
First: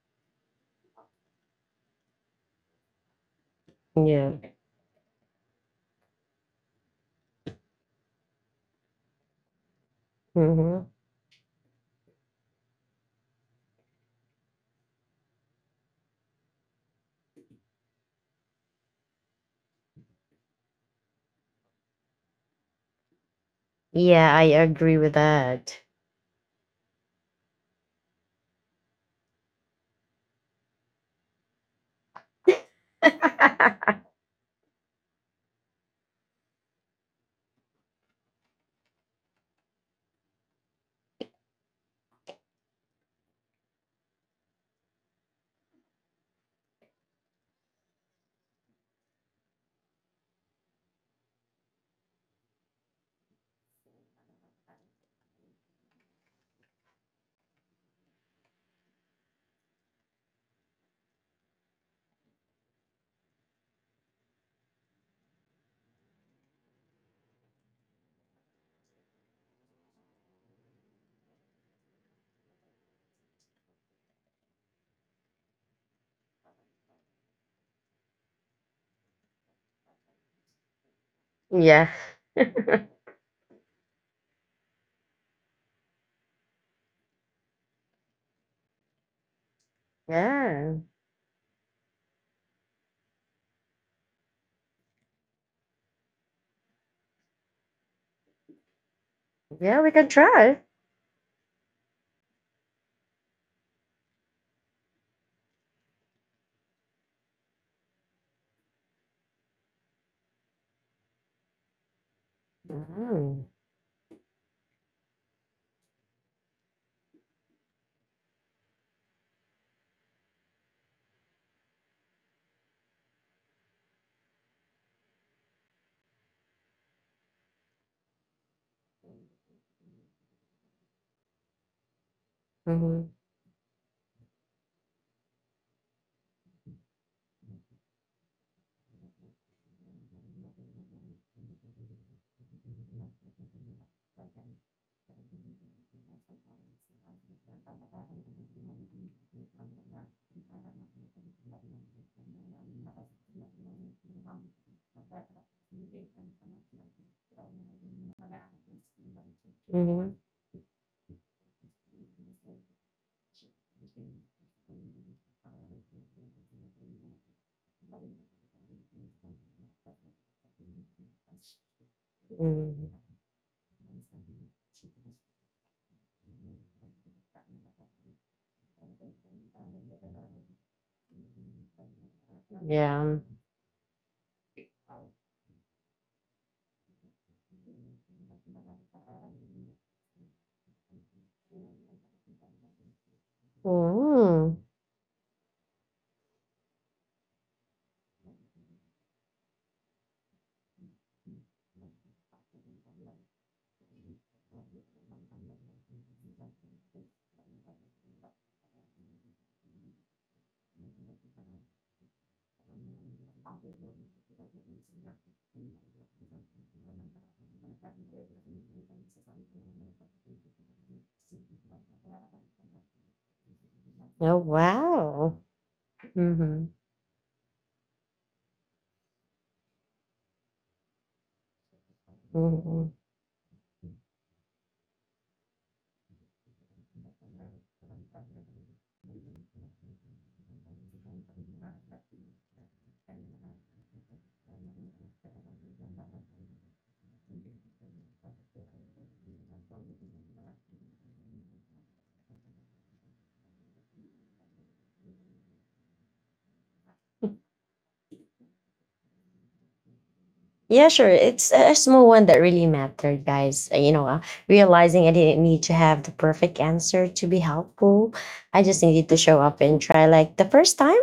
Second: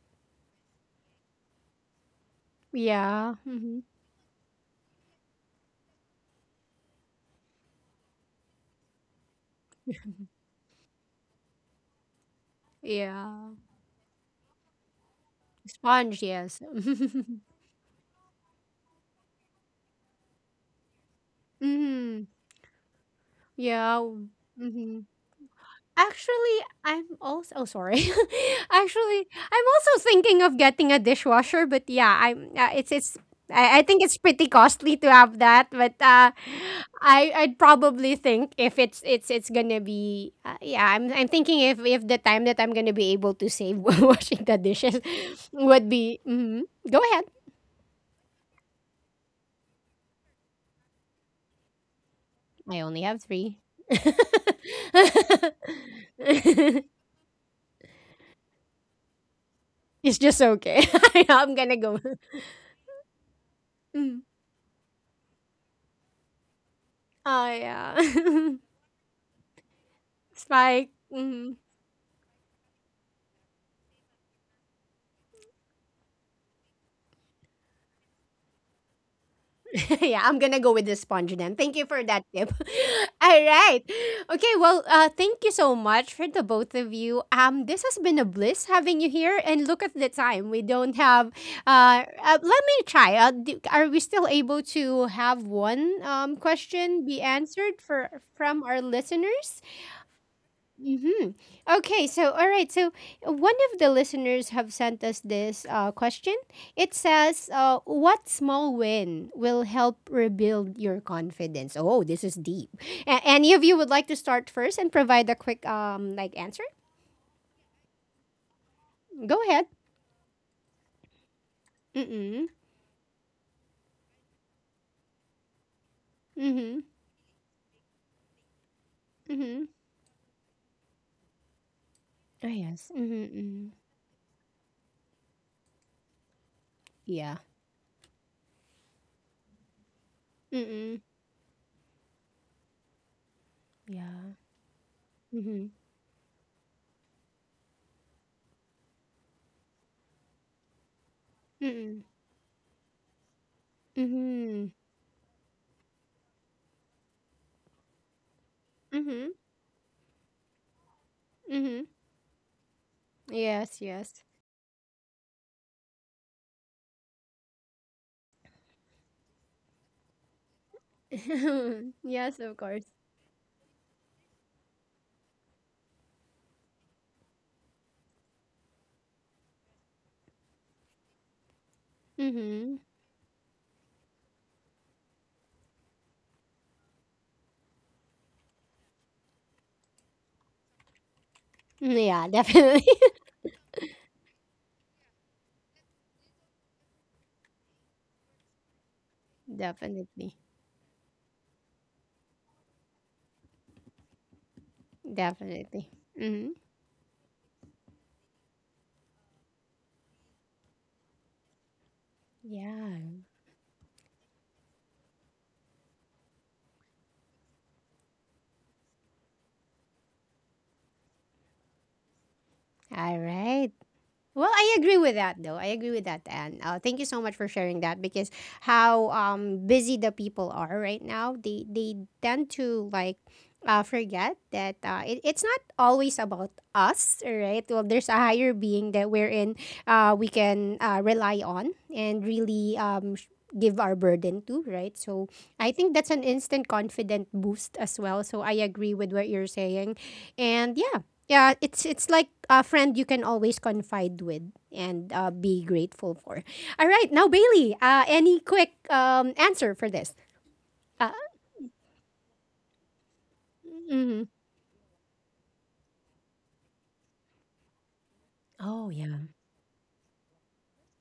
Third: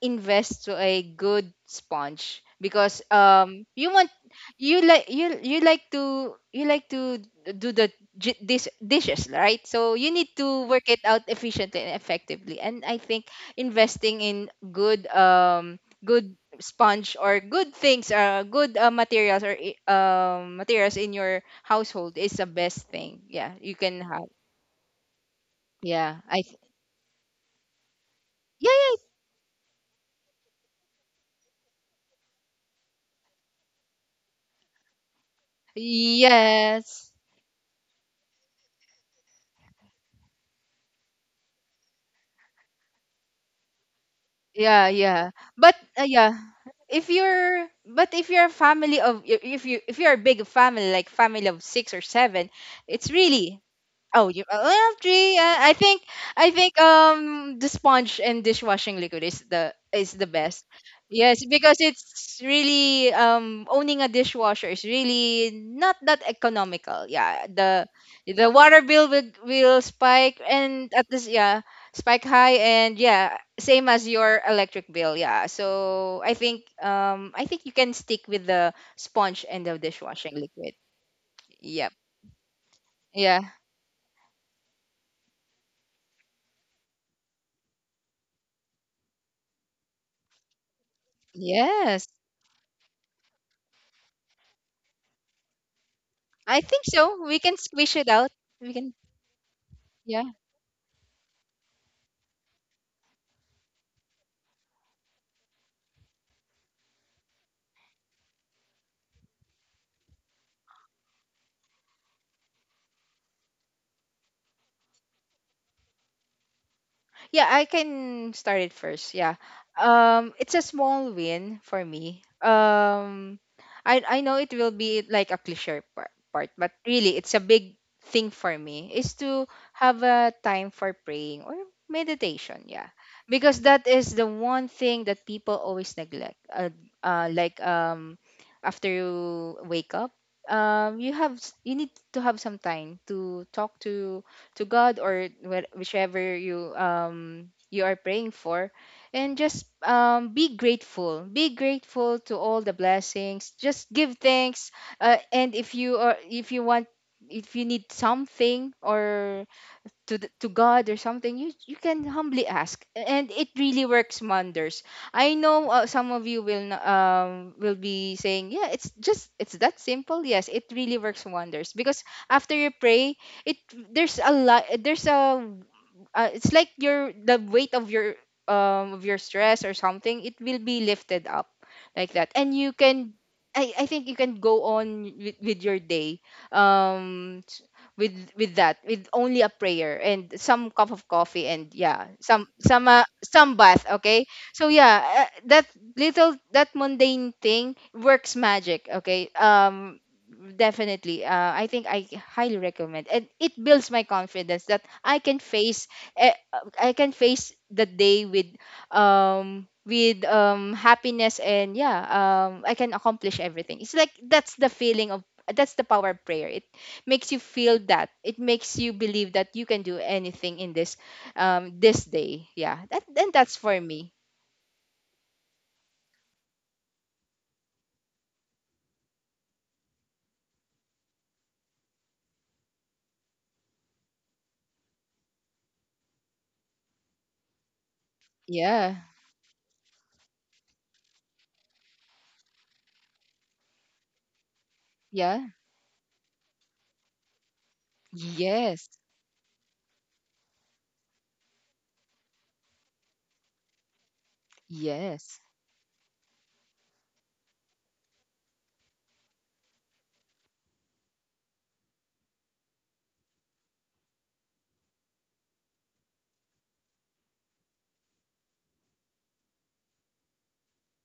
invest to a good sponge because
Yeah. Mhm.
you want
Yeah.
you like you like to do the dishes, right? So you need to work
Mhm.
it out efficiently and effectively, and I think
Yeah.
investing in good
Sponge,
good
yes.
sponge or good things good materials or materials in your household
Mhm.
is the best thing, yeah you
Yeah.
can have
Yeah, I agree
Mhm.
with that.
yeah
Actually, I'm also oh, sorry.
yeah yeah
Actually, I'm also thinking of getting a dishwasher, but yeah, I think it's pretty costly to have that, but
yes
I'd probably think if it's going to be yeah, I'm thinking if the time that I'm going to be able to save washing the
yeah
dishes
yeah but
would be
yeah,
mhm. Go
if
ahead.
you're but if you're a family of if you if you're a big family like family of six or seven,
I only
it's
have
really.
three.
Oh, you LFG. Yeah, I think the sponge and dishwashing liquid is
It's
the
just
best.
okay.
Yes,
I'm going
because
to go.
it's really owning a
Mm.
dishwasher is really not that economical. Yeah,
Oh, yeah.
the water bill will spike and
Spike.
at this
Mhm.
yeah, spike high and yeah same as your electric bill. Yeah, so I think you can stick with the sponge and the
Yeah,
dishwashing
I'm gonna
liquid.
go with the sponge then. Thank you
Yeah.
Yep.
for that tip. All
Yeah.
right. Okay, well, thank you so much for the both of you. This has been a bliss having you here. And look at the time. We
Yeah.
don't have.
Yes.
Uh, let me try. Do, are we still able to have one
I think
question be
so. We can
answered
squish it
for
out.
from
We
our
can.
listeners?
Yeah, we can
Yeah.
try.
Mm-hmm. Okay, so all right, so one of the listeners have sent us this question. It says, "What small win will help rebuild your confidence?" Oh, this is deep. A-
Mhm.
any of you would like to start first and provide a quick like answer?
Yeah, I can start it first. Yeah.
Go ahead.
It's a small win for me.
Mm-mm.
I know it will be like a cliche part, but
Mm-hmm.
really it's a big thing for me is to
Mm-hmm.
have a time for praying or
Oh,
meditation, yeah.
yes.
Mhm.
Mm-hmm.
Because
Mm-hmm.
that is the one thing that people always neglect.
Yeah.
Like after you wake up,
Mm-mm.
you have you need to have some time to talk
Yeah.
to God, or
Mm-hmm.
whichever you you are praying for, and just be grateful, be
Mm-mm.
grateful to all the blessings, just give
Mm-hmm.
thanks, and if you are if you want, if you need something
Mm-hmm.
or
Mhm.
to the, to God or something, you
Mm-hmm.
can humbly ask, and it
Yes.
really works
Yes.
wonders. I know, some of you will will be saying, yeah, it's just it's that simple. Yes, it really works wonders because
Yes.
after
Of
you
course.
Mhm.
pray, it there's a lot there's a it's like your the weight of your stress or something, it will be lifted up like that, and you
Mhm.
can
Yeah.
I think you can go on with your day, um s- with that, with only a prayer and some cup of coffee, and yeah
Mm, yeah, definitely.
some bath, okay?
Mm.
So yeah, that little, that mundane thing works magic, okay?
Definitely.
Definitely I think I highly recommend, and it builds my confidence that I can face
Definitely.
eh,
Mhm.
I can face the day with happiness, and yeah I can
Yeah.
accomplish everything. It's like that's the feeling of that's the power of prayer. It makes you feel that. It makes you believe that you can do anything in this this day. Yeah. That
All
and that's for
right.
me.
Oh
Well, I agree with
wow.
that though. I agree with that, and
Mhm.
thank you so much for sharing that because how busy the people are right now, they tend to
Mhm.
like forget that it's not always about us, right? Well, there's a higher
Yeah.
being that we're in, we can rely on and really give our burden to, right? So
Yeah.
I think that's an instant confident boost as well. So I
Yes.
agree with what you're saying, and yeah, it's like a friend you can always confide with and
Yes.
be grateful for. All right, now Bailey, any quick answer for this?
Yeah, sure.
Uh,
It's a small one that really mattered, guys. You know,
mm-hmm.
realizing I didn't need to have the perfect answer to be helpful. I just
Oh
needed to
yeah.
show up and try. Like the first time,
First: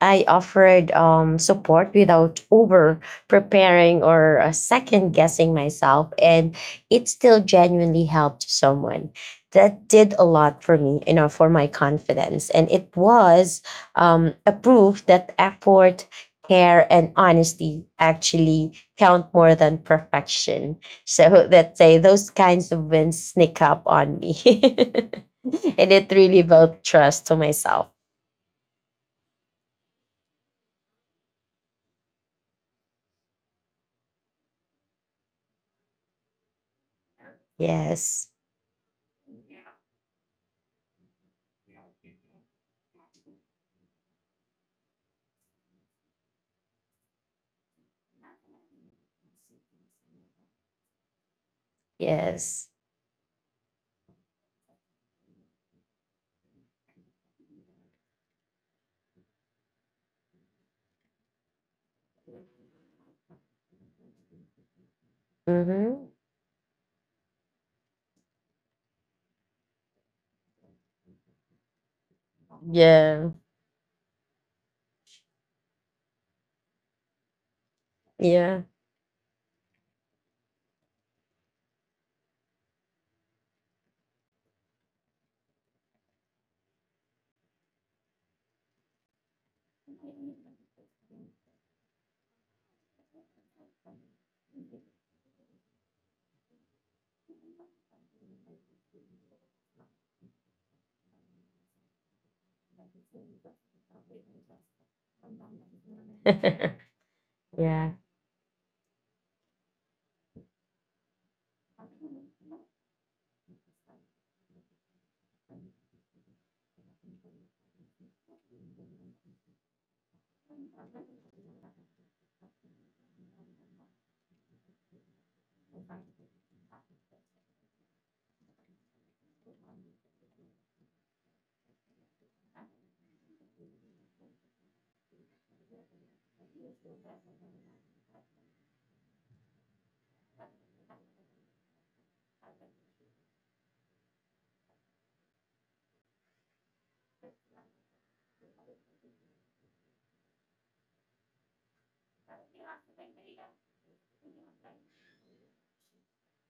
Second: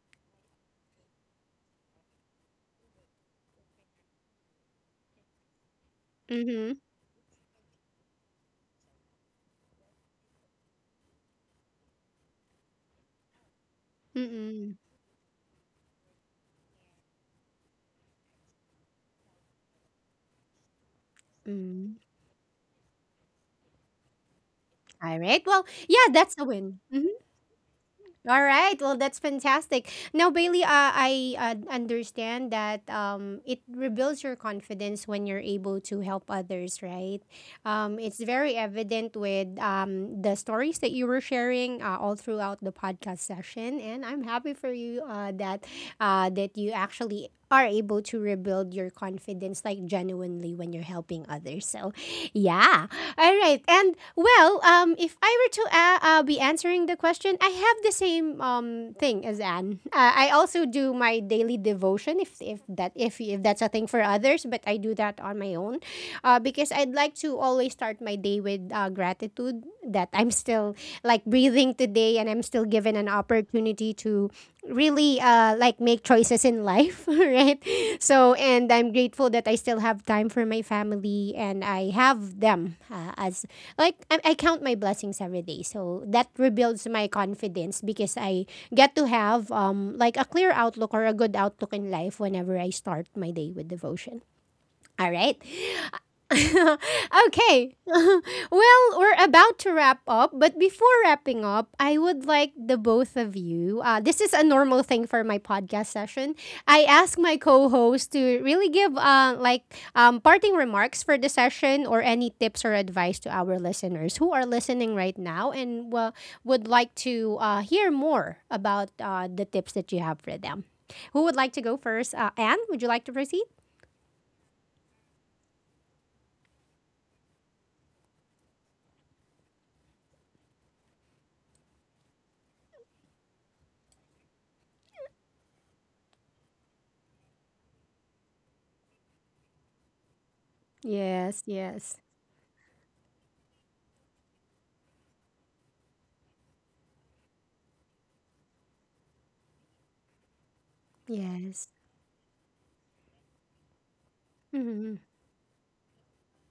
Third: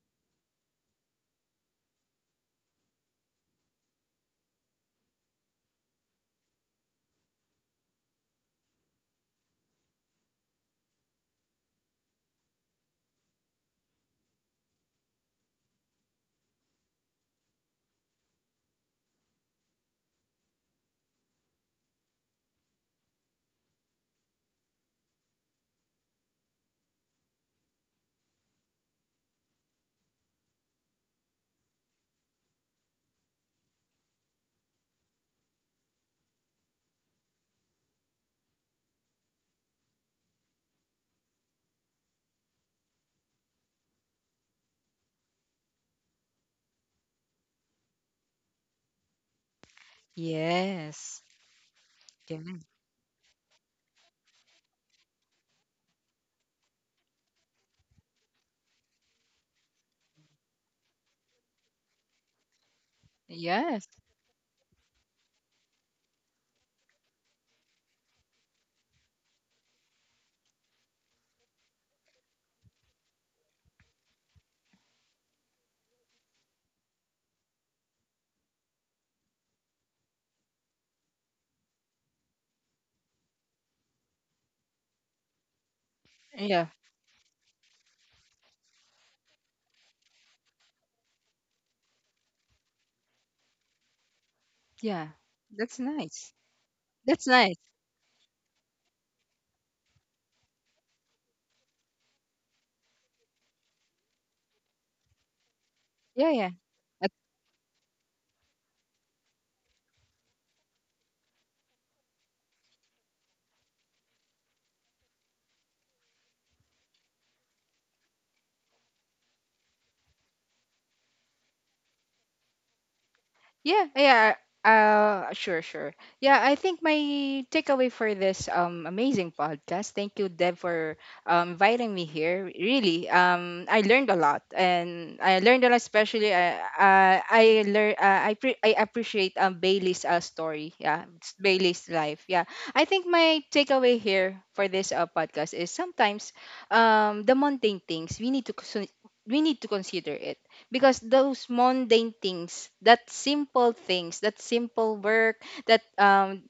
I offered support without over preparing or second guessing myself, and
Mm-hmm.
it still genuinely helped someone. That did a lot for me, you know, for my confidence, and it was a
Mm-mm.
proof that effort, care, and honesty actually count more than perfection. So let's
Mm.
say those kinds of wins sneak up on me.
All right. Well,
And it
yeah, that's
really
a win.
built
Mm-hmm.
trust to myself.
All right. Well, that's fantastic. Now, Bailey, I understand that it rebuilds your confidence when you're able to help others, right? It's
Yes.
very evident with the stories that you were sharing all throughout the podcast session, and I'm happy for you that you actually are able to rebuild your confidence like genuinely when you're
Yes.
helping others. So,
Yeah.
Yes.
yeah. All right. And well, if I were to be answering the question, I have the same thing as Anne. I also do my daily devotion if that's a
Yes.
thing for others, but I do that on my own
Mm-hmm.
because I'd like to always start my day with gratitude that I'm still like breathing today and I'm still given an
Yeah.
opportunity to really like make choices in life, right? So,
Yeah.
and I'm grateful that I still have time for my family and I have them as like I count my blessings every day. So that
Yeah.
rebuilds my confidence because I get to have like a clear outlook or a good outlook in life whenever I start my day with devotion.
Yeah.
All right.
That's nice. That's nice.
Okay. Well, we're about to wrap up, but before wrapping up, I would like the both of you. This is a normal thing for my podcast
Yeah,
session.
yeah.
I
A
ask my
Yeah.
co-host to really give parting remarks for the session or any tips or advice to our listeners who are listening right now and would like to hear more about the tips that you have for them. Who would like to go first? Anne, would you like to proceed?
yeah, yeah. Sure, sure. Yeah, I think my takeaway for this amazing podcast. Thank you, Deb, for inviting me here. Really, I learned a lot, and I learned a lot. Especially, I learn I appreciate Bailey's story. Yeah, it's
Yes,
Bailey's
yes,
life. Yeah, I think my takeaway here for this podcast is sometimes the mundane things we need to we need to consider it, because those
yes.
mundane things, that simple things, that simple
Mhm,
work, that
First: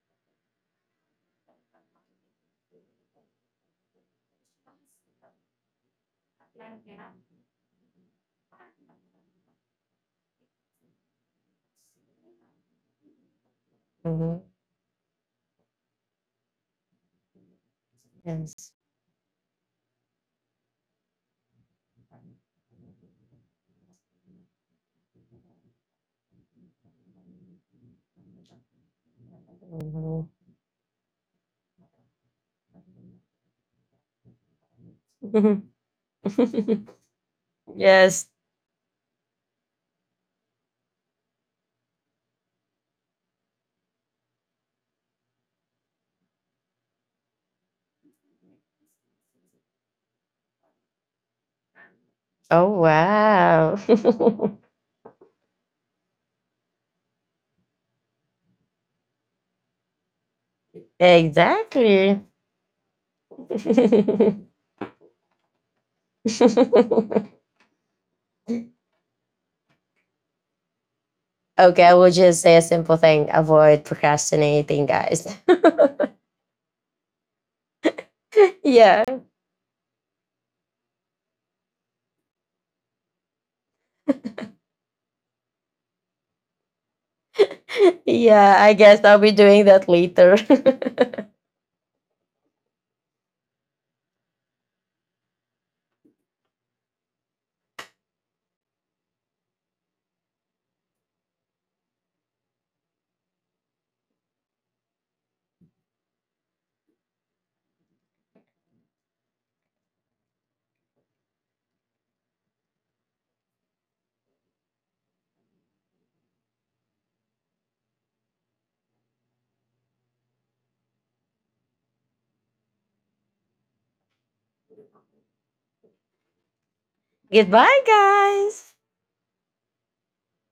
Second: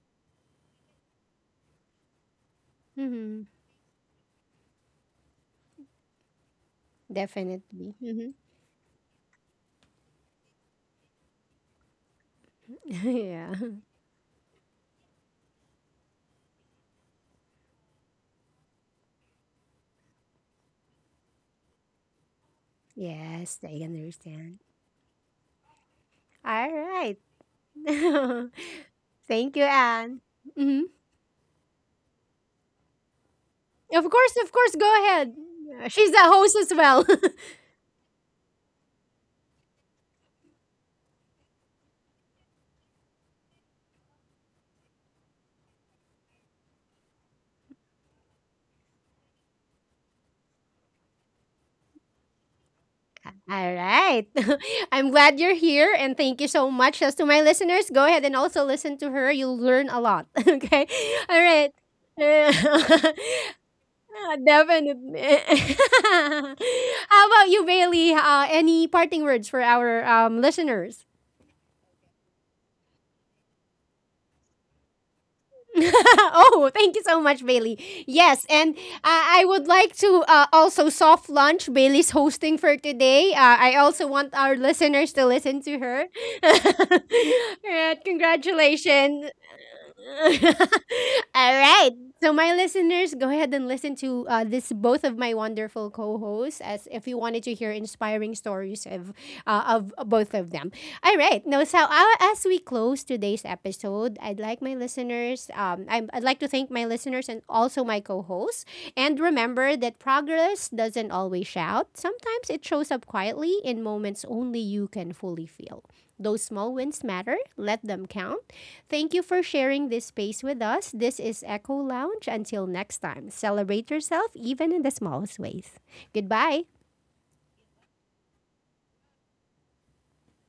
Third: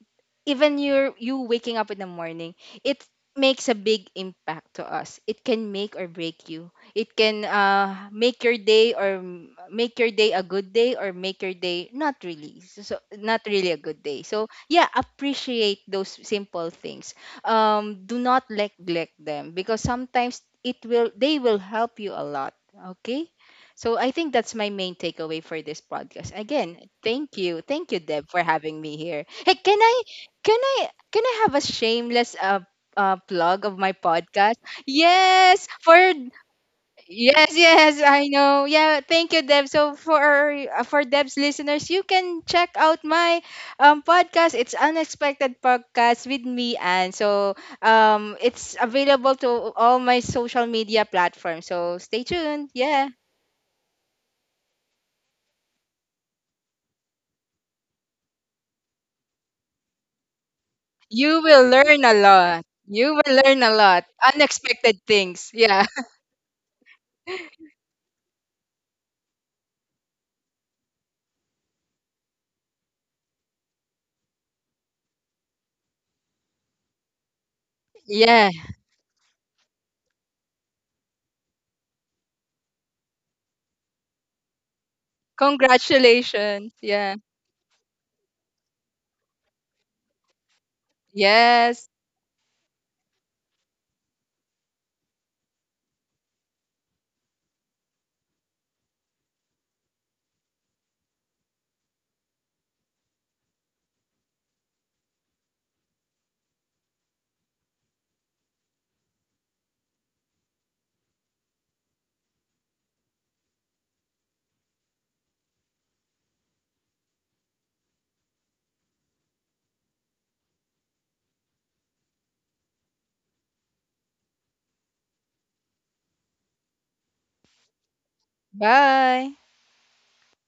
even your you waking up in the morning, it
mhm.
makes a big impact to us, it can make or break you, it can
Definitely. Mhm.
make your day or make your day a good day or make your day not really so not
Yeah.
really a good day.
Mm-hmm.
So yeah, appreciate those simple things, do not
Yes.
neglect them because sometimes it will they will help you a lot, okay?
Yes, I
So I think that's
understand.
my main takeaway for this podcast.
All
Again,
right.
thank you. Thank you, Deb, for having me here. Hey,
Thank you,
can I
Anne.
can
Mhm.
I can I have a shameless plug of my
Of
podcast?
course, go ahead.
Yes,
Mhm.
for
She's a host as well.
yes, yes,
Yes.
I know. Yeah, thank you, Deb. So for Deb's listeners, you can check out my podcast. It's Unexpected Podcast with me and so it's available to all my social media platforms. So stay tuned.
Oh,
Yeah.
All
wow.
right. I'm glad you're here and thank you so much. As to my listeners, go ahead and also listen to her. You'll learn a lot. Okay. All
You
right.
will learn
Exactly.
a lot.
All
You will learn a lot.
yeah,
Unexpected
definitely.
things. Yeah.
How about you, Bailey? Any parting words for our listeners?
Okay, I will just say a simple thing, avoid procrastinating, guys.
Oh, thank you so much, Bailey. Yes,
Yeah.
and
Yeah.
I would like to also soft launch Bailey's hosting for today. I also want our listeners to listen to her.
Congratulations.
All
Yeah.
right,
Yeah, I guess I'll
congratulations.
be doing that later.
All right.
Yes.
So, my listeners, go ahead and listen to this both of my wonderful co-hosts, as if you wanted to hear inspiring stories of both of them. All right. No, so as we close today's episode, I'd like my listeners, I'd like to thank my listeners and also my co hosts. And remember that progress doesn't always shout, sometimes it shows up quietly in moments only you can fully feel. Those small wins matter. Let them count. Thank you for sharing this space with us. This is Echo Lounge. Until next time, celebrate yourself even in the smallest ways. Goodbye.
Goodbye, guys.
Bye.